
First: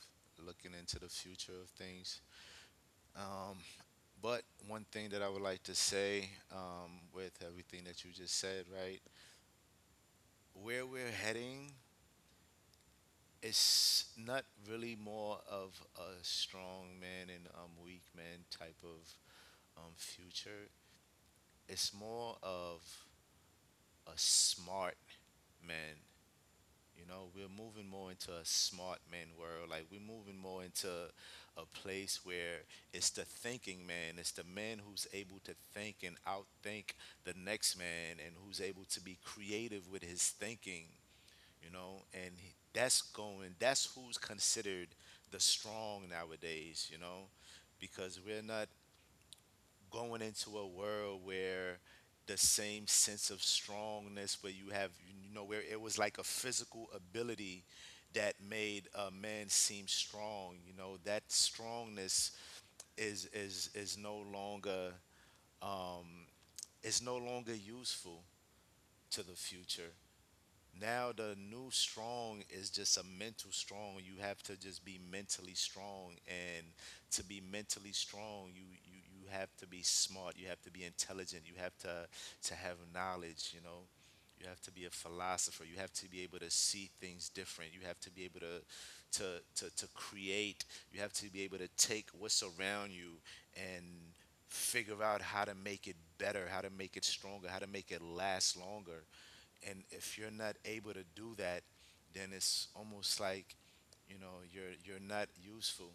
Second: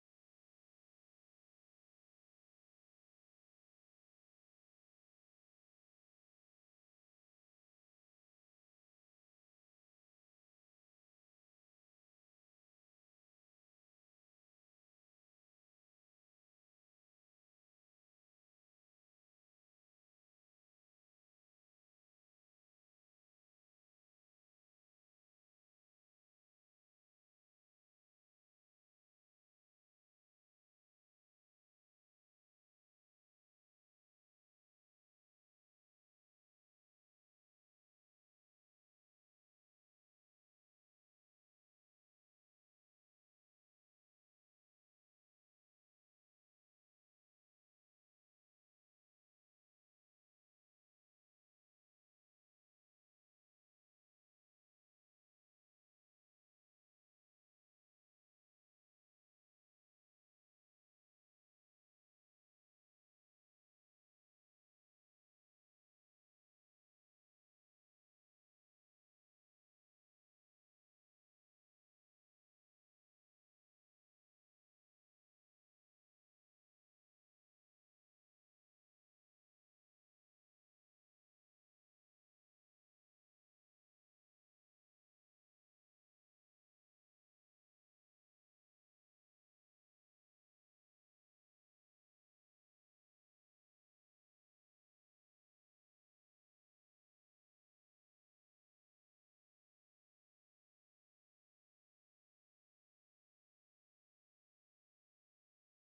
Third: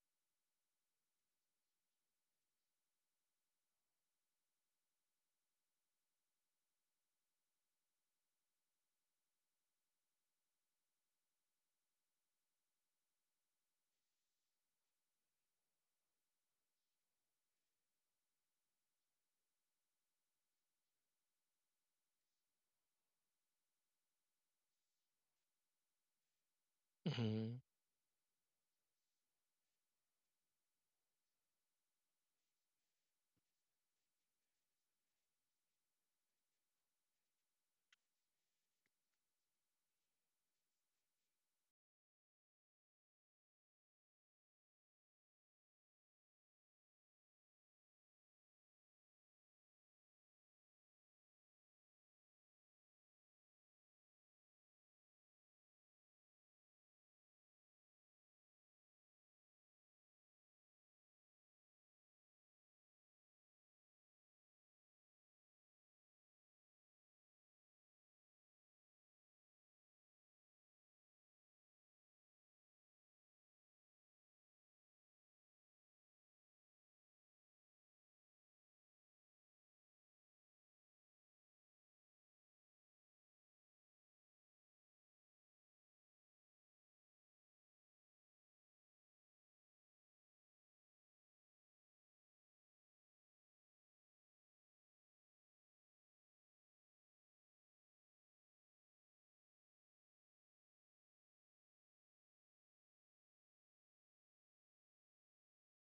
Speaker 1: looking into the future of things. Um, but one thing that I would like to say, with everything that you just said, right? Where we're heading is not really more of a strong man and, weak man type of future. It's more of a smart man. You know, we're
Speaker 3: mhm,
Speaker 1: moving more into a smart man world. Like we're moving more into a place where it's the thinking man. It's the man who's able to think and outthink the next man, and who's able to be creative with his thinking. You know, and that's going, that's who's considered the strong nowadays. You know, because we're not going into a world where the same sense of strongness where you have, you know, where it was like a physical ability that made a man seem strong. You know, that strongness is no longer um is no longer useful to the future. Now the new strong is just a mental strong. You have to just be mentally strong, and to be mentally strong, you have to be smart, you have to be intelligent, you have to have knowledge, you know, you have to be a philosopher, you have to be able to see things different, you have to be able to to create, you have to be able to take what's around you and figure out how to make it better, how to make it stronger, how to make it last longer. And if you're not able to do that, then it's almost like, you know, you're not useful,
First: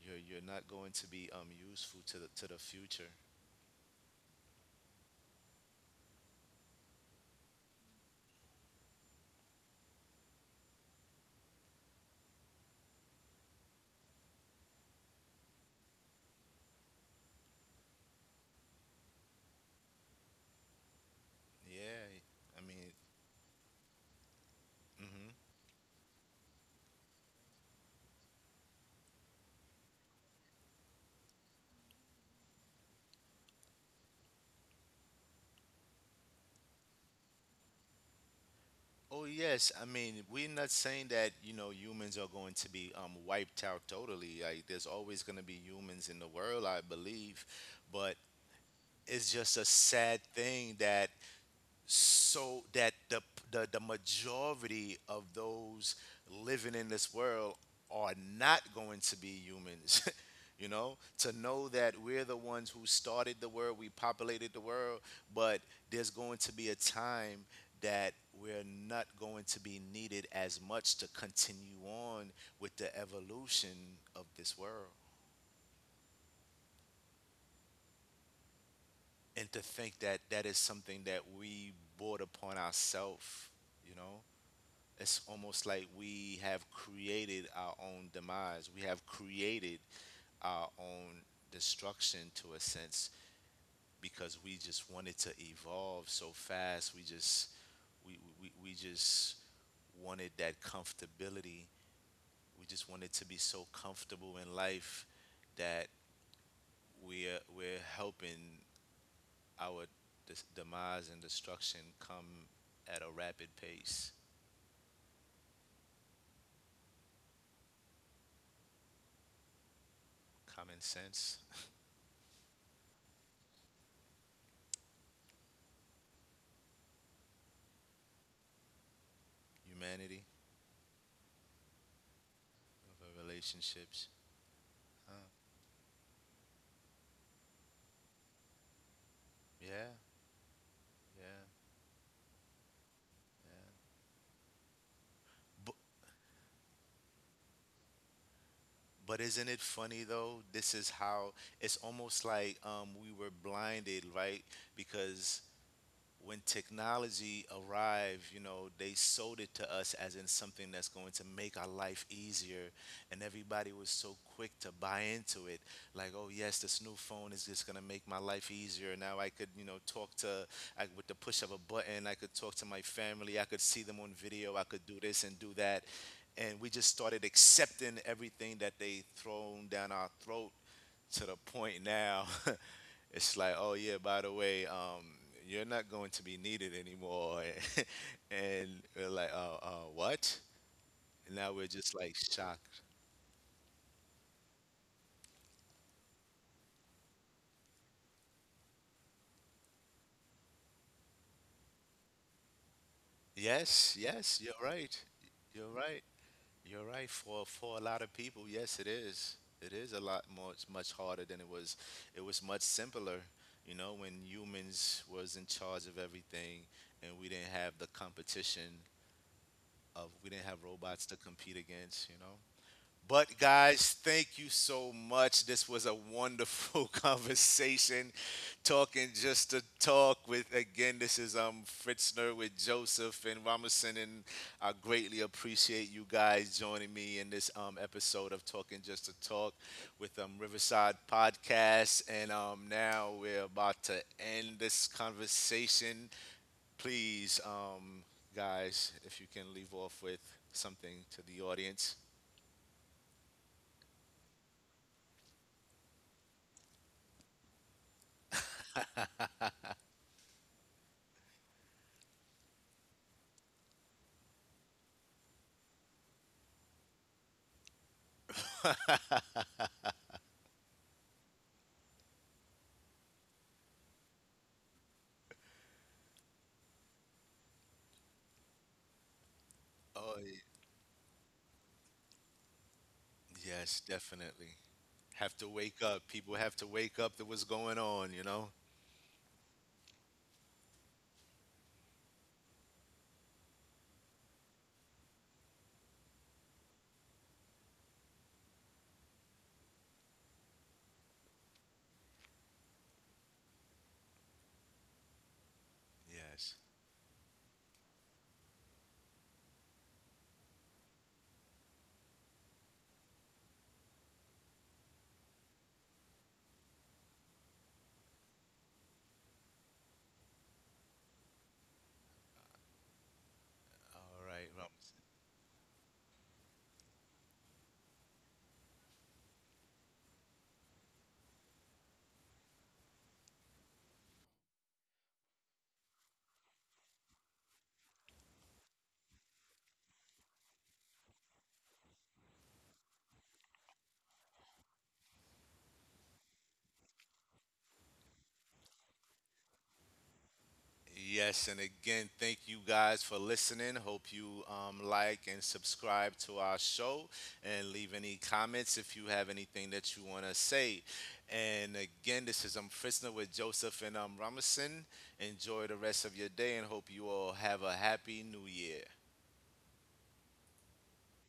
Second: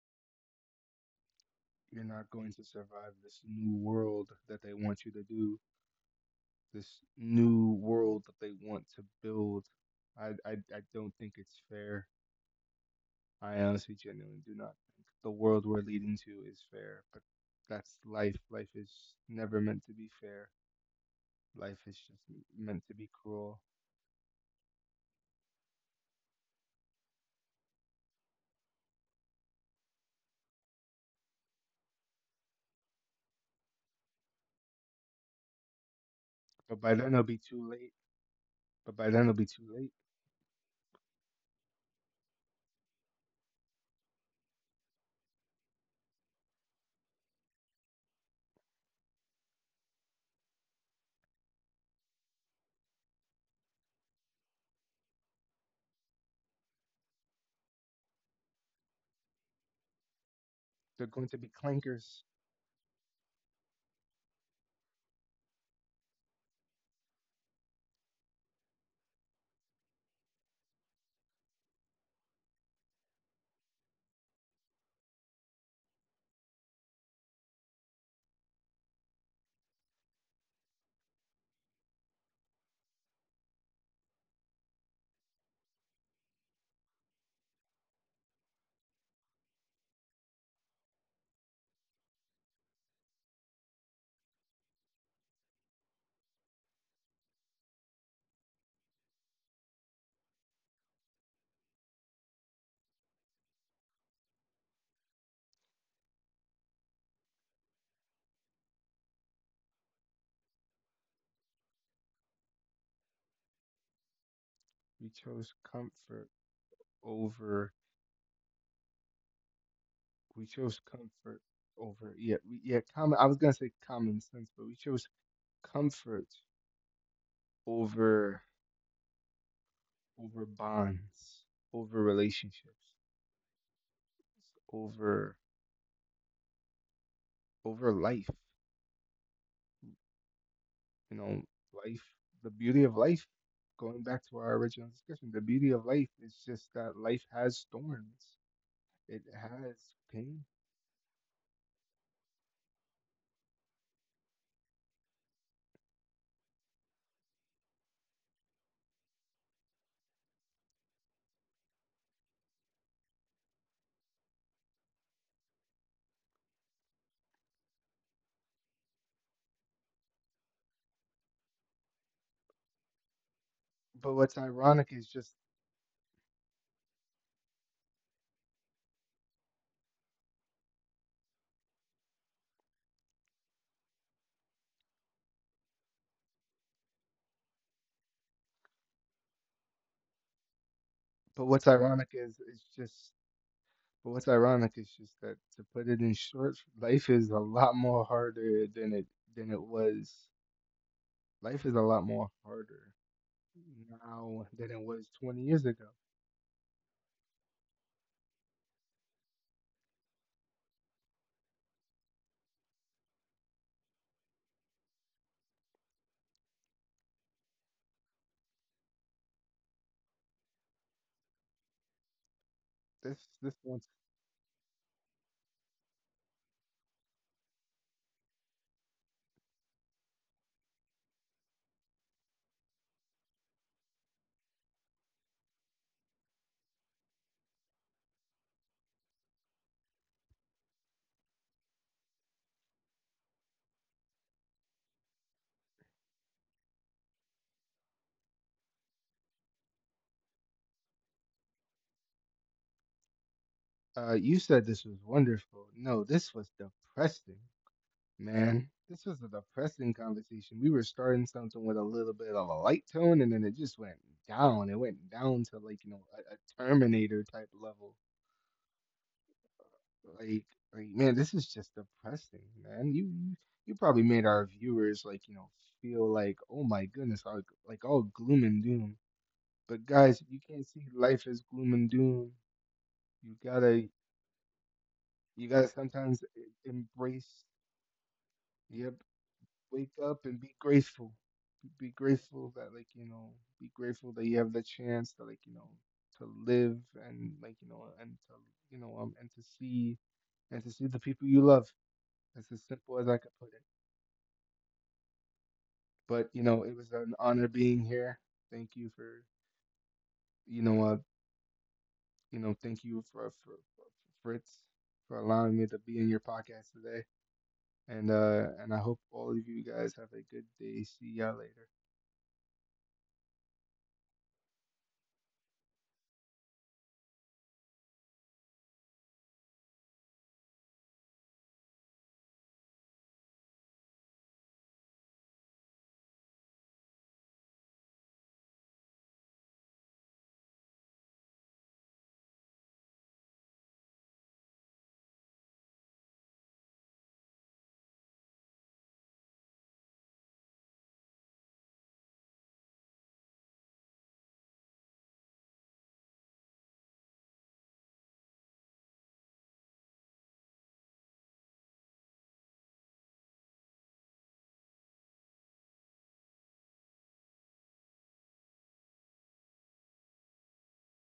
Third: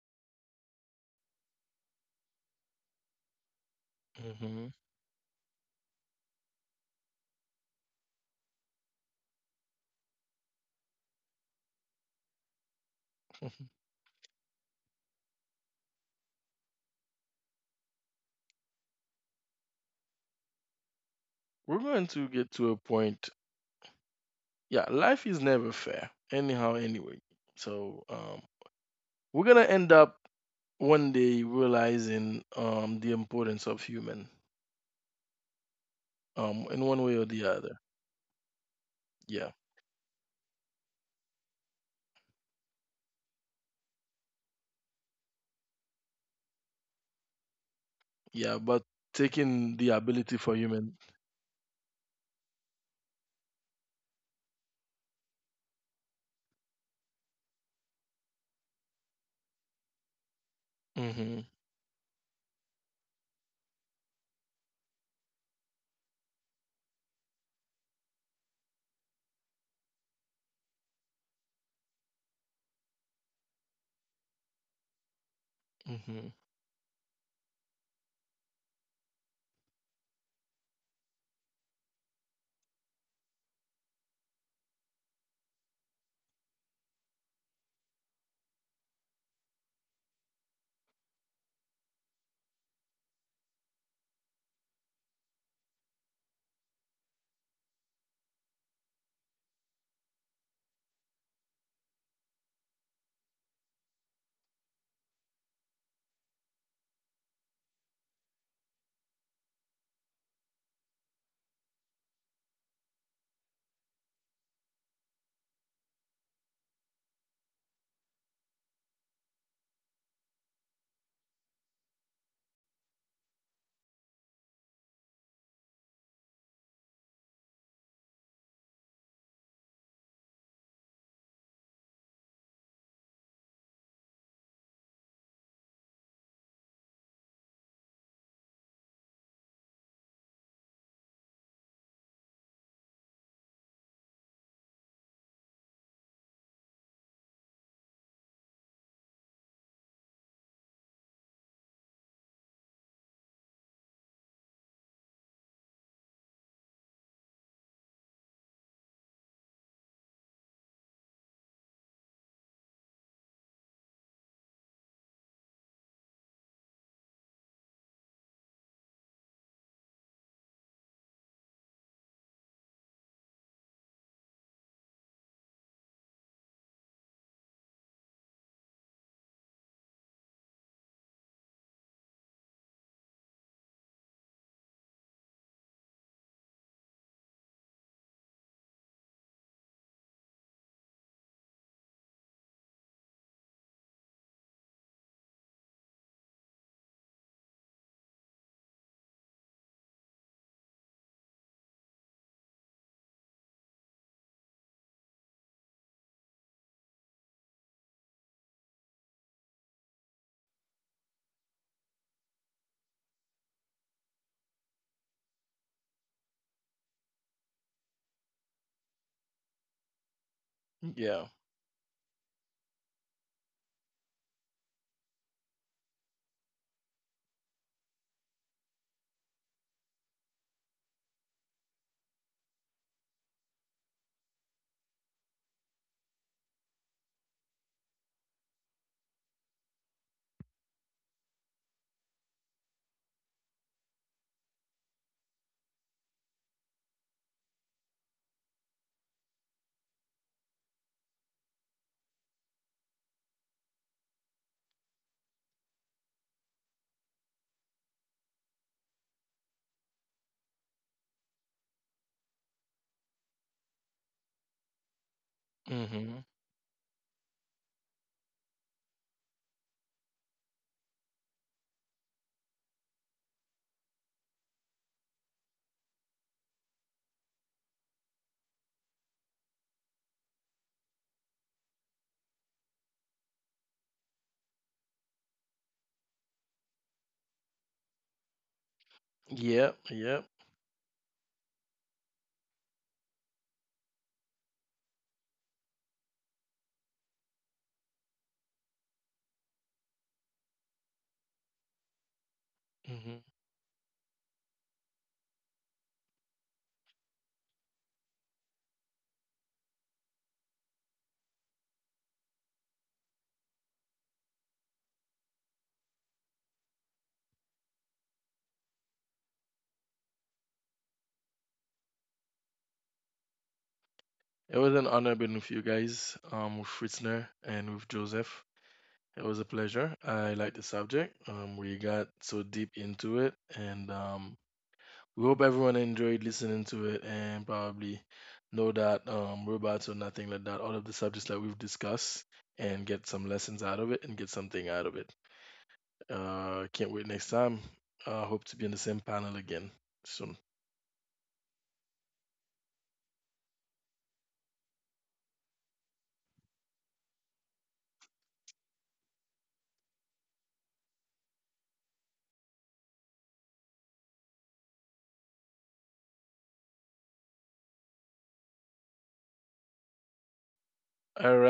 Speaker 1: you're not going to be useful
Speaker 2: You're not
Speaker 1: to
Speaker 2: going
Speaker 1: the
Speaker 2: to
Speaker 1: future.
Speaker 2: survive this new world that
Speaker 3: mhm.
Speaker 2: they want you to do, this new world that they want to build. I don't think it's fair. I
Speaker 3: (laughs)
Speaker 2: honestly genuinely do not think the world we're leading to is fair, but that's life. Life is never meant to be fair.
Speaker 3: We're
Speaker 2: Life is
Speaker 1: Yeah,
Speaker 3: going
Speaker 2: just
Speaker 3: to get
Speaker 1: I
Speaker 3: to a
Speaker 2: meant
Speaker 1: mean,
Speaker 2: to be
Speaker 3: point.
Speaker 2: cruel.
Speaker 3: Yeah, life
Speaker 1: mhm.
Speaker 3: is never fair. Anyhow, anyway. So we're gonna end up one day realizing the importance of human in
Speaker 2: But by
Speaker 3: one
Speaker 2: then
Speaker 3: way or
Speaker 2: it'll be
Speaker 3: the
Speaker 2: too
Speaker 3: other.
Speaker 2: late. But by
Speaker 1: Oh
Speaker 2: then it'll be
Speaker 3: Yeah,
Speaker 2: too
Speaker 1: yes, I
Speaker 2: late.
Speaker 1: mean, we're not saying that, you know, humans are going to be wiped out totally. Like, there's always going to be humans in the world, I believe, but
Speaker 3: yeah. But
Speaker 1: it's just a
Speaker 3: taking the
Speaker 1: sad
Speaker 3: ability for
Speaker 1: thing
Speaker 3: human.
Speaker 1: that that the, the majority of those living in this world are not going to be humans. (laughs) You know,
Speaker 2: They're
Speaker 1: to
Speaker 2: going to
Speaker 3: Mhm,
Speaker 2: be
Speaker 1: know that we're
Speaker 2: clankers.
Speaker 1: the ones who started the world, we populated the world, but there's going to be a time that we're not going to be needed as much to continue on with the evolution of this world.
Speaker 3: mhm.
Speaker 1: And to think that that is something that we brought upon ourselves, you know, it's almost like we have created our own demise. We have created our own destruction, to a sense, because we just wanted to evolve so fast. We just wanted that comfortability. We just wanted to be so comfortable in life that we're helping our demise and destruction come at a rapid pace.
Speaker 2: We chose comfort over. We
Speaker 1: Common
Speaker 2: chose
Speaker 1: sense,
Speaker 2: comfort over. Yeah, we, yeah. Common. I was gonna say common sense, but we chose comfort over,
Speaker 1: humanity,
Speaker 2: over bonds, over relationships,
Speaker 1: of our relationships. Uh,
Speaker 2: over, over life,
Speaker 1: yeah,
Speaker 2: you
Speaker 1: yeah,
Speaker 2: know, life, the beauty of life.
Speaker 1: yeah.
Speaker 2: Going back to our original discussion, the beauty
Speaker 1: But
Speaker 2: of life is just that life has storms.
Speaker 1: but
Speaker 2: It
Speaker 1: isn't it
Speaker 2: has
Speaker 1: funny though?
Speaker 2: pain.
Speaker 1: This is how it's almost like, we were blinded, right? Because when technology arrived, you know, they sold it to us as in something that's going to make our life easier. And everybody was so quick to buy into it. Like, oh yes, this new phone is just going to make my life easier. Now I could, you know, I, with the push of a button, I could talk to my family. I could see them on
Speaker 2: But what's
Speaker 1: video. I could
Speaker 2: ironic
Speaker 1: do
Speaker 2: is
Speaker 1: this
Speaker 2: just
Speaker 1: and do that. And we just started accepting everything that they thrown down our throat, to the point now (laughs) it's like, oh yeah, by the way, you're not going to be needed anymore, (laughs) and we're like, what? And
Speaker 2: but
Speaker 1: now we're
Speaker 2: what's
Speaker 1: just
Speaker 2: ironic
Speaker 1: like
Speaker 2: is it's
Speaker 1: shocked.
Speaker 2: just but what's ironic is just that, to put it in short, life is a lot more harder than it was. Life is a lot more harder
Speaker 1: Yes, yes,
Speaker 2: now
Speaker 1: you're
Speaker 2: than it
Speaker 1: right.
Speaker 2: was 20 years
Speaker 1: You're
Speaker 2: ago.
Speaker 1: right. You're right. For a lot of people, yes, it is. It is a lot more. It's much harder than it was. It was much simpler, you know, when humans was in charge of everything, and we didn't have the competition of we didn't have robots to
Speaker 3: Yeah.
Speaker 1: compete against, you know.
Speaker 2: This
Speaker 1: But
Speaker 2: this one's.
Speaker 1: guys, thank you so much. This was a wonderful (laughs) conversation, talking just to talk with. Again, this is Fritzner with Joseph and Ramerson, and I greatly appreciate you guys joining me in this episode of Talking Just to Talk with Riverside Podcast. And now we're about to end this conversation. Please, guys, if you can leave off with something to the audience.
Speaker 2: Uh, you said this was wonderful. No, this was depressing. Man, this was a depressing conversation. We were starting something with a little bit of a light tone, and then it just went down. It went down to, like, you
Speaker 3: Mhm.
Speaker 2: know, a Terminator type level. Like, like, man, this is just depressing, man. You probably made our viewers, like, you know, feel like, oh my goodness, all, like all gloom and doom. But
Speaker 1: Oh
Speaker 2: guys, you can't see life as gloom and doom. You
Speaker 1: yes,
Speaker 2: gotta,
Speaker 1: definitely. Have to wake up.
Speaker 2: sometimes
Speaker 1: People have to wake up to what's
Speaker 2: embrace.
Speaker 1: going on, you know?
Speaker 2: Yep,
Speaker 3: Yep,
Speaker 2: wake
Speaker 3: yep.
Speaker 2: up and be grateful. Be grateful that, like, you know, be grateful that you have the chance to, like, you know, to live, and, like, you know, and to, you know, um, and to see, and to see the people you love. It's as simple
Speaker 3: Mhm.
Speaker 2: as I could put it. But you
Speaker 1: Yes.
Speaker 2: know, it was an honor being here. Thank you for, you know uh you know, thank you for for Fritz, for allowing me to be in your podcast today. And I hope all of you guys have a good day. See y'all later.
Speaker 1: All
Speaker 3: It
Speaker 1: right.
Speaker 3: was an
Speaker 1: Well,
Speaker 3: honor being with you guys, with Fritzner and with Joseph. It was a pleasure. I like the subject. We got so deep into it, and we hope everyone enjoyed listening to it and probably know that robots or nothing like that. All of the subjects that we've discussed, and get some lessons out of it and get something out of it. Can't wait next time. Hope to be in the same panel again soon.
Speaker 1: yes, and again, thank you guys for listening. Hope you like and subscribe to our show, and leave any comments if you have anything that you want to say. And again, this is Frisner with Joseph and Ramison. Enjoy the rest of your day, and hope you all have a happy new year.
Speaker 3: All right.